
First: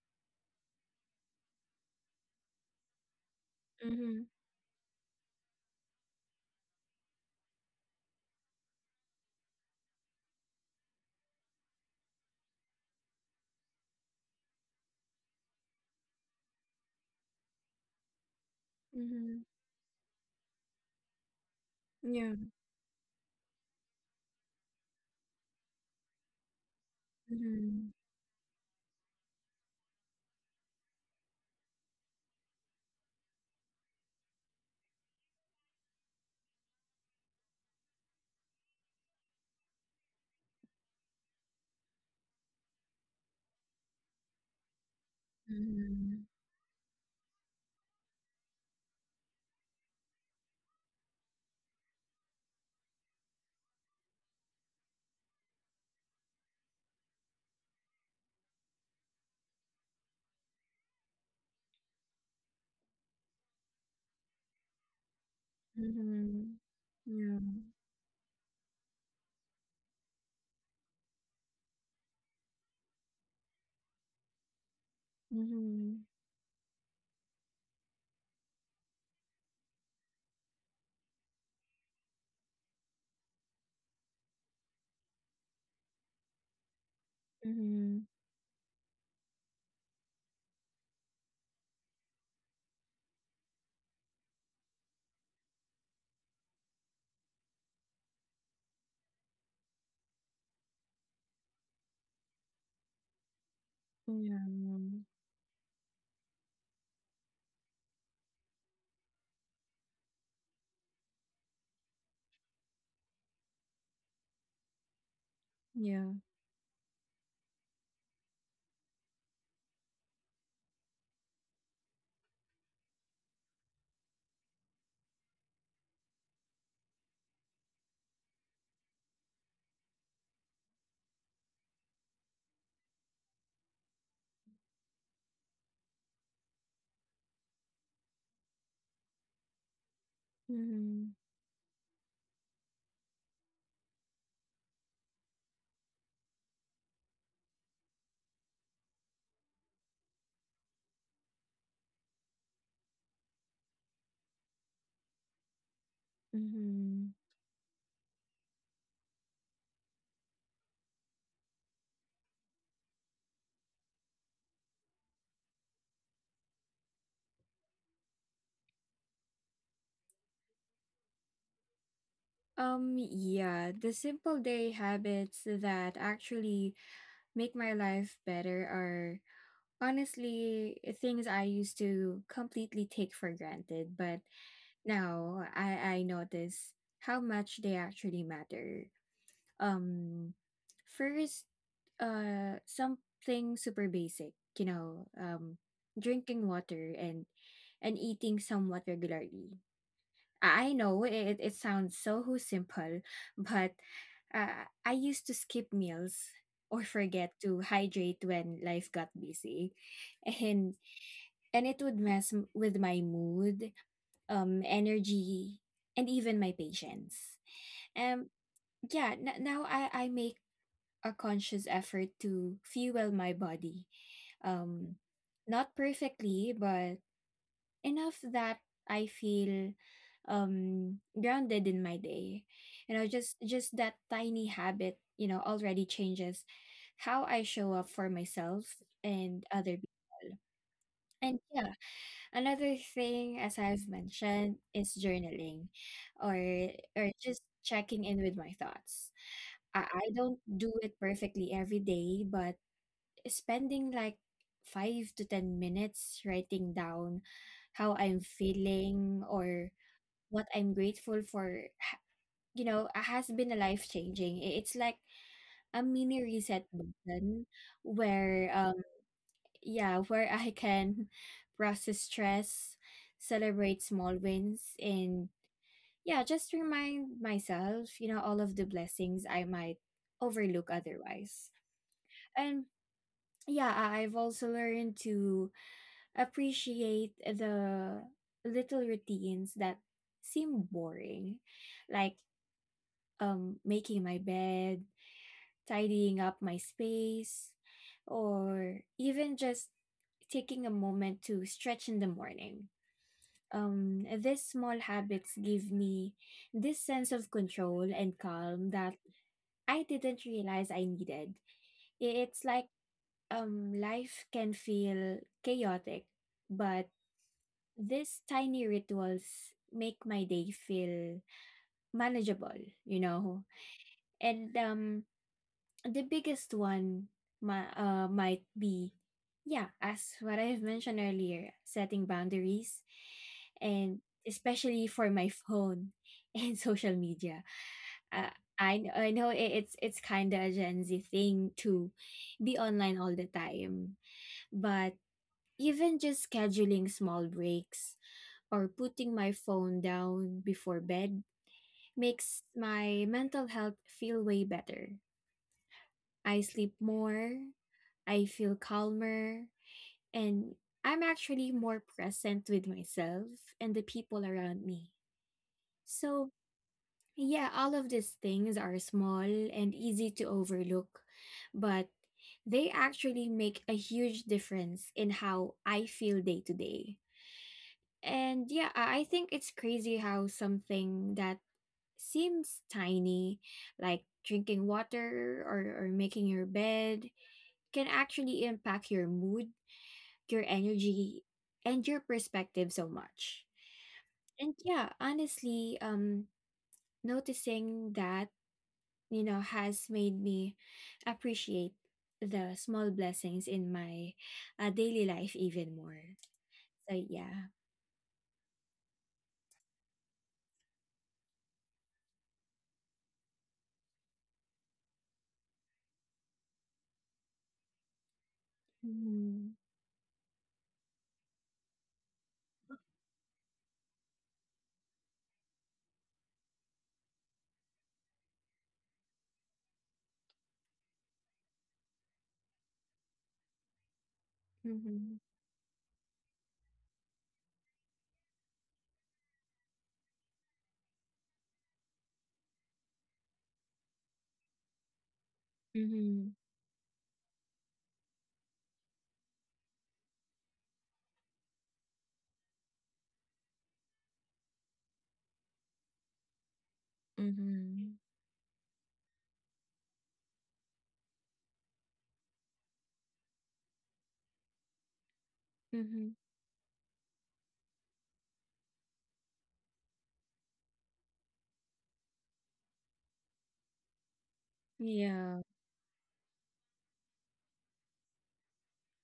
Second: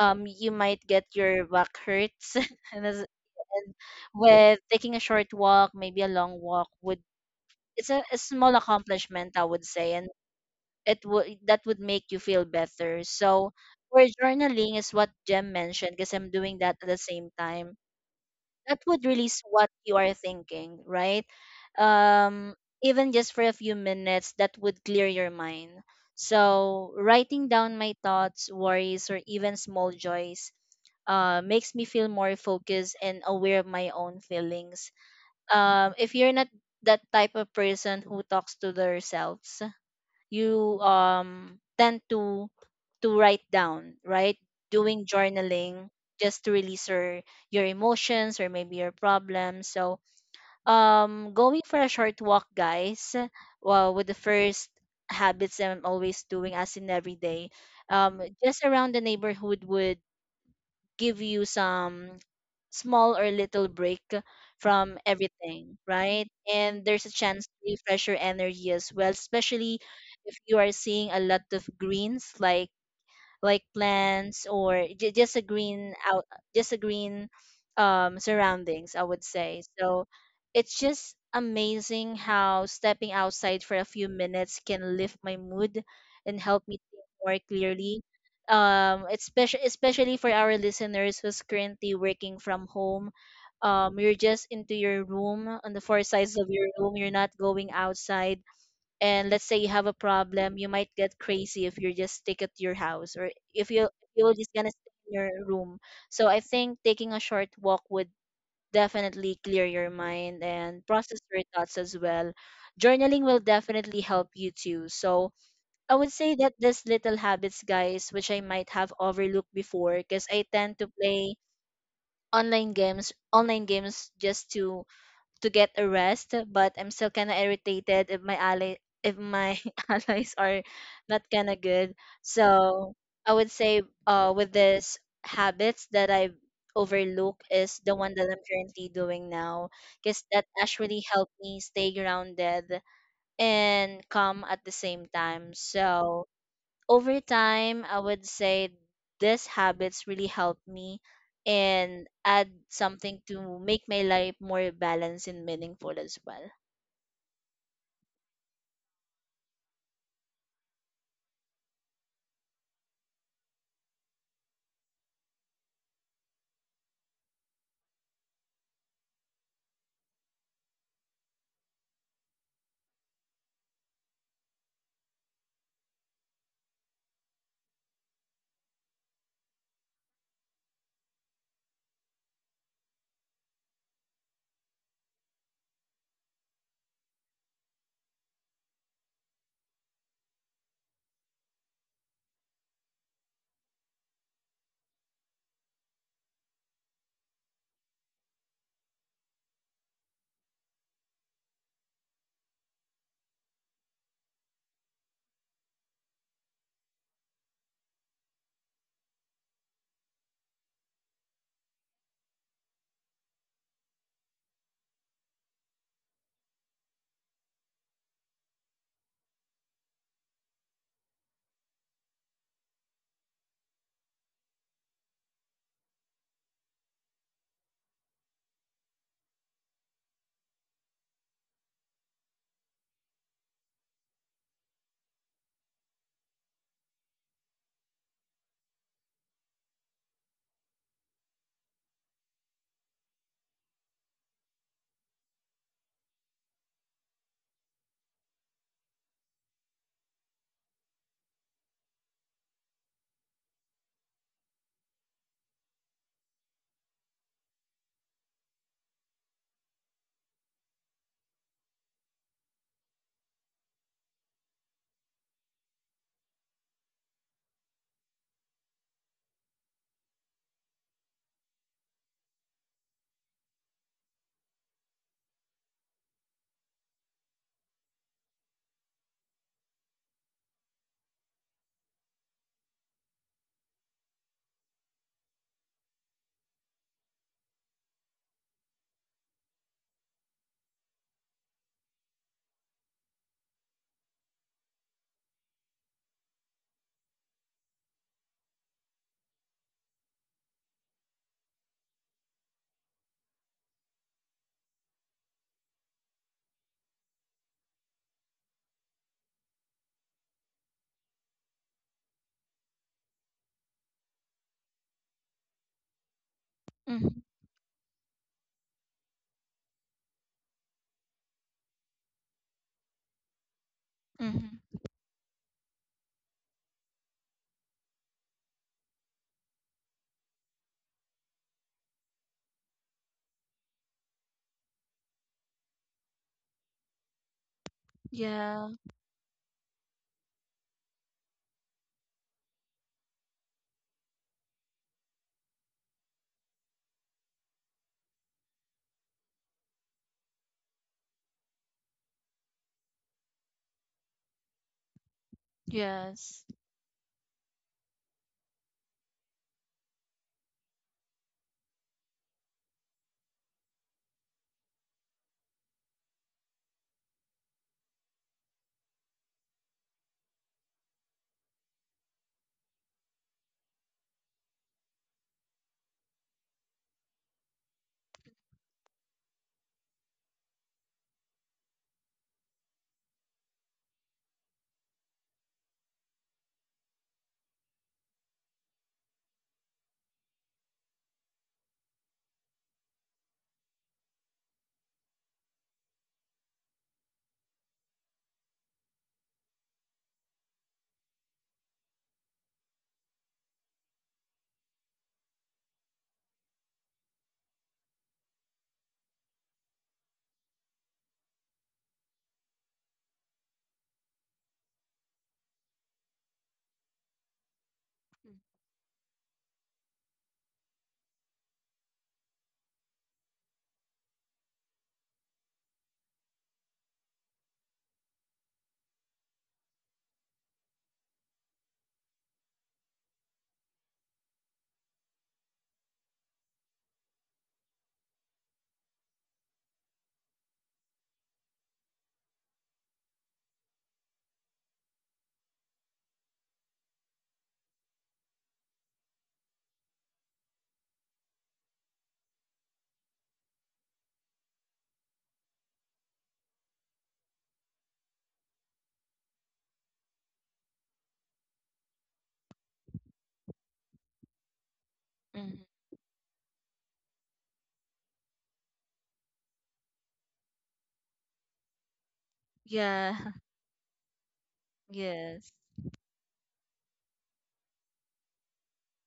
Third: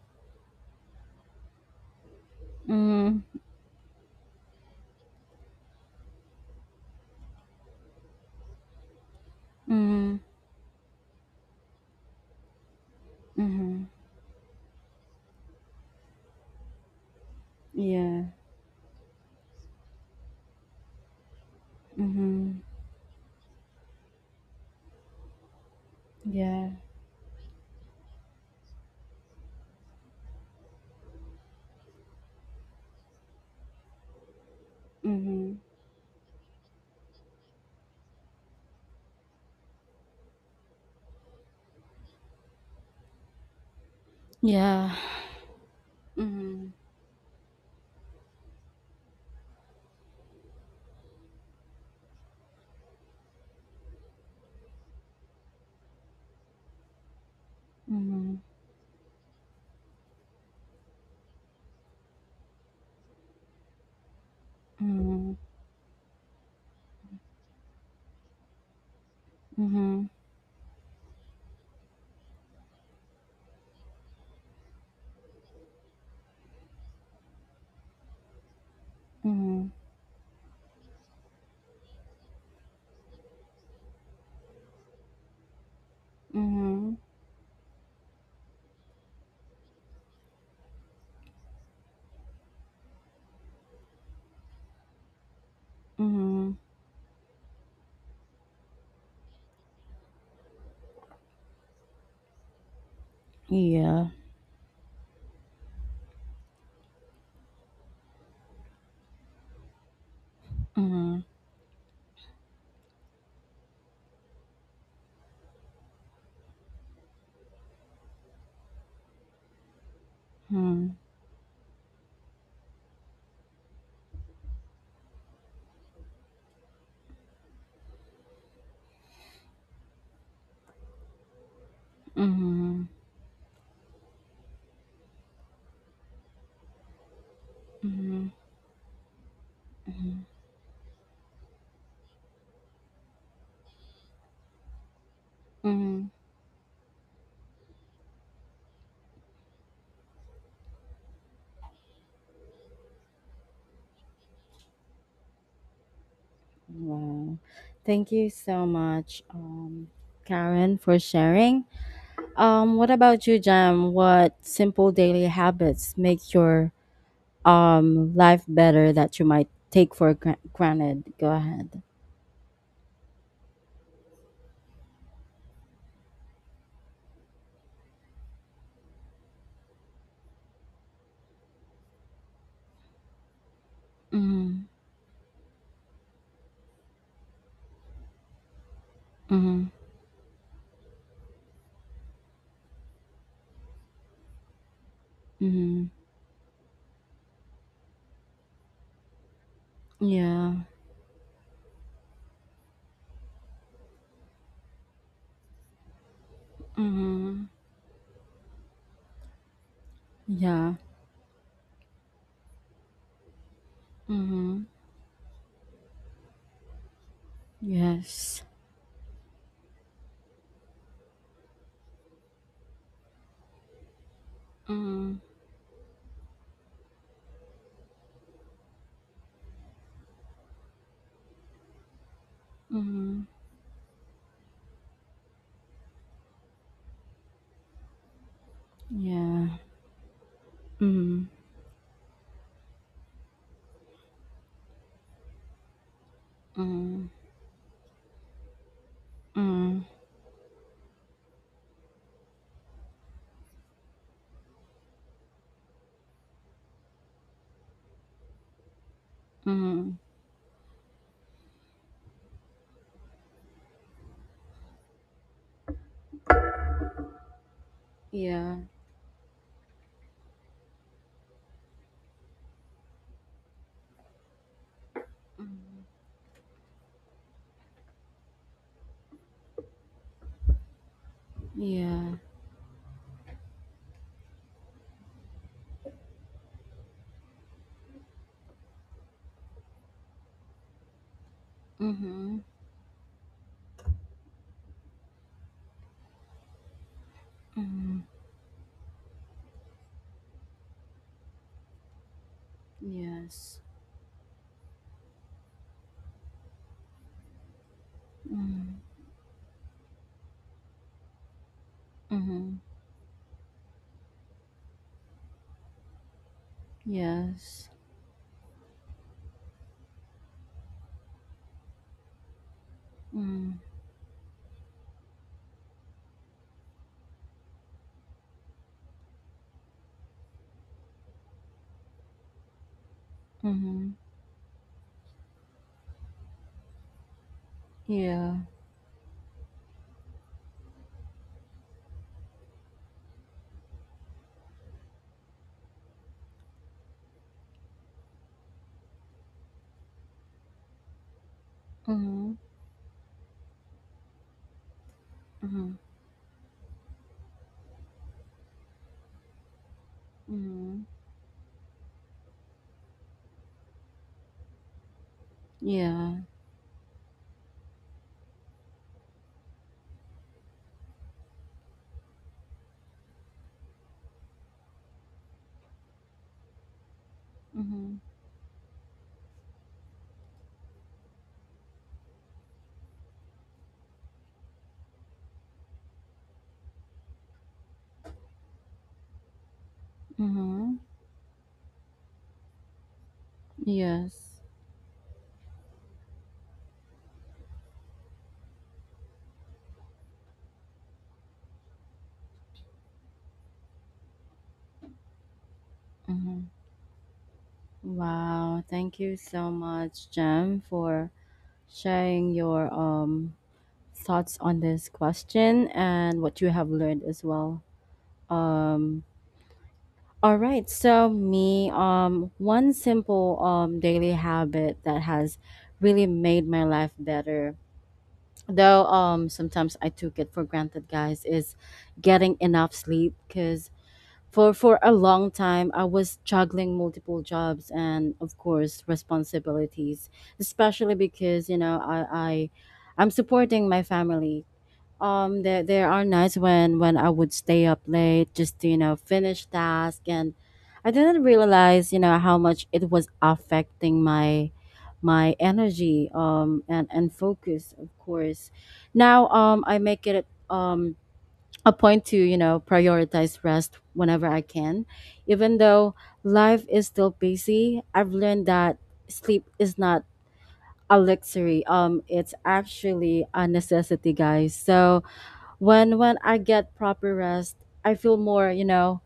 Speaker 2: you might get your back hurts and, as-
Speaker 1: Mm-hmm.
Speaker 2: and
Speaker 3: Mm-hmm.
Speaker 2: with taking a short walk, maybe a long walk would, it's a small accomplishment, I would say, and
Speaker 1: Mm-hmm.
Speaker 2: it would, that would make you feel better. So
Speaker 1: Mm-hmm.
Speaker 2: for journaling is what Jem mentioned, because I'm doing that at the same time,
Speaker 1: Yeah.
Speaker 2: that would release
Speaker 3: Mm-hmm.
Speaker 2: what you are thinking, right?
Speaker 3: Yeah.
Speaker 1: Mm-hmm.
Speaker 2: Um, even just for a few minutes, that would clear your mind.
Speaker 1: Yeah.
Speaker 2: So, writing down
Speaker 3: Mm-hmm.
Speaker 2: my thoughts, worries, or even small joys makes me feel more focused and aware of my own feelings.
Speaker 1: Mm-hmm.
Speaker 2: If you're not that type of person who talks to themselves, you tend to write down, right?
Speaker 1: Yeah.
Speaker 2: Doing journaling
Speaker 3: Mm-hmm.
Speaker 2: just to
Speaker 1: Mm-hmm.
Speaker 2: release your emotions or maybe your problems. So, going for a short walk, guys, well, with the first habits I'm always doing as in every day,
Speaker 1: Mm-hmm.
Speaker 2: just around the neighborhood would give you some small or little break from
Speaker 1: Mm-hmm.
Speaker 2: everything, right?
Speaker 3: Mhm.
Speaker 2: And there's a
Speaker 3: Yeah.
Speaker 2: chance to refresh your energy as well, especially
Speaker 1: Mm-hmm.
Speaker 2: if you are seeing a lot of greens, like plants, or just a green
Speaker 3: Mhm.
Speaker 2: out, just a green surroundings, I would say.
Speaker 1: Mm-hmm.
Speaker 2: So it's just amazing how stepping outside for a few minutes can lift my mood and help me
Speaker 1: Mm-hmm.
Speaker 2: think more
Speaker 3: Mhm.
Speaker 2: clearly. Um, especially for our listeners who's currently working from home, um, you're just into your room, on the four sides of
Speaker 1: Mm-hmm.
Speaker 2: your room, you're not going outside, and let's say you have a problem, you might get crazy if you're just stick at your house, or if you
Speaker 1: Yeah.
Speaker 2: you're just gonna stay
Speaker 3: Yeah.
Speaker 2: in your room. So I think taking a short walk would definitely clear your mind and process
Speaker 1: Mm-hmm.
Speaker 2: your thoughts as well. Journaling will definitely help you too. So I
Speaker 3: Yeah.
Speaker 2: would say that these little habits, guys, which I might have overlooked before, because I tend to
Speaker 1: Mm-hmm.
Speaker 2: play online games, online games, just to get a rest, but I'm still kind of irritated if my ally, if my allies are not kind of good.
Speaker 1: Mm-hmm.
Speaker 2: So I would say with this habits that I overlook is the one that I'm currently doing now, because
Speaker 1: Mm-hmm.
Speaker 2: that actually
Speaker 3: Mhm.
Speaker 2: helped me stay grounded and calm at the same time.
Speaker 1: Mm-hmm.
Speaker 2: So over time, I would say these habits really help me and add something to make my life more balanced and meaningful as well.
Speaker 3: Mhm.
Speaker 1: Wow. Thank you so much, Karen, for sharing. What about you, Jam? What simple daily habits make your life better that you might take for granted? Go ahead.
Speaker 3: Yeah, the simple day habits that actually make my life better are honestly things I used to completely take for granted, but
Speaker 1: Mm-hmm.
Speaker 3: now I notice how much they actually matter.
Speaker 1: Mm-hmm.
Speaker 3: Um, first, something super basic, you know,
Speaker 1: Mm-hmm.
Speaker 3: drinking water and eating somewhat regularly. I
Speaker 1: Yeah.
Speaker 3: I know it sounds so simple, but I used to skip meals or forget
Speaker 1: Mm-hmm.
Speaker 3: to hydrate when life got busy,
Speaker 1: Yeah.
Speaker 3: and it would mess with my mood,
Speaker 1: Mm-hmm.
Speaker 3: energy, and even my patience. Um,
Speaker 1: Yes.
Speaker 3: yeah, now I make a conscious effort to fuel my body, um,
Speaker 1: Mm-hmm.
Speaker 3: not perfectly, but enough that I feel grounded in my day. You know,
Speaker 1: Mm-hmm.
Speaker 3: just that tiny habit, you know, already changes how I show up for myself and
Speaker 1: Yeah.
Speaker 3: other people.
Speaker 1: Mm-hmm.
Speaker 3: And yeah, another thing, as I've mentioned, is journaling, or
Speaker 1: Mm-hmm.
Speaker 3: just checking in with my thoughts. I,
Speaker 1: Mm-hmm.
Speaker 3: I don't do it perfectly every day, but spending like five to 10 minutes writing down how I'm feeling or
Speaker 1: Mm-hmm.
Speaker 3: what I'm grateful for, you know, has been a life changing. It's like a mini reset button where,
Speaker 1: Yeah.
Speaker 3: yeah, where I can process stress, celebrate small wins, and
Speaker 1: Mm-hmm.
Speaker 3: yeah, just remind myself, you know, all of the blessings I might overlook otherwise.
Speaker 1: Yeah.
Speaker 3: And yeah, I've also learned to appreciate the little routines that seem boring, like
Speaker 1: Mm-hmm.
Speaker 3: making my bed, tidying up my space,
Speaker 1: Mm-hmm.
Speaker 3: or even just taking a moment to stretch in the morning.
Speaker 1: Yes.
Speaker 3: These small habits give me this sense of control and calm
Speaker 1: Mm-hmm.
Speaker 3: that I didn't realize I needed. It's
Speaker 1: Mm-hmm.
Speaker 3: like, life can feel chaotic, but
Speaker 2: Mm-hmm.
Speaker 1: Yes.
Speaker 3: these tiny rituals make my day feel manageable, you know.
Speaker 1: Mm-hmm.
Speaker 2: Mm-hmm.
Speaker 3: And the biggest one, might be, yeah, as what I've mentioned earlier, setting boundaries,
Speaker 1: Mhm.
Speaker 3: and especially for my phone and social media.
Speaker 1: Yeah.
Speaker 3: Uh,
Speaker 2: Yeah.
Speaker 3: I know it's kind of a Gen Z thing to be online all the time, but even just scheduling small breaks or putting my phone down before bed
Speaker 1: Mhm.
Speaker 3: makes my mental health feel way better.
Speaker 1: Mhm.
Speaker 2: Yes.
Speaker 3: I sleep more, I feel calmer, and
Speaker 1: Mhm.
Speaker 3: I'm actually more present with myself and the people around me.
Speaker 1: Yeah.
Speaker 3: So, yeah, all of these things are small and easy to overlook, but they actually make a huge difference in how I feel day to day.
Speaker 1: Mhm.
Speaker 3: And yeah, I think it's crazy how something that seems tiny, like drinking water, or making your bed, can actually impact your mood, your
Speaker 1: Mhm.
Speaker 3: energy, and your perspective so much.
Speaker 1: Yes.
Speaker 3: And yeah, honestly, noticing that, you know, has made me appreciate the small blessings in my daily life even more.
Speaker 1: Mhm.
Speaker 3: So yeah.
Speaker 1: Wow. Thank you so much, Jem, for sharing your thoughts on this question and what you have learned as well. Um.
Speaker 3: Mm-hmm.
Speaker 1: All right. So me. One simple daily habit that has really made my life better, though sometimes I took it for granted, guys, is getting enough sleep. Because for a
Speaker 3: Mm-hmm.
Speaker 1: long time I was juggling multiple jobs and, of course, responsibilities, especially because, I'm supporting my family. There are
Speaker 3: Mm-hmm.
Speaker 1: nights when I would stay up late just to, finish task, and I didn't realize, how much it was affecting my energy, and focus, of
Speaker 3: Mm-hmm.
Speaker 1: course. Now, I make it a point to, prioritize rest whenever I can, even
Speaker 2: Hmm.
Speaker 1: though
Speaker 3: Mm-hmm.
Speaker 1: life is still busy. I've learned that sleep is not a luxury. It's
Speaker 2: Yeah.
Speaker 1: actually a necessity, guys. So
Speaker 3: Yeah.
Speaker 2: Yes.
Speaker 1: when I get proper rest, I feel more,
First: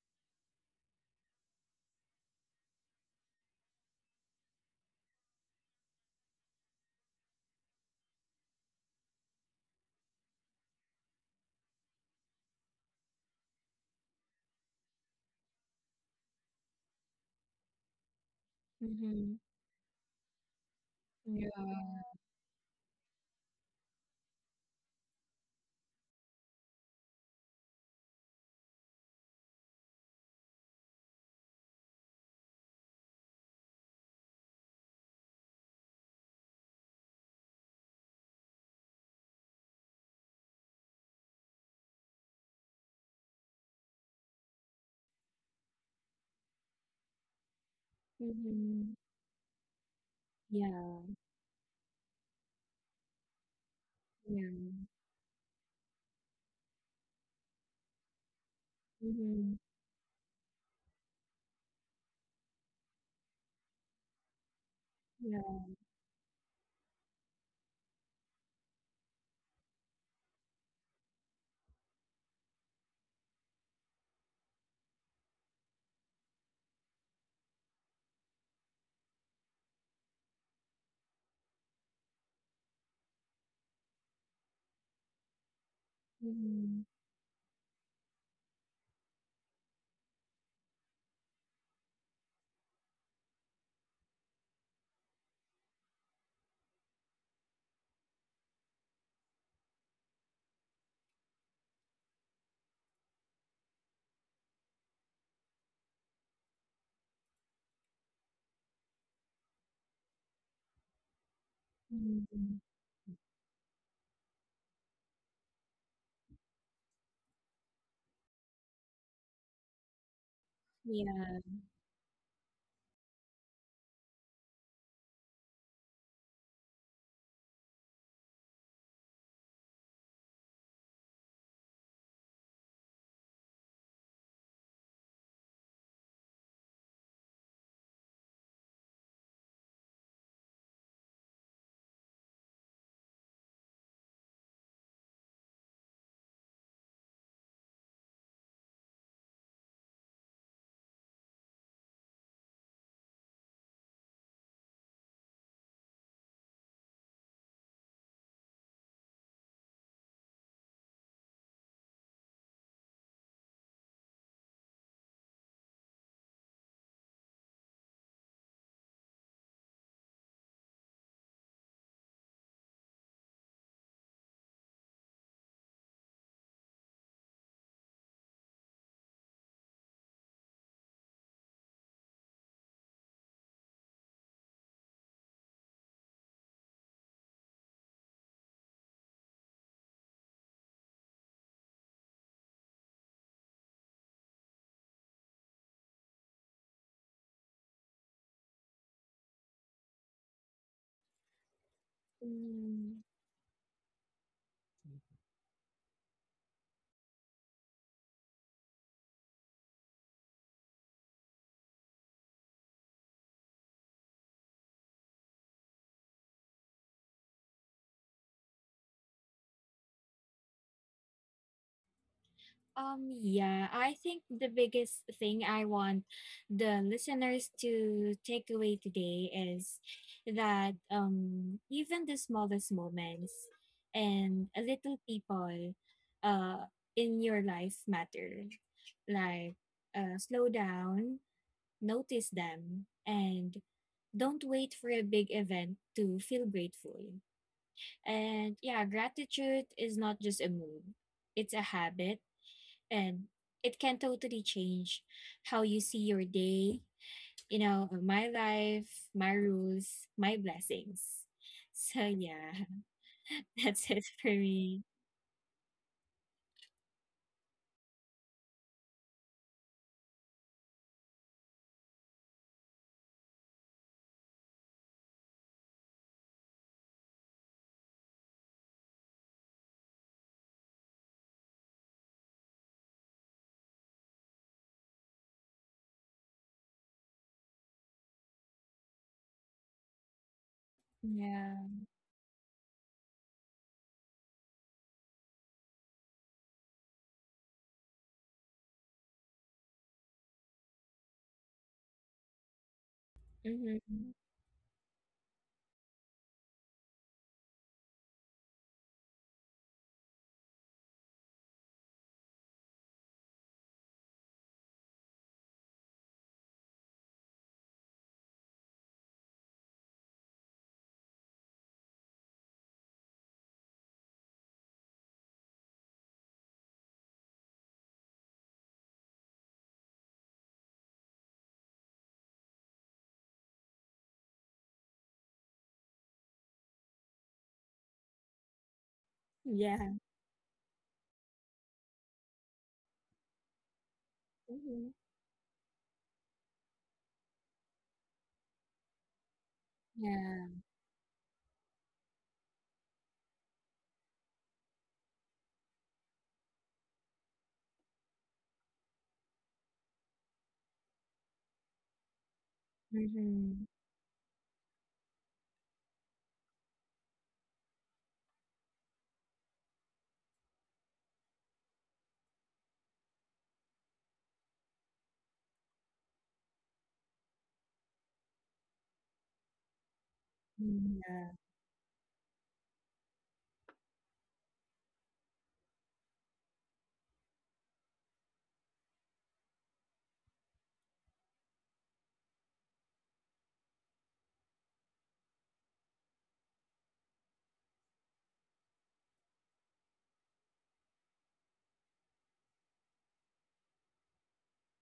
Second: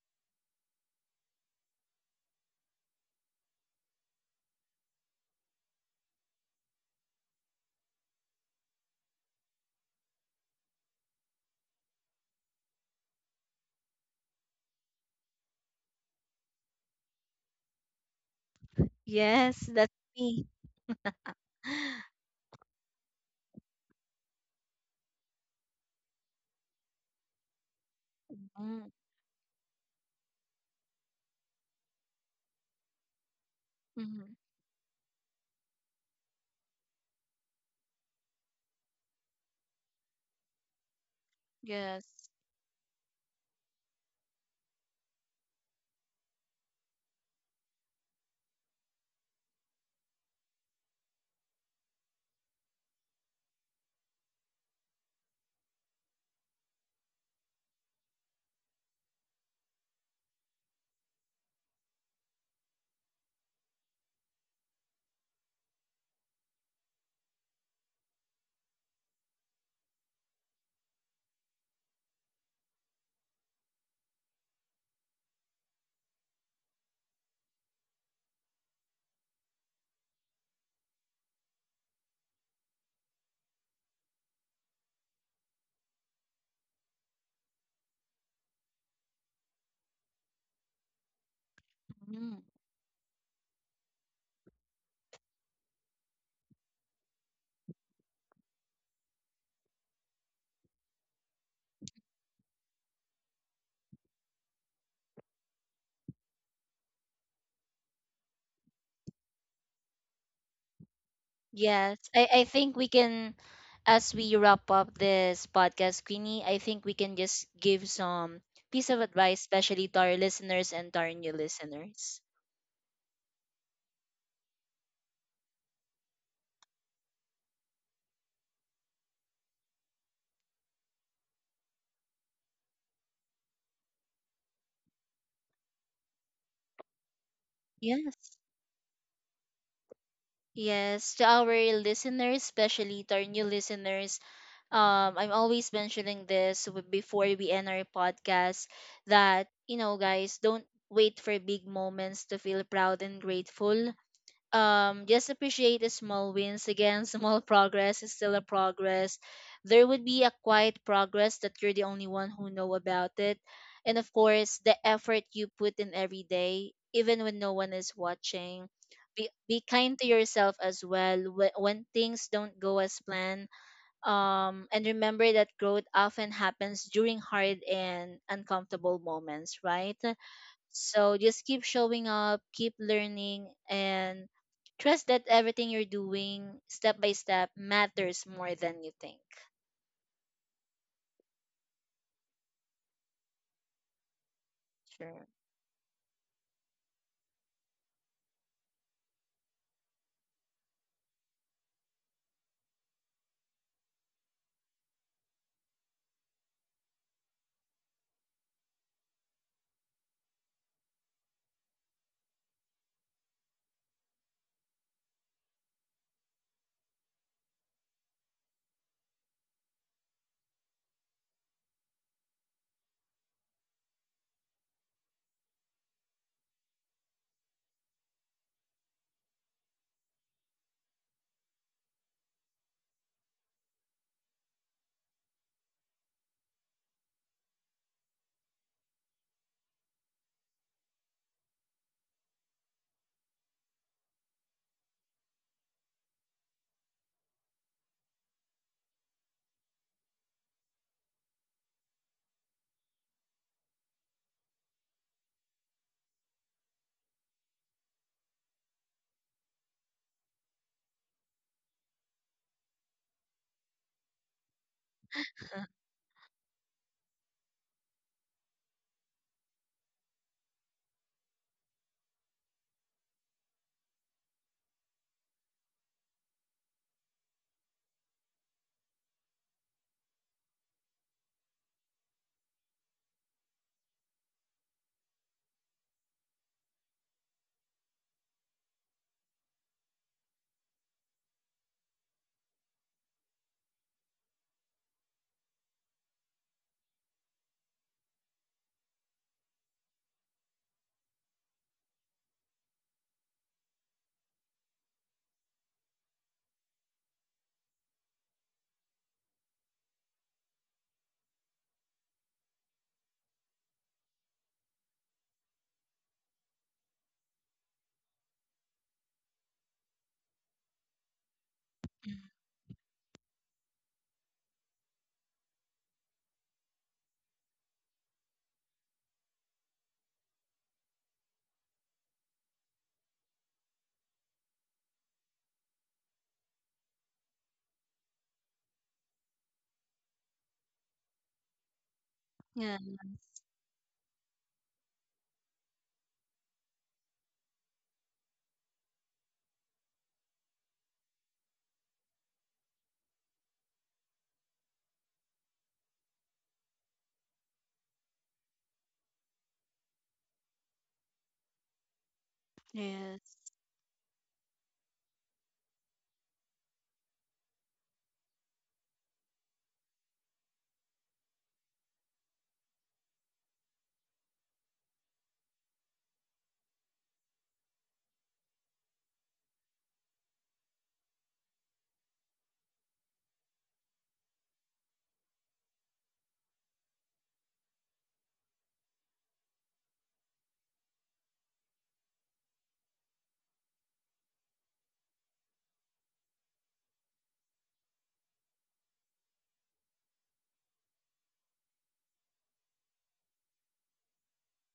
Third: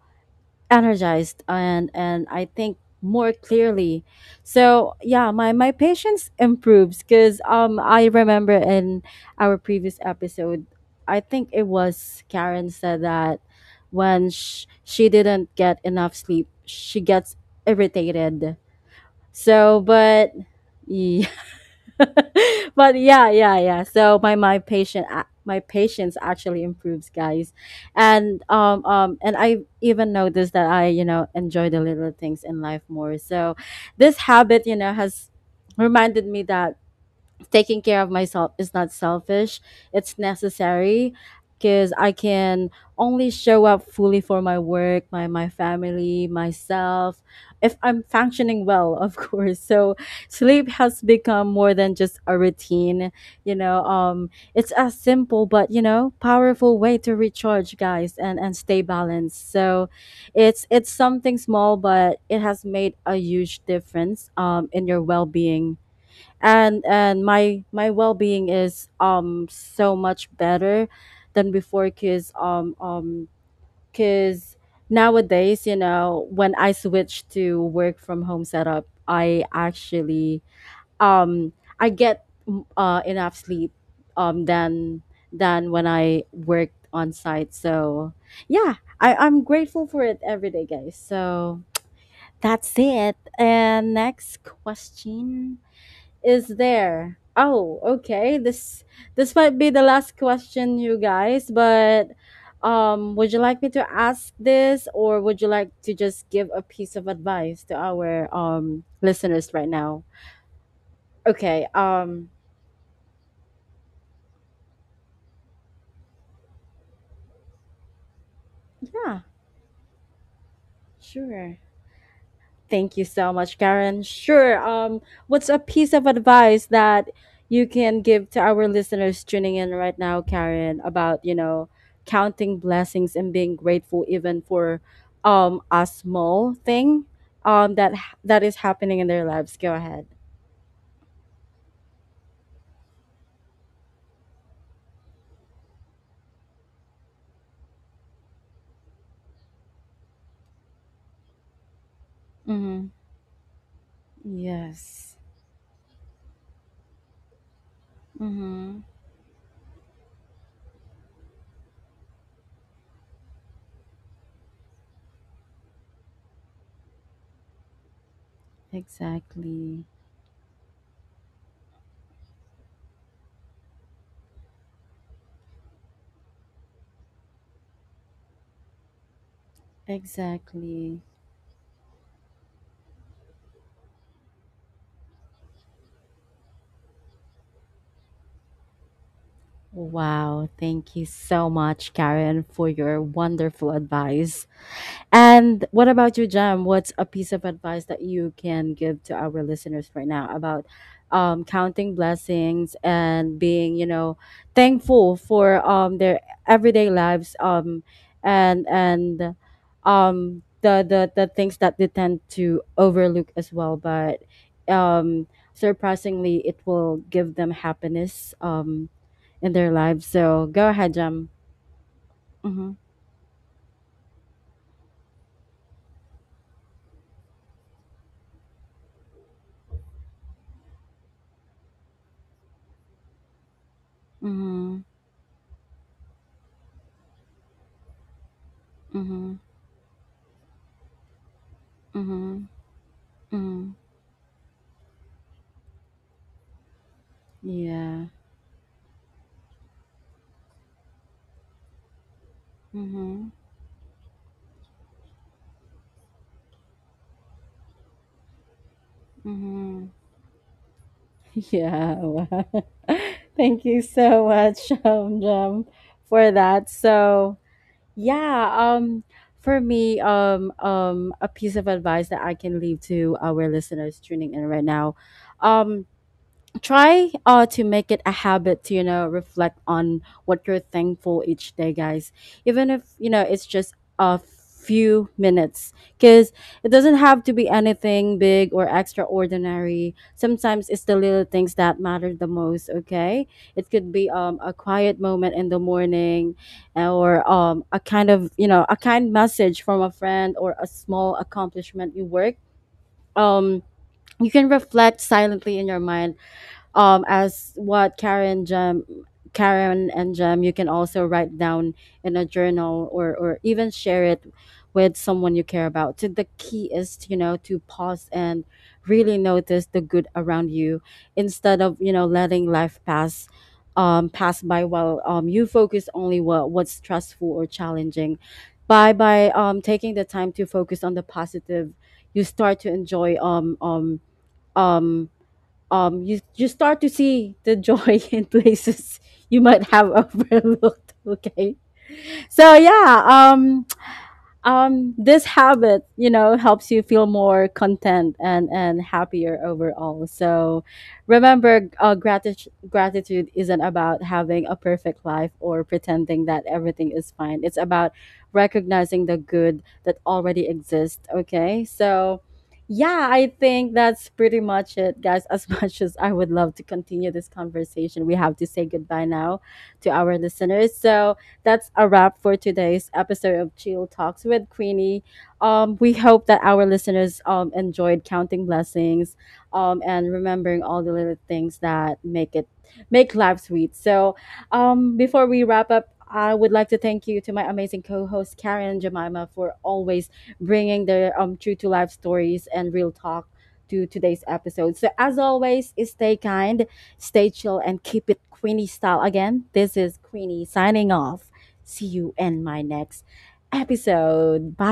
Speaker 1: energized, and I think more clearly. So yeah, my patience improves, because I remember in our previous episode, I think it was Karen said that when she didn't get enough sleep, she gets irritated.
Speaker 3: Mm-hmm.
Speaker 2: Yes,
Speaker 1: So,
Speaker 2: that's
Speaker 1: but
Speaker 2: me.
Speaker 3: Yeah.
Speaker 1: but yeah, yeah, yeah. So my patience actually improves, guys, and
Speaker 2: Mm.
Speaker 1: I even noticed that I, enjoy the little things in life more. So this
Speaker 2: Mm-hmm.
Speaker 1: habit has reminded me that taking care of myself is not selfish, it's necessary, because
Speaker 2: Yes.
Speaker 1: I can only show up fully for my work, my family, myself, if I'm functioning
Speaker 3: Mhm.
Speaker 1: well, of course. So sleep has
Speaker 3: Yeah.
Speaker 1: become more than just a routine, you know um
Speaker 3: Yeah.
Speaker 1: it's a simple but powerful way to recharge, guys, and stay balanced.
Speaker 3: Mhm.
Speaker 1: So it's something small, but it has made a huge difference in your
Speaker 3: Yeah.
Speaker 1: well-being. And my well-being is so much better than before, cuz cuz nowadays, when I switch to work from home setup, I actually um I get enough sleep um than than when I
Speaker 3: Mhm.
Speaker 1: worked on site. So yeah, I'm grateful for it every day, guys. So
Speaker 2: Mm.
Speaker 1: that's it, and next question. Is there? Oh, okay. This might be the last question, you guys, but would you like me to ask this, or would you like to just give a piece of advice to our listeners right now? Okay,
Speaker 2: Yes, I, I
Speaker 3: Mhm.
Speaker 2: think we can, as we wrap up this podcast, Queenie, I think we can just give some piece of
Speaker 1: yeah,
Speaker 2: advice, especially to our listeners and to our new
Speaker 3: Yeah.
Speaker 1: sure.
Speaker 2: listeners.
Speaker 1: Thank you so much, Karen. Sure. What's a piece of advice that you can give to our listeners tuning in right now, Karen, about, counting blessings and being grateful, even for a small thing that
Speaker 2: Yes.
Speaker 1: that is happening in their lives? Go ahead.
Speaker 2: Yes, to our listeners, especially to our new listeners, I'm always mentioning this before we end our podcast that, you know, guys, don't wait for big moments to feel
Speaker 1: Mm-hmm.
Speaker 2: proud and grateful. Um,
Speaker 1: Yes.
Speaker 2: just appreciate the small wins. Again, small progress is still a
Speaker 1: Mm-hmm.
Speaker 2: progress. There would be a quiet progress that you're the only one who know about it, and of course the effort you put in every day even when no one is watching. Be
Speaker 1: Exactly.
Speaker 2: kind to yourself as well when things don't go as planned, um, and remember that growth often happens during hard and uncomfortable moments, right?
Speaker 1: Exactly.
Speaker 2: So just keep showing up, keep learning, and trust that everything you're doing step by step matters more than you think.
Speaker 1: Wow. Thank you so much, Karen, for your wonderful advice.
Speaker 2: Sure.
Speaker 1: And what about you, Jam? What's a piece of advice that you can give to our listeners right now about counting blessings
Speaker 3: Mm.
Speaker 1: and being, thankful for their everyday lives, and the things that they tend to overlook as well, but um, surprisingly, it will give them happiness, in their lives. So go ahead, Jam. Mm-hmm.
Speaker 3: Yeah, I think the biggest thing I want the listeners to take away today is that, even the smallest moments and a
Speaker 1: Mm-hmm.
Speaker 3: little people, uh, in your life matter.
Speaker 1: Mm-hmm.
Speaker 3: Like, slow down, notice
Speaker 1: Mm-hmm.
Speaker 3: them, and
Speaker 1: Mm-hmm.
Speaker 3: don't wait for a big event to feel grateful.
Speaker 1: Yeah.
Speaker 3: And yeah, gratitude is not just a mood, it's a habit, and
Speaker 1: Mhm.
Speaker 3: it can totally change how you see your day, you know, my life, my
Speaker 1: Mhm.
Speaker 3: rules, my blessings. So
Speaker 1: Yeah. Wow.
Speaker 3: yeah,
Speaker 1: Thank
Speaker 3: that's
Speaker 1: you
Speaker 3: it for
Speaker 1: so much,
Speaker 3: me.
Speaker 1: Jam, for that. So yeah, for me, a piece of advice that I can leave to our listeners tuning in right now, um, try to make it a habit to reflect on what you're thankful each day, guys, even if it's just a few minutes, because it doesn't have to be anything big or extraordinary. Sometimes it's the little
Speaker 3: Yeah.
Speaker 1: things that matter the most, okay. It could be a quiet moment in the morning, or a kind of, a kind message from a friend, or a small accomplishment you work. um
Speaker 3: Mm-hmm.
Speaker 1: you can reflect silently in your mind, as what Karen and Jam. You can also write down in a journal, or even share it with someone you care about. So the key is, to pause and really notice the good around you, instead of, letting life pass, pass by, while you focus only what what's stressful or challenging. By taking the time to focus on the positive, you start to enjoy um you you start to see the joy in places you might
Speaker 3: Yeah.
Speaker 1: have overlooked, okay. So
Speaker 2: Yeah.
Speaker 1: yeah,
Speaker 3: Mm-hmm.
Speaker 1: this habit, helps you feel more content and happier overall.
Speaker 3: Yeah.
Speaker 1: So remember, gratitude isn't about having a perfect life or pretending that everything is fine. It's about recognizing the good that already exists. Okay, so. Yeah, I
Speaker 2: Yes.
Speaker 3: Mm-hmm.
Speaker 1: think that's pretty much it, guys. As much as I would love to continue this conversation, we have to say goodbye now to our listeners. So that's a wrap for today's episode of Chill Talks with Queenie. We hope that our listeners, enjoyed counting blessings, and remembering all
Speaker 3: Mm-hmm.
Speaker 1: the little
Speaker 3: Yeah.
Speaker 1: things that make life sweet. So before we wrap up, I would like to thank you to my amazing co-host Karen and Jemima for always bringing the, true to life stories and real talk to today's episode. So as always, stay kind, stay chill, and keep it Queenie style. Again, this is Queenie signing off. See you in my next episode. Bye.